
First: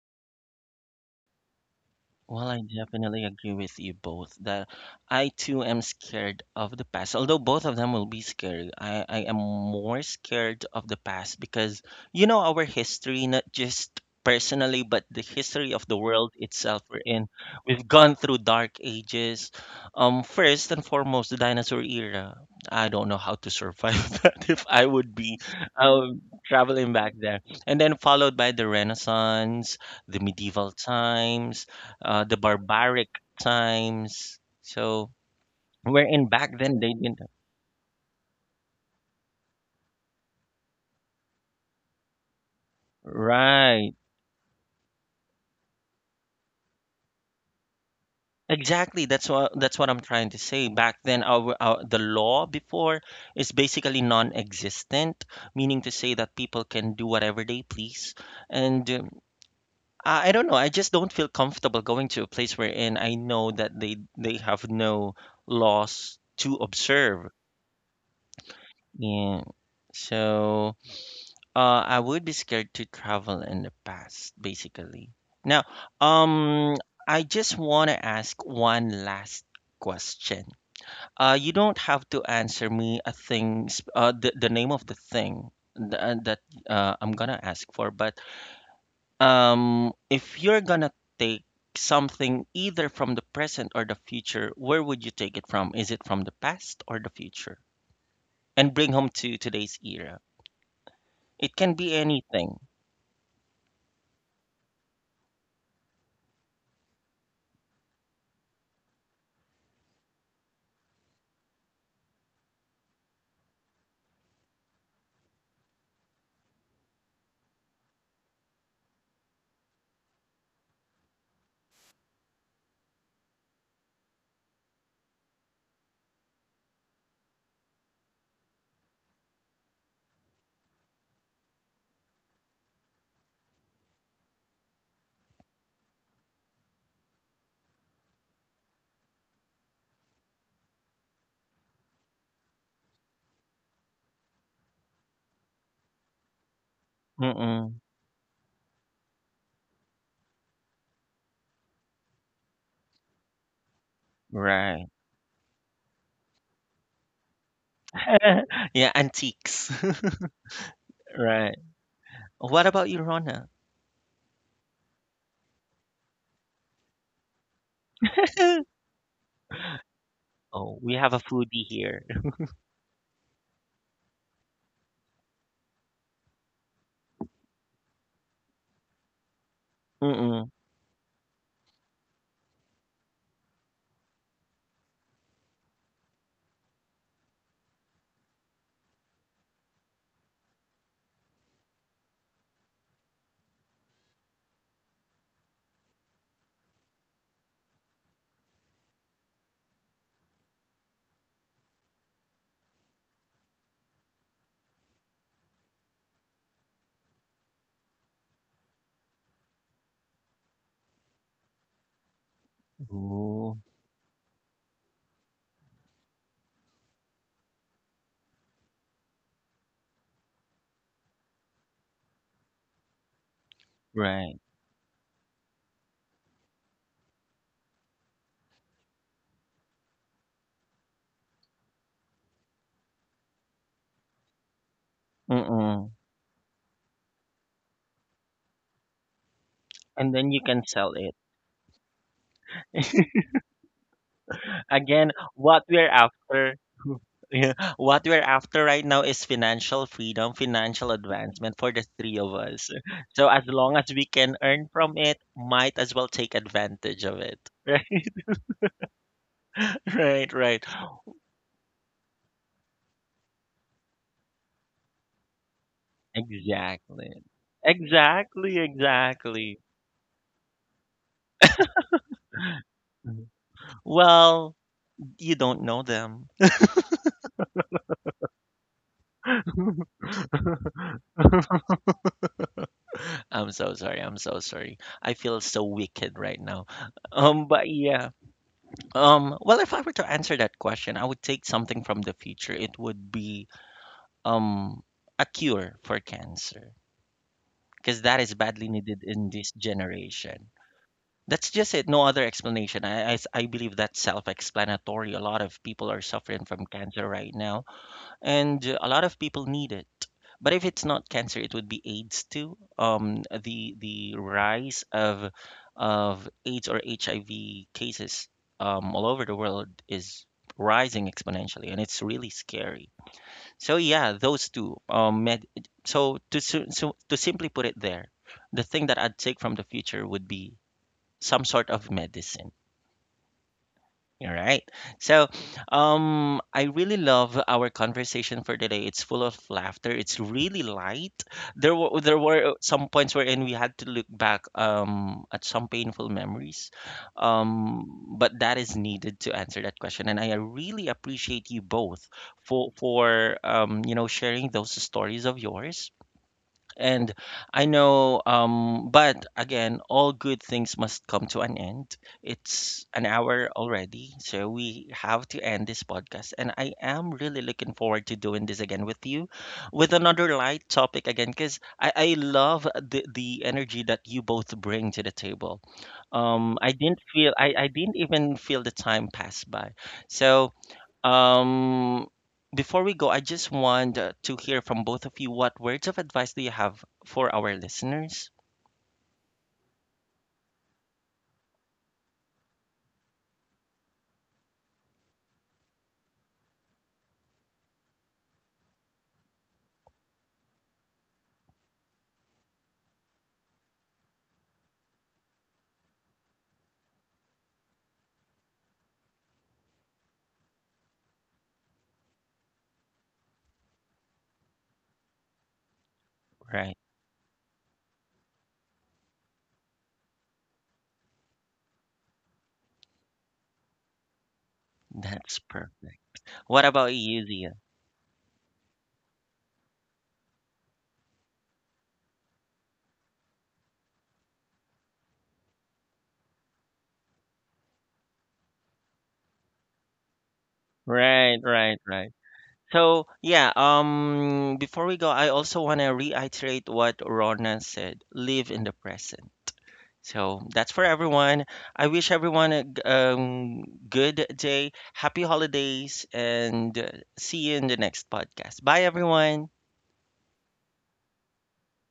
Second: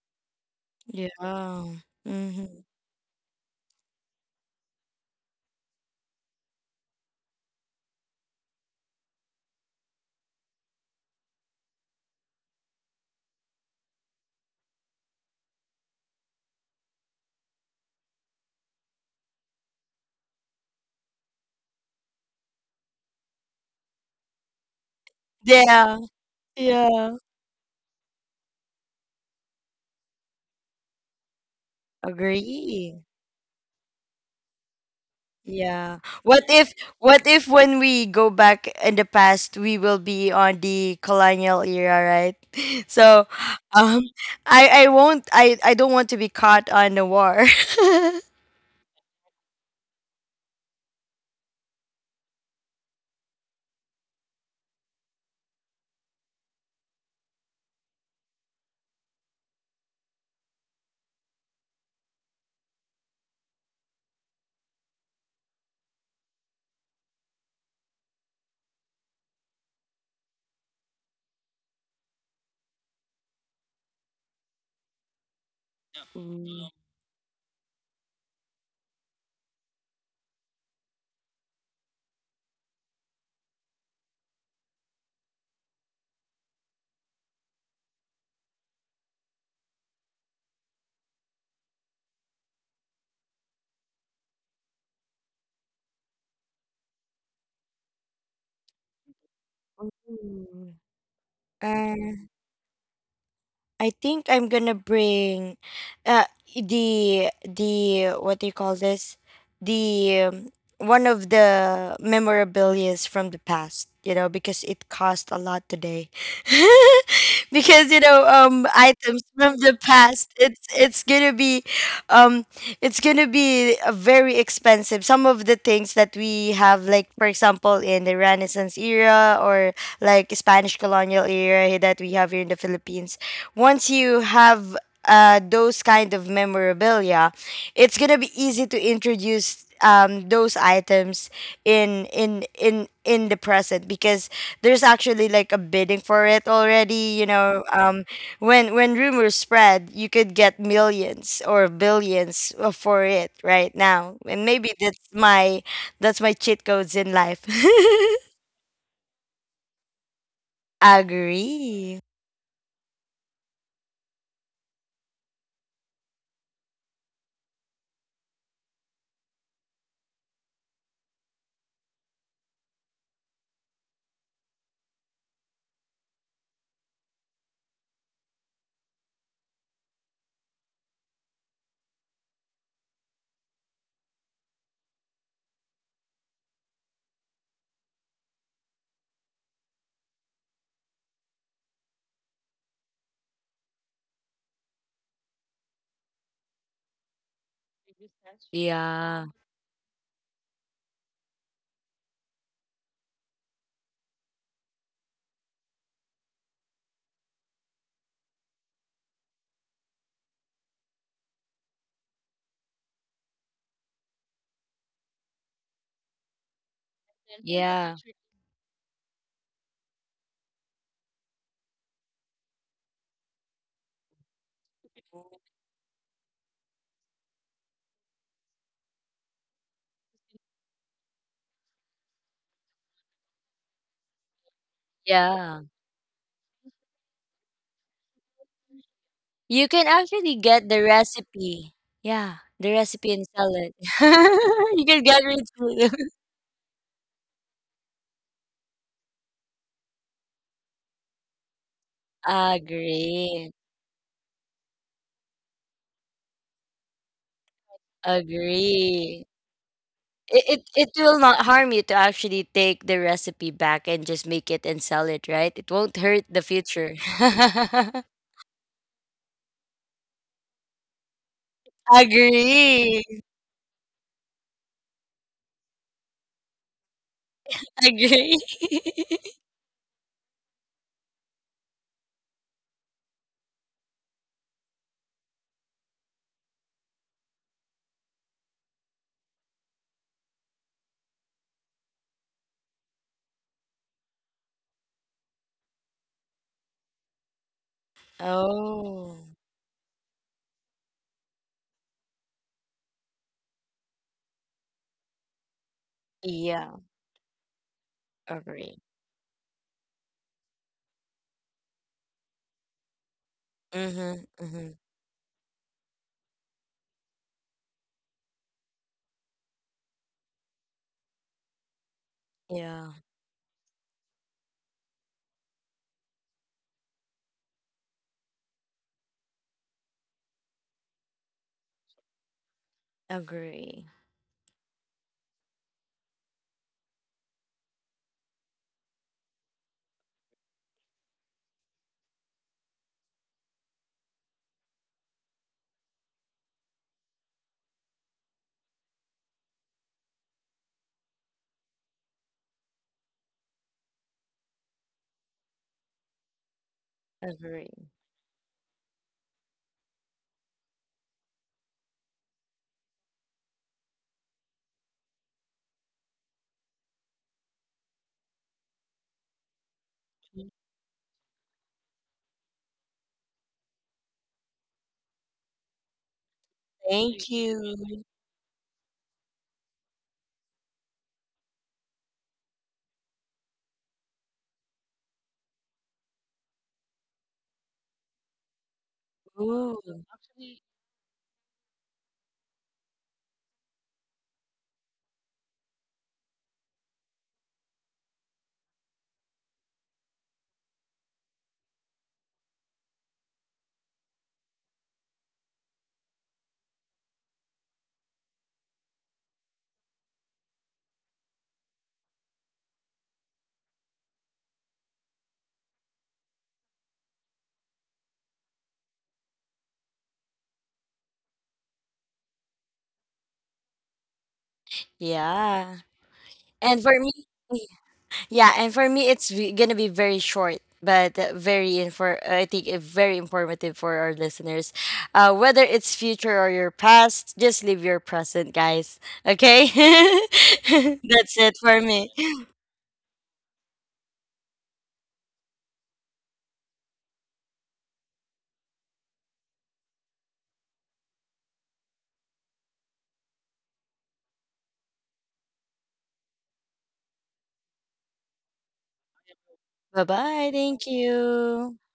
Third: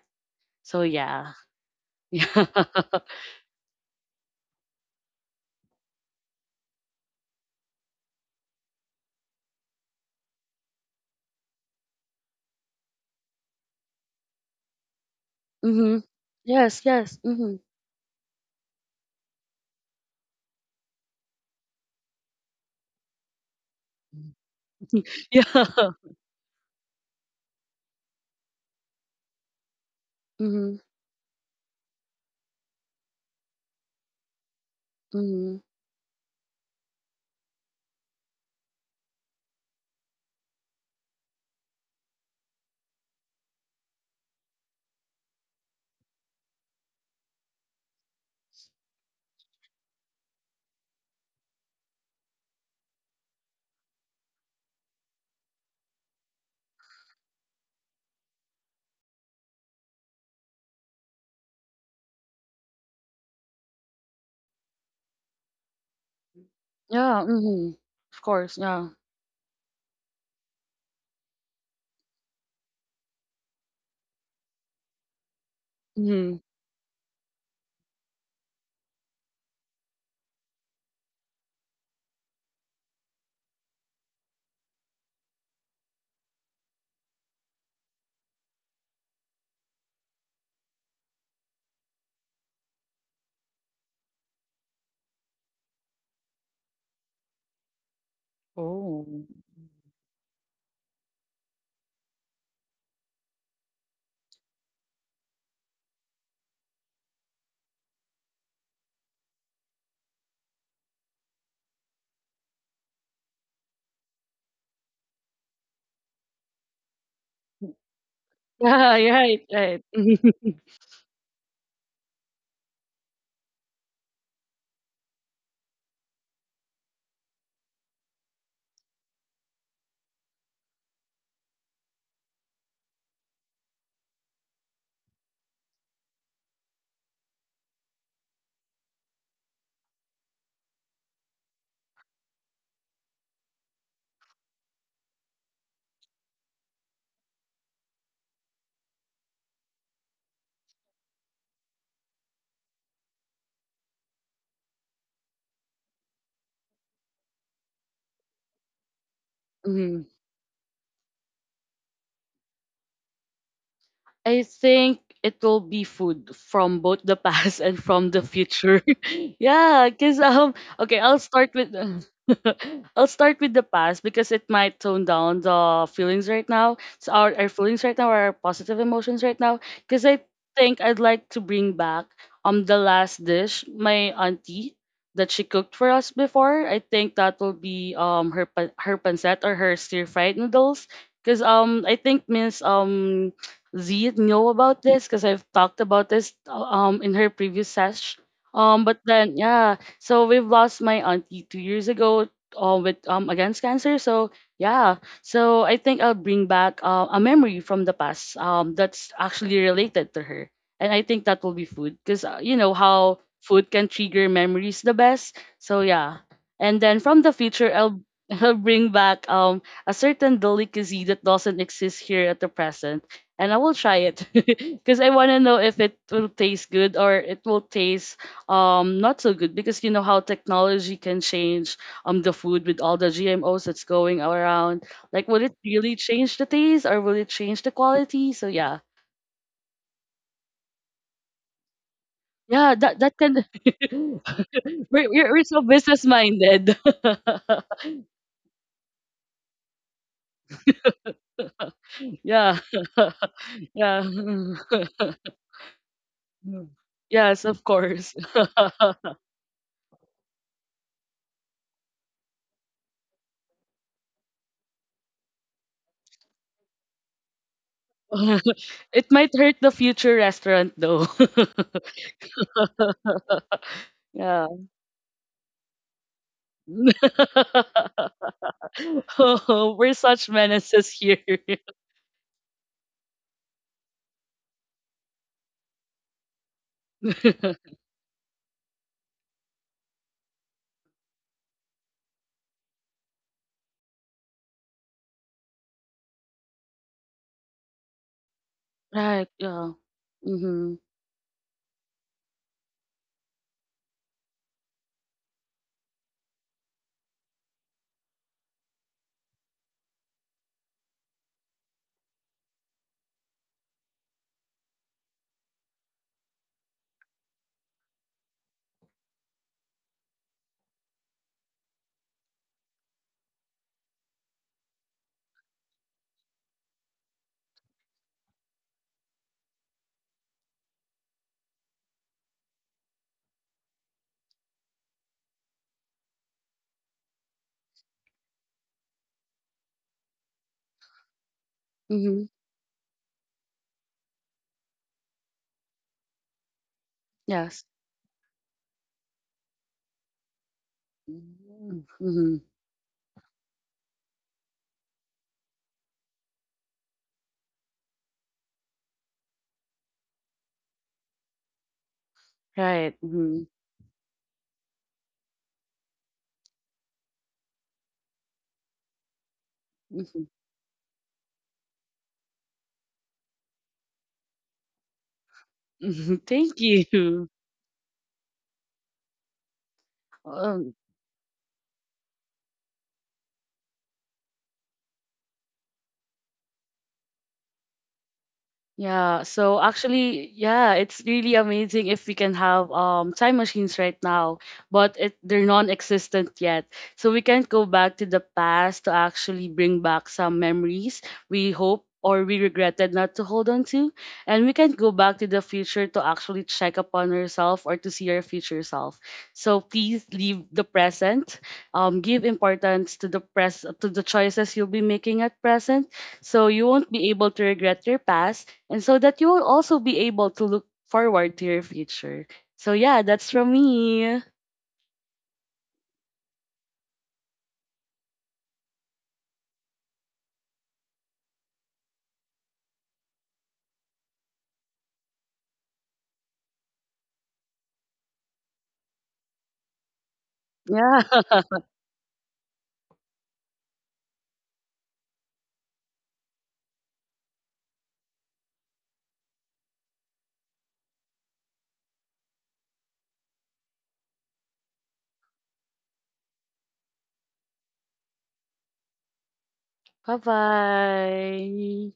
Speaker 2: So yeah.
Speaker 3: Yeah.
Speaker 2: Yeah,
Speaker 1: Well, I
Speaker 3: Mhm.
Speaker 1: definitely agree with you both that I too am scared of the past. Although both of them will be scary, I am more scared of the past because you know our history, not just personally, but the history of
Speaker 2: mm-hmm.
Speaker 1: the world
Speaker 2: Yes,
Speaker 1: itself we're
Speaker 2: yes,
Speaker 1: in.
Speaker 2: mm-hmm.
Speaker 1: We've gone through dark ages. First and foremost, the dinosaur era. I don't know how to survive that if I would be
Speaker 2: Yeah,
Speaker 3: Yeah.
Speaker 1: um, traveling
Speaker 3: Yeah.
Speaker 1: back there. And then followed by the Renaissance, the medieval
Speaker 2: mm-hmm.
Speaker 1: times the
Speaker 3: Agree.
Speaker 1: barbaric times. So
Speaker 2: Mm-hmm.
Speaker 3: Yeah.
Speaker 1: wherein
Speaker 3: What
Speaker 1: back
Speaker 3: if
Speaker 1: then they didn't.
Speaker 3: when we go back in the past we will be on the colonial era, right? So
Speaker 1: Right.
Speaker 3: um I don't want to be caught on the war.
Speaker 1: Exactly. That's what I'm trying to say. Back then, our the law before is basically non-existent, meaning to say that people can do whatever they please. And I don't know. I just don't feel comfortable going to a place wherein I know that they have no laws to
Speaker 2: Yeah,
Speaker 1: observe.
Speaker 2: mm-hmm. Of course, yeah,
Speaker 1: Yeah. So. I would be scared to travel in the past, basically. Now,
Speaker 2: mm-hmm.
Speaker 3: Ooh.
Speaker 1: um, I just want to ask one last question. You don't have to answer me a thing, the name of the thing that, I'm gonna ask for, but if you're gonna take something either from the present or the future, where would you take it from? Is it from the past or the future? And bring home
Speaker 2: Oh,
Speaker 1: to today's era. It can be
Speaker 3: Uh,
Speaker 1: anything.
Speaker 3: I think I'm gonna bring uh the what do you call this? The One of the memorabilias from the past, you know, because it cost a lot today. Because you know,
Speaker 2: yeah, yeah,
Speaker 3: items
Speaker 2: right,
Speaker 3: from the
Speaker 2: right.
Speaker 3: past, it's gonna be um it's going to be a very expensive. Some of the things that we have, like, for example, in the Renaissance era or like Spanish colonial era that we have here in the Philippines, once you have, those kind of memorabilia, it's going to be easy to introduce use those items in the present, because there's actually like a bidding for it already, you know.
Speaker 1: Mm-mm.
Speaker 3: When rumors spread, you could get millions or billions, for it right now. And maybe
Speaker 1: Right.
Speaker 3: that's my cheat codes in life.
Speaker 1: Yeah, antiques.
Speaker 2: Mm-hmm.
Speaker 1: Right.
Speaker 3: Agree.
Speaker 1: What about you, Rona?
Speaker 2: I think it will be food from both the past and from the future. Yeah, cause,
Speaker 1: Oh, we
Speaker 2: okay,
Speaker 1: have
Speaker 2: I'll
Speaker 1: a
Speaker 2: start
Speaker 1: foodie
Speaker 2: with
Speaker 1: here.
Speaker 2: I'll start with the past because it might tone down the feelings right now. So our feelings right now are positive emotions right now. Cause I
Speaker 1: Mm-mm.
Speaker 2: think I'd like to bring back the last dish my auntie that she cooked for us before. I think that will be her pancet or her stir fried noodles. Cause I think Miss Z know about this because I've talked about this in her previous sesh. But
Speaker 3: Yeah,
Speaker 2: then yeah, so we've lost my auntie 2 years ago with against cancer. So yeah, so I think I'll bring back a memory from the past that's actually related to her, and I think that will be food because, you know how
Speaker 1: Ooh,
Speaker 2: food can trigger memories the best. So yeah, and then from the future
Speaker 3: yeah,
Speaker 2: I'll I'll bring back a certain delicacy that doesn't exist here at the present. And I will try it
Speaker 1: right.
Speaker 2: because I want to know if it will taste good or it will taste not so good because you know how technology can change the food with all the GMOs that's going around. Like, will it
Speaker 3: yeah.
Speaker 1: Mm-mm.
Speaker 2: really change the taste or will it change the quality? So yeah,
Speaker 3: You can
Speaker 1: And then
Speaker 3: actually
Speaker 1: you can
Speaker 3: get the
Speaker 1: sell it.
Speaker 3: recipe. Yeah, the
Speaker 2: yeah, that
Speaker 3: recipe
Speaker 2: that
Speaker 3: and
Speaker 2: can.
Speaker 3: sell it. You can
Speaker 2: we're
Speaker 1: Again,
Speaker 3: get
Speaker 2: we're, we're so
Speaker 1: what we're
Speaker 3: rich.
Speaker 2: business
Speaker 1: after,
Speaker 2: minded.
Speaker 1: yeah, what we're after right now is financial freedom, financial advancement for the three of
Speaker 2: Yeah.
Speaker 1: us. So as
Speaker 3: Agree.
Speaker 1: long as
Speaker 2: Yeah.
Speaker 1: we can earn from it, might as well take advantage of it.
Speaker 2: Yes, of course.
Speaker 3: Agree.
Speaker 1: Right, right,
Speaker 3: It,
Speaker 1: right.
Speaker 3: it will not harm you to actually take the recipe back and just make it and sell it, right? It won't hurt the future.
Speaker 1: Exactly. Exactly,
Speaker 2: It might hurt
Speaker 1: exactly.
Speaker 2: the future restaurant though.
Speaker 3: Agree.
Speaker 2: Yeah.
Speaker 1: Well, you don't know them.
Speaker 3: Agree.
Speaker 2: Oh, we're such menaces here.
Speaker 1: I'm so sorry. I'm so sorry. I feel so wicked right now. But yeah. Well, if I were to answer that question, I would take something from the future. It would be um a cure for cancer because that is badly needed
Speaker 3: Oh,
Speaker 2: Right.
Speaker 1: in this
Speaker 2: Yeah.
Speaker 1: generation.
Speaker 2: Mm-hmm.
Speaker 1: That's just it. No other explanation. I believe that's self-explanatory. A lot of people are suffering from
Speaker 3: yeah,
Speaker 1: cancer right now, and
Speaker 3: agree.
Speaker 1: a lot of people need it. But if it's not cancer, it would be AIDS too. The
Speaker 3: Mm-hmm, mm-hmm.
Speaker 1: rise of AIDS or HIV cases all over the world is rising exponentially, and it's really
Speaker 3: Yeah,
Speaker 1: scary. So yeah, those two. So, to simply put it there, the thing that I'd take from the future would be some sort of medicine
Speaker 3: agree.
Speaker 1: all right. So, I really love our conversation for today. It's full of laughter. It's really light. There
Speaker 2: Mm-hmm.
Speaker 1: were some points wherein we had to look back at some painful memories,
Speaker 2: Yes.
Speaker 1: but that is needed to answer that question. And I really appreciate you
Speaker 2: Mm-hmm.
Speaker 1: both
Speaker 2: Mm-hmm.
Speaker 1: for you know sharing those stories of yours. And I
Speaker 3: Agree.
Speaker 1: know, but again, all good things must come to an end. It's
Speaker 2: Right.
Speaker 1: an
Speaker 2: Mm-hmm.
Speaker 1: hour already, so we have to end this podcast. And I am really looking forward to doing this again with you with another light topic again, because I love the energy that you both bring to the table.
Speaker 2: Mm-hmm. Thank you.
Speaker 3: Thank
Speaker 1: I didn't
Speaker 3: you.
Speaker 1: even feel the time pass by. So,
Speaker 2: Um,
Speaker 1: um, before we go, I just want to hear from both of you what words of advice do you have for our listeners?
Speaker 2: Yeah, so
Speaker 3: Ooh.
Speaker 2: actually, yeah, it's really amazing if we can have time machines right now, but it they're non-existent yet. So we can't go back to the past to actually bring back some memories we hope or we regretted not to hold on to, and we can't go back to the future to actually check upon ourselves or to see our future self. So please leave the present. Give importance to the pres to the choices you'll be making at present, so you
Speaker 1: Right.
Speaker 2: won't be able to regret your past and so that you will also be able to look forward to your future. So yeah, that's from me.
Speaker 1: That's
Speaker 3: Yeah.
Speaker 1: perfect. What
Speaker 3: And
Speaker 1: about
Speaker 3: for me,
Speaker 1: you, Zia?
Speaker 3: yeah, and for me, it's gonna be very short, but, very infor. I think, very informative for our listeners. Whether it's future or your past, just live your present, guys. Okay.
Speaker 2: Yeah.
Speaker 3: That's
Speaker 1: Right,
Speaker 3: it for
Speaker 1: right,
Speaker 3: me.
Speaker 1: right. So, yeah, before we go, I also want to reiterate what Rona said, live in the present. So that's for everyone. I wish everyone a good day, happy holidays, and see you in the next podcast. Bye, everyone.
Speaker 3: Bye
Speaker 2: Bye
Speaker 3: bye. Thank you.
Speaker 2: bye.